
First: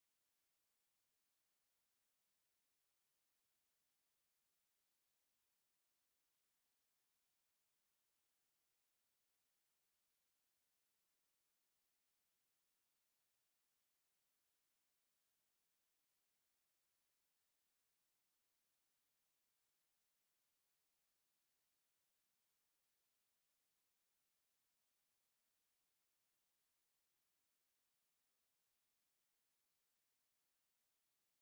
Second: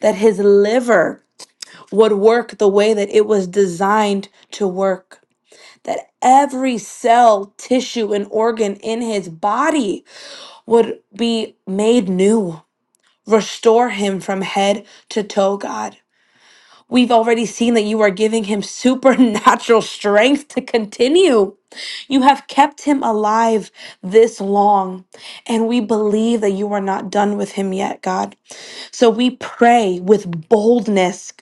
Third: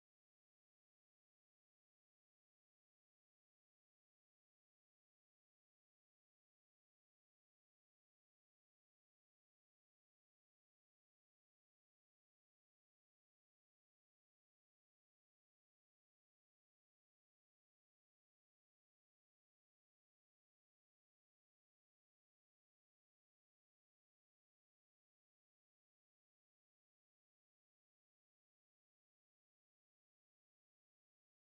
[SPEAKER 1] that his liver would work the way that it was designed to work that every cell, tissue, and organ in his body would be made new. Restore him from head to toe, God. We've already seen that you are giving him supernatural strength to continue. You have kept him alive this long, and we believe that you are not done with him yet, God. So we pray with boldness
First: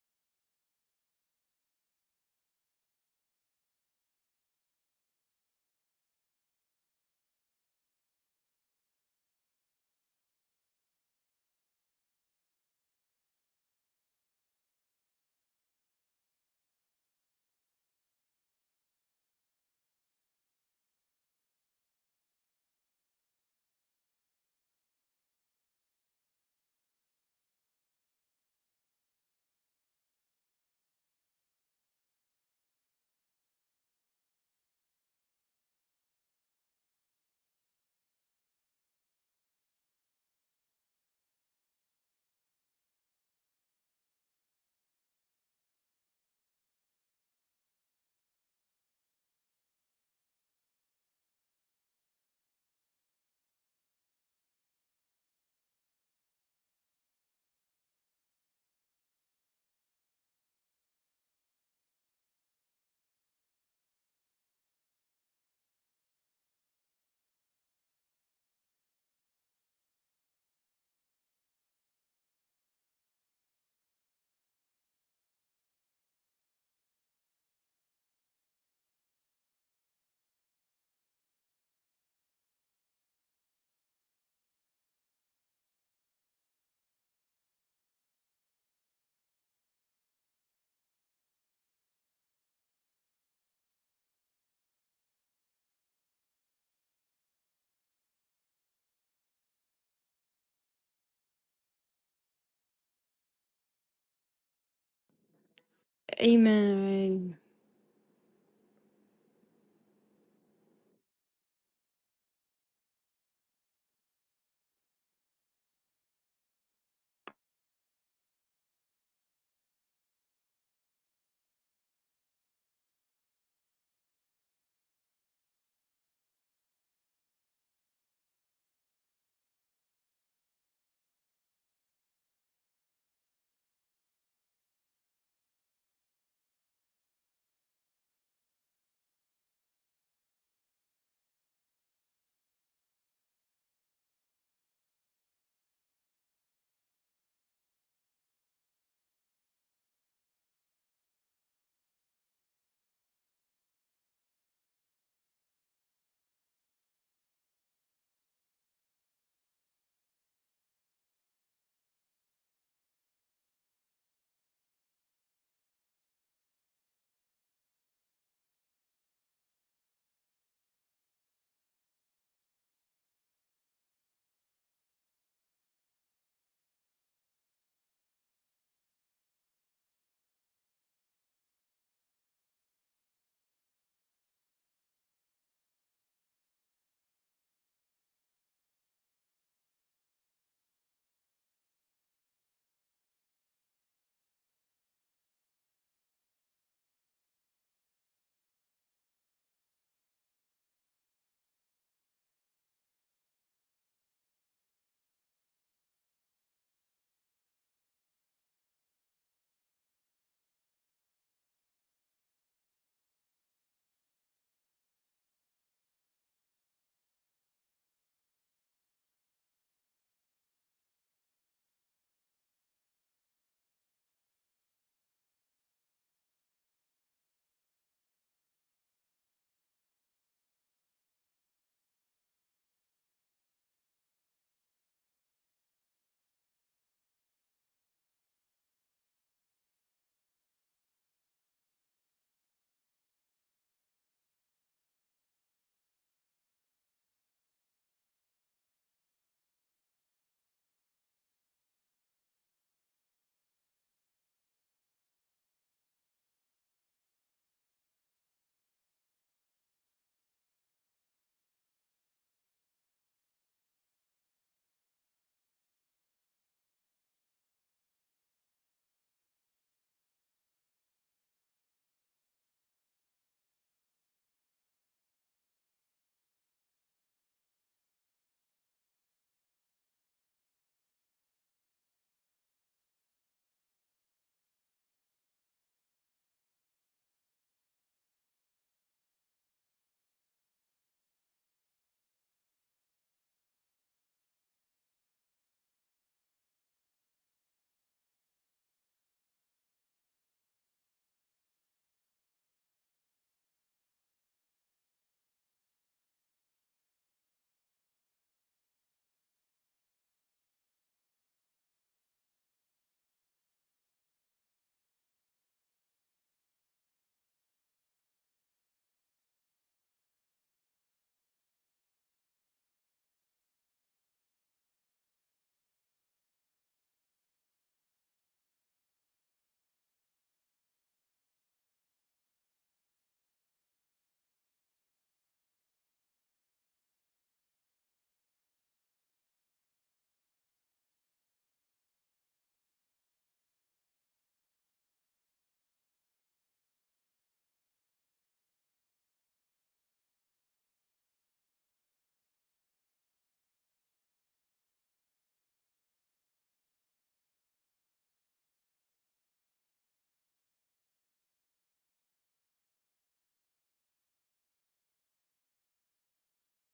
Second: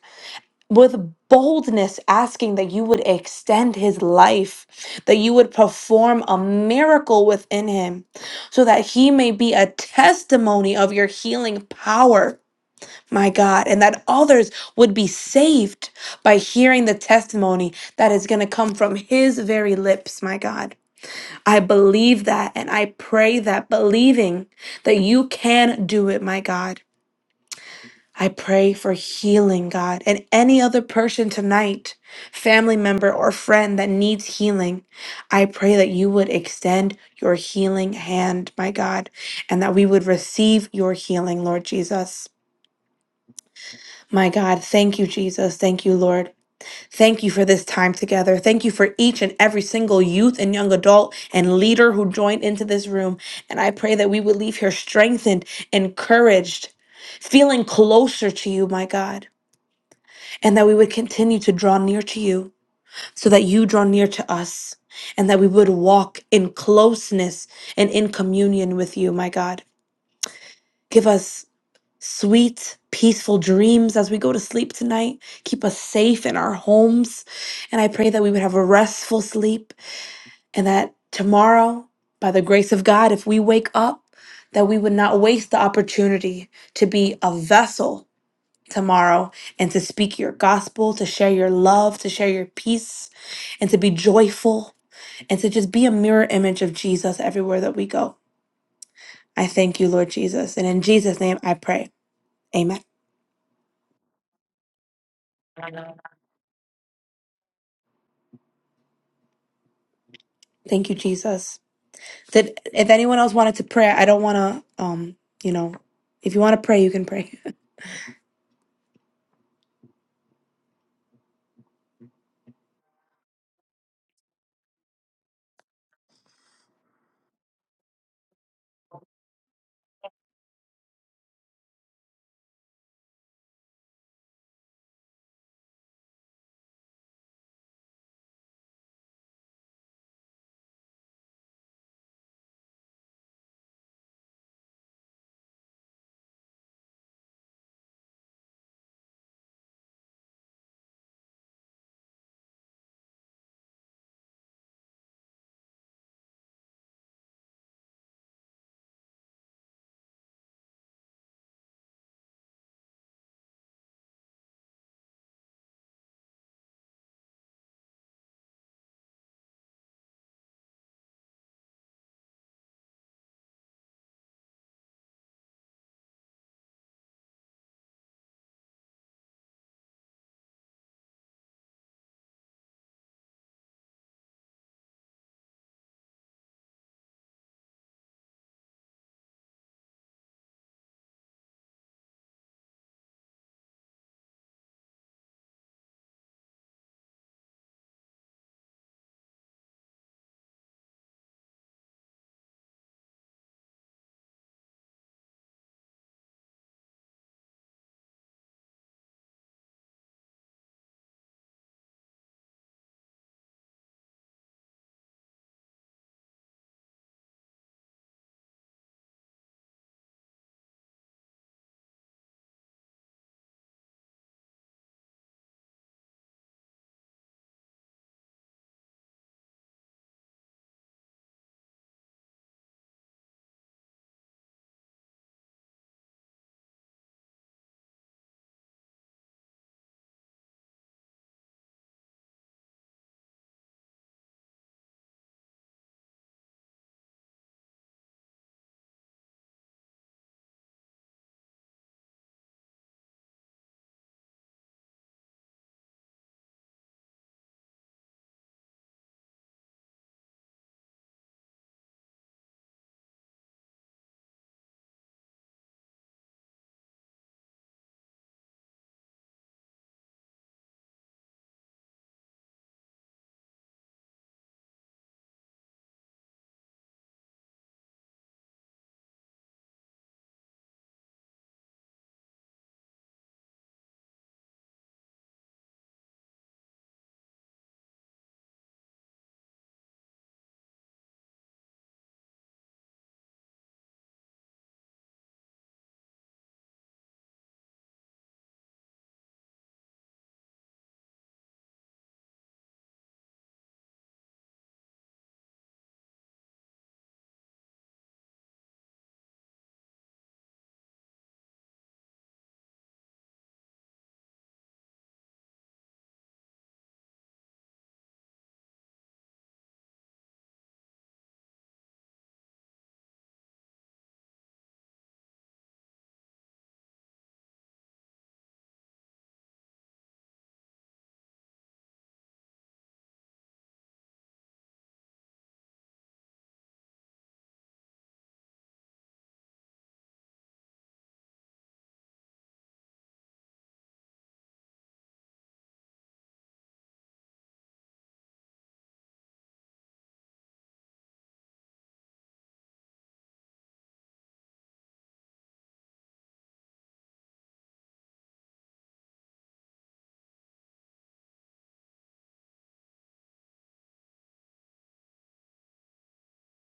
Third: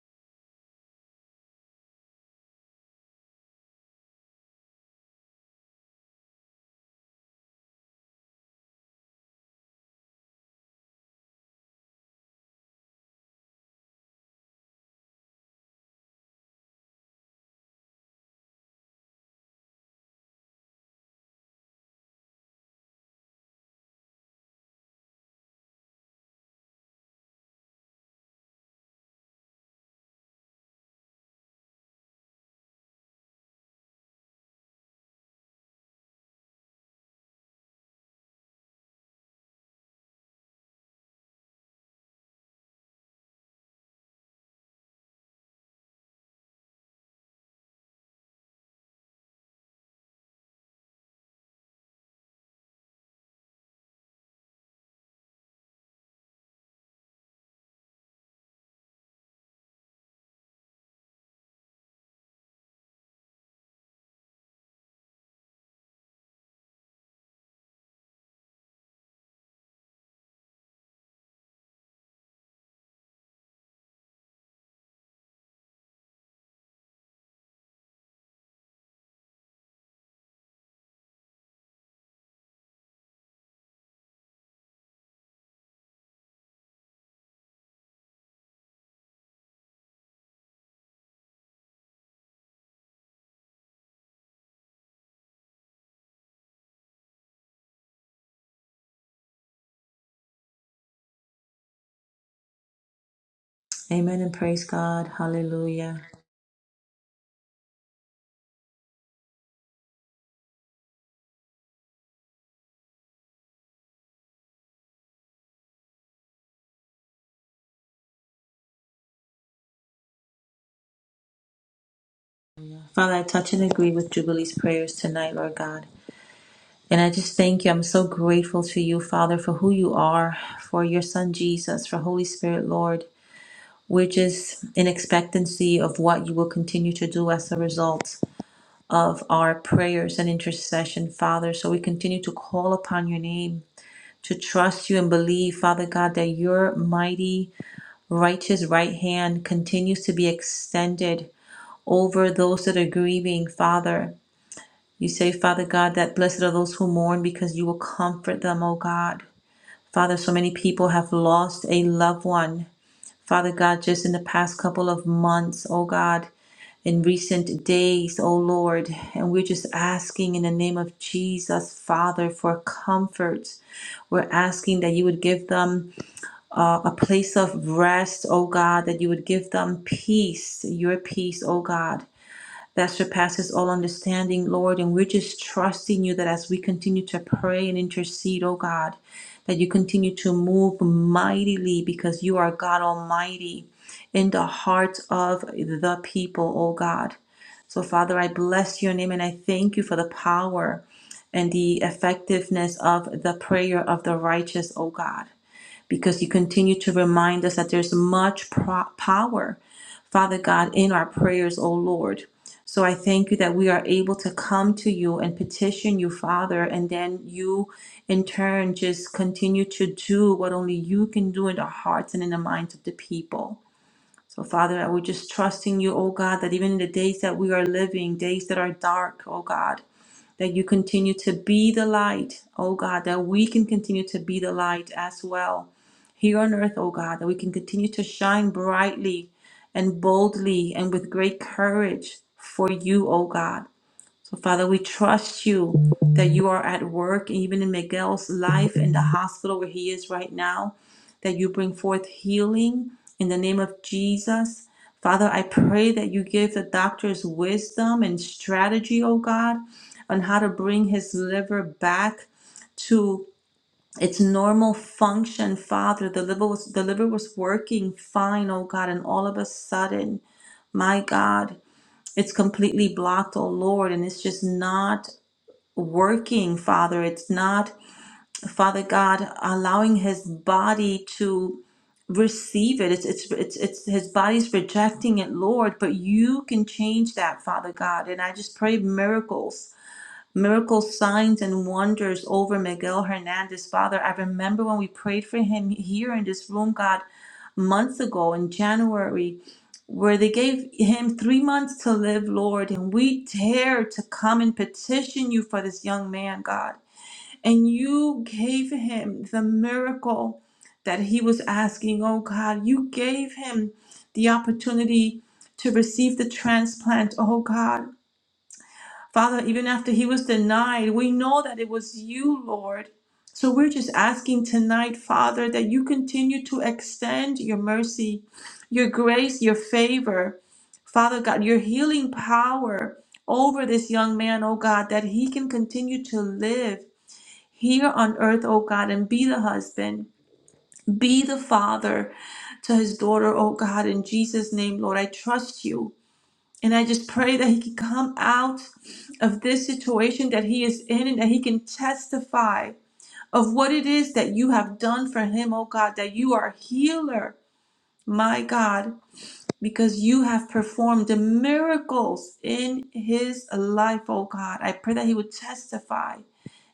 [SPEAKER 1] with boldness asking that you would extend his life, that you would perform a miracle within him, so that he may be a testimony of your healing power, my God, and that others would be saved by hearing the testimony that is going to come from his very lips, my God. I believe that and I pray that, believing that you can do it, my God. I pray for healing, God, and any other person tonight, family member or friend that needs healing. I pray that you would extend your healing hand, my God, and that we would receive your healing, Lord Jesus. My God, thank you, Jesus. Thank you, Lord. Thank you for this time together. Thank you for each and every single youth and young adult and leader who joined into this room. And I pray that we would leave here strengthened, encouraged, feeling closer to you, my God and that we would continue to draw near to you so that you draw near to us, and that we would walk in closeness and in communion with you, my God. Give us sweet, peaceful dreams as we go to sleep tonight. Keep us safe in our homes. And I pray that we would have a restful sleep and that tomorrow, by the grace of God, if we wake up, that we would not waste the opportunity to be a vessel tomorrow and to speak your gospel, to share your love, to share your peace, and to be joyful and to just be a mirror image of Jesus everywhere that we go. I thank you, Lord Jesus. And in Jesus' name I pray. Amen.
[SPEAKER 2] Amen and praise God. Hallelujah.
[SPEAKER 3] Amen.
[SPEAKER 1] Thank you, Jesus. Did if anyone else wanted to pray, I don't wanna um, you know, if you want to pray, you can pray.
[SPEAKER 2] Father, I touch and agree with Jubilee's prayers tonight, Lord God. And I just thank you. I'm so grateful to you, Father, for who you are, for your Son Jesus, for Holy Spirit, Lord. We're just in expectancy of what you will continue to do as a result of our prayers and intercession, Father. So we continue to call upon your name, to trust you and believe, Father God, that your mighty, righteous right hand continues to be extended over those that are grieving, Father. You say, Father God, that blessed are those who mourn because you will comfort them, O God. Father, so many people have lost a loved one. Father God, just in the past couple of months, O God, in recent days, O Lord. And we're just asking in the name of Jesus, Father, for comfort. We're asking that you would give them uh, a place of rest, O God, that you would give them peace, your peace, O God that surpasses all understanding, Lord. And we're just trusting you that as we continue to pray and intercede, oh God, that you continue to move mightily because you are God Almighty in the hearts of the people, oh God. So, Father, I bless your name and I thank you for the power and the effectiveness of the prayer of the righteous, oh God because you continue to remind us that there's much pro- power, Father God, in our prayers, O Lord. So I thank you that we are able to come to you and petition you, Father, and then you in turn just continue to do what only you can do in the hearts and in the minds of the people. So, Father, I we're just trusting you, oh God, that even in the days that we are living, days that are dark, oh God, that you continue to be the light, oh God, that we can continue to be the light as well here on earth, oh God, that we can continue to shine brightly and boldly and with great courage for you, oh God. So, Father, we trust you that you are at work, even in Miguel's life in the hospital where he is right now, that you bring forth healing in the name of Jesus. Father, I pray that you give the doctors wisdom and strategy, oh God, on how to bring his liver back to its normal function, Father. The liver was the liver was working fine, oh God, and all of a sudden, my God, it's completely blocked, oh Lord, and it's just not working, Father. It's not, Father God, allowing his body to receive it. It's it's it's it's his body's rejecting it, Lord, but you can change that, Father God. And I just pray miracles. Miracle signs and wonders over Miguel Hernandez. Father, I remember when we prayed for him here in this room, God, months ago in January, where they gave him three months to live, Lord, and we dare to come and petition you for this young man, God and you gave him the miracle that he was asking. Oh God, you gave him the opportunity to receive the transplant. Oh God, Father, even after he was denied, we know that it was you, Lord. So we're just asking tonight, Father, that you continue to extend your mercy, your grace, your favor. Father God, your healing power over this young man, oh God, that he can continue to live here on earth, oh God, and be the husband, be the father to his daughter, oh God, in Jesus' name, Lord. I trust you. And I just pray that he can come out of this situation that he is in and that he can testify of what it is that you have done for him, oh God, that you are a healer, my God because you have performed the miracles in his life, oh God. I pray that he would testify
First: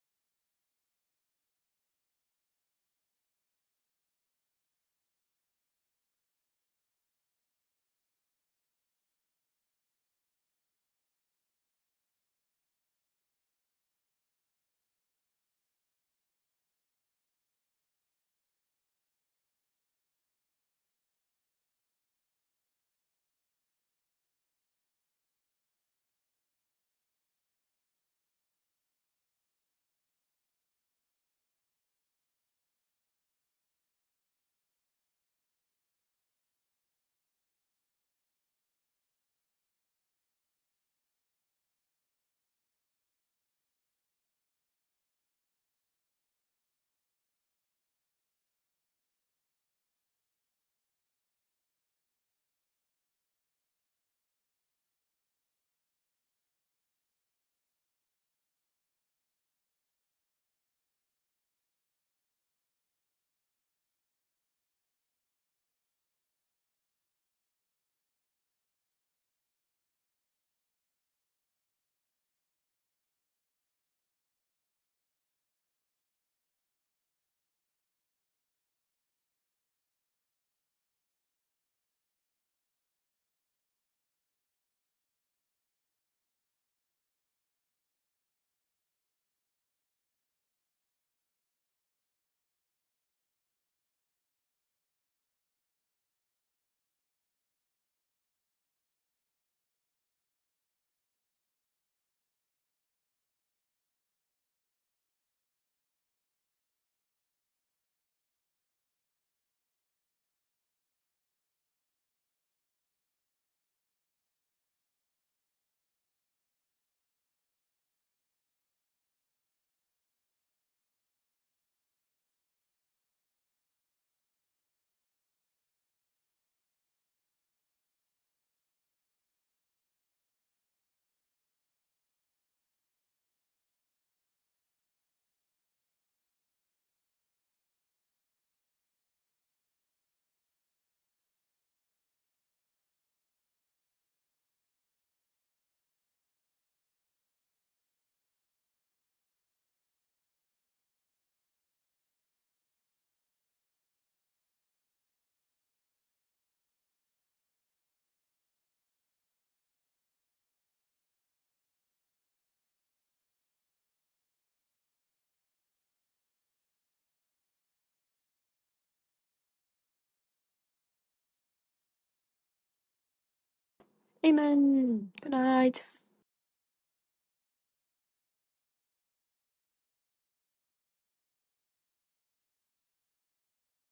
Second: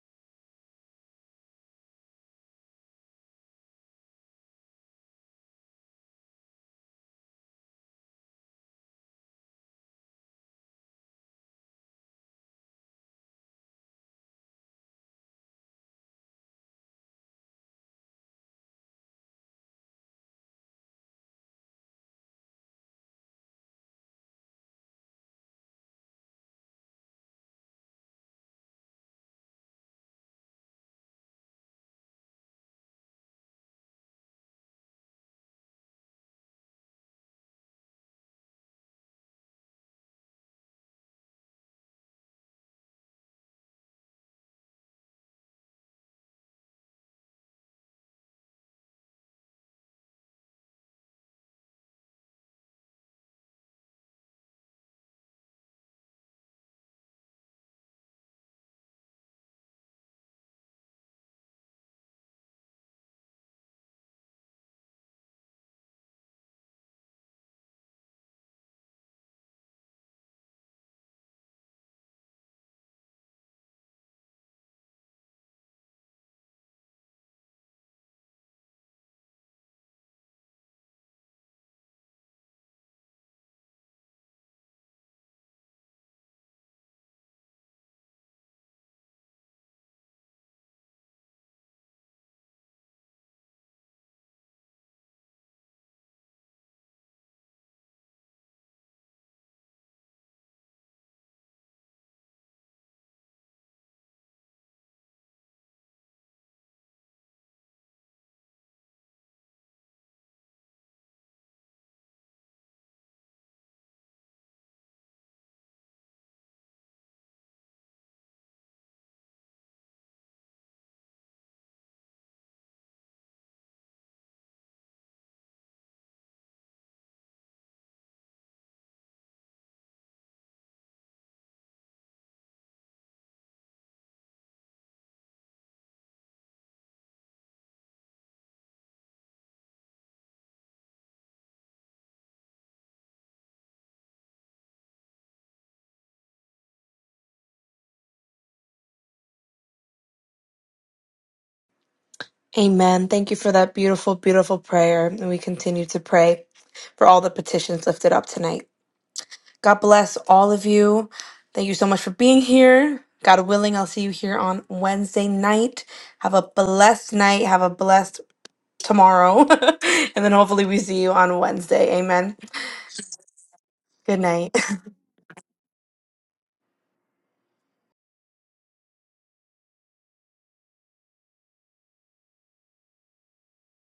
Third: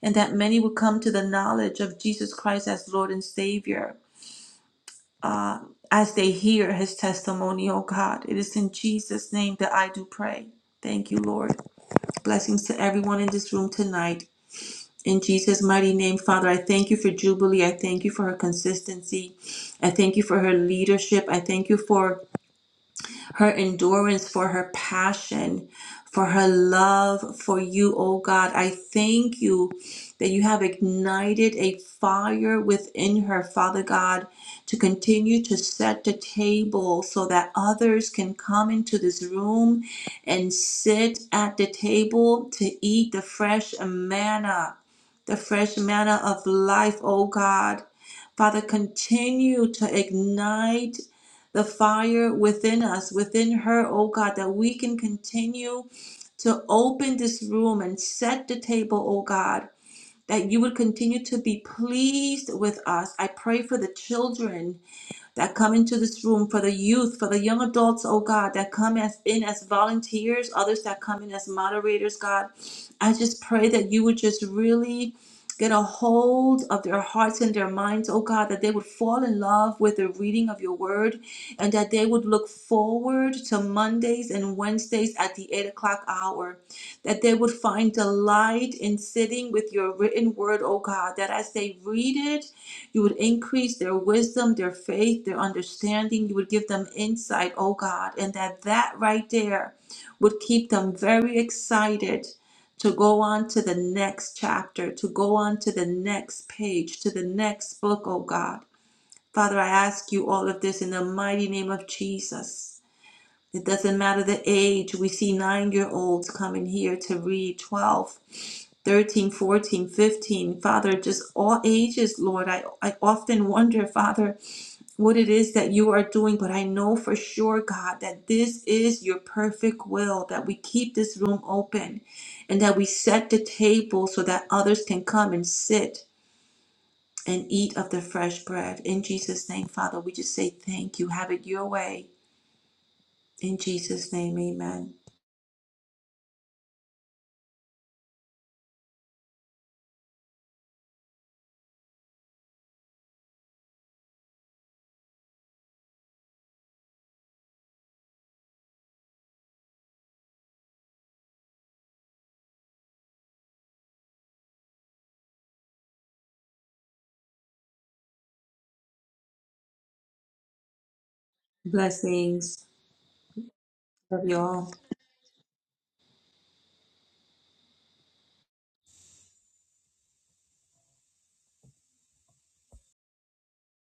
[SPEAKER 2] and that many would come to the knowledge of Jesus Christ as Lord and Savior uh, as they hear his testimony, oh God. It is in Jesus' name that I do pray. Thank you, Lord. Blessings to everyone in this room tonight. In Jesus' mighty name, Father, I thank you for Jubilee. I thank you for her consistency. I thank you for her leadership. I thank you for her endurance, for her passion, for her love for you, oh God. I thank you that you have ignited a fire within her, Father God, to continue to set the table so that others can come into this room and sit at the table to eat the fresh manna, the fresh manna of life, oh God. Father, continue to ignite the fire within us, within her, oh God, that we can continue to open this room and set the table, oh God, that you would continue to be pleased with us. I pray for the children that come into this room for the youth, for the young adults, oh God, that come as in as volunteers, others that come in as moderators, God. I just pray that you would just really get a hold of their hearts and their minds, oh God, that they would fall in love with the reading of your word and that they would look forward to Mondays and Wednesdays at the eight o'clock hour, that they would find delight in sitting with your written word, oh God, that as they read it, you would increase their wisdom, their faith, their understanding. You would give them insight, oh God, and that that right there would keep them very excited to go on to the next chapter, to go on to the next page, to the next book, oh God. Father, I ask you all of this in the mighty name of Jesus. It doesn't matter the age. We see nine year olds coming here to read 12, 13, 14, 15. Father, just all ages, Lord. I, I often wonder, Father, what it is that you are doing, but I know for sure, God, that this is your perfect will, that we keep this room open and that we set the table so that others can come and sit and eat of the fresh bread. In Jesus' name, Father, we just say thank you. Have it your way. In Jesus' name, amen.
[SPEAKER 1] Amen. Thank you for that beautiful, beautiful prayer. And we continue to pray for all the petitions lifted up tonight. God bless all of you. Thank you so much for being here. God willing, I'll see you here on Wednesday night. Have a blessed night. Have a blessed tomorrow. and then hopefully we see you on Wednesday. Amen.
[SPEAKER 2] Blessings.
[SPEAKER 1] Good
[SPEAKER 2] Love you
[SPEAKER 1] night.
[SPEAKER 2] all.
[SPEAKER 3] Amen. Good night.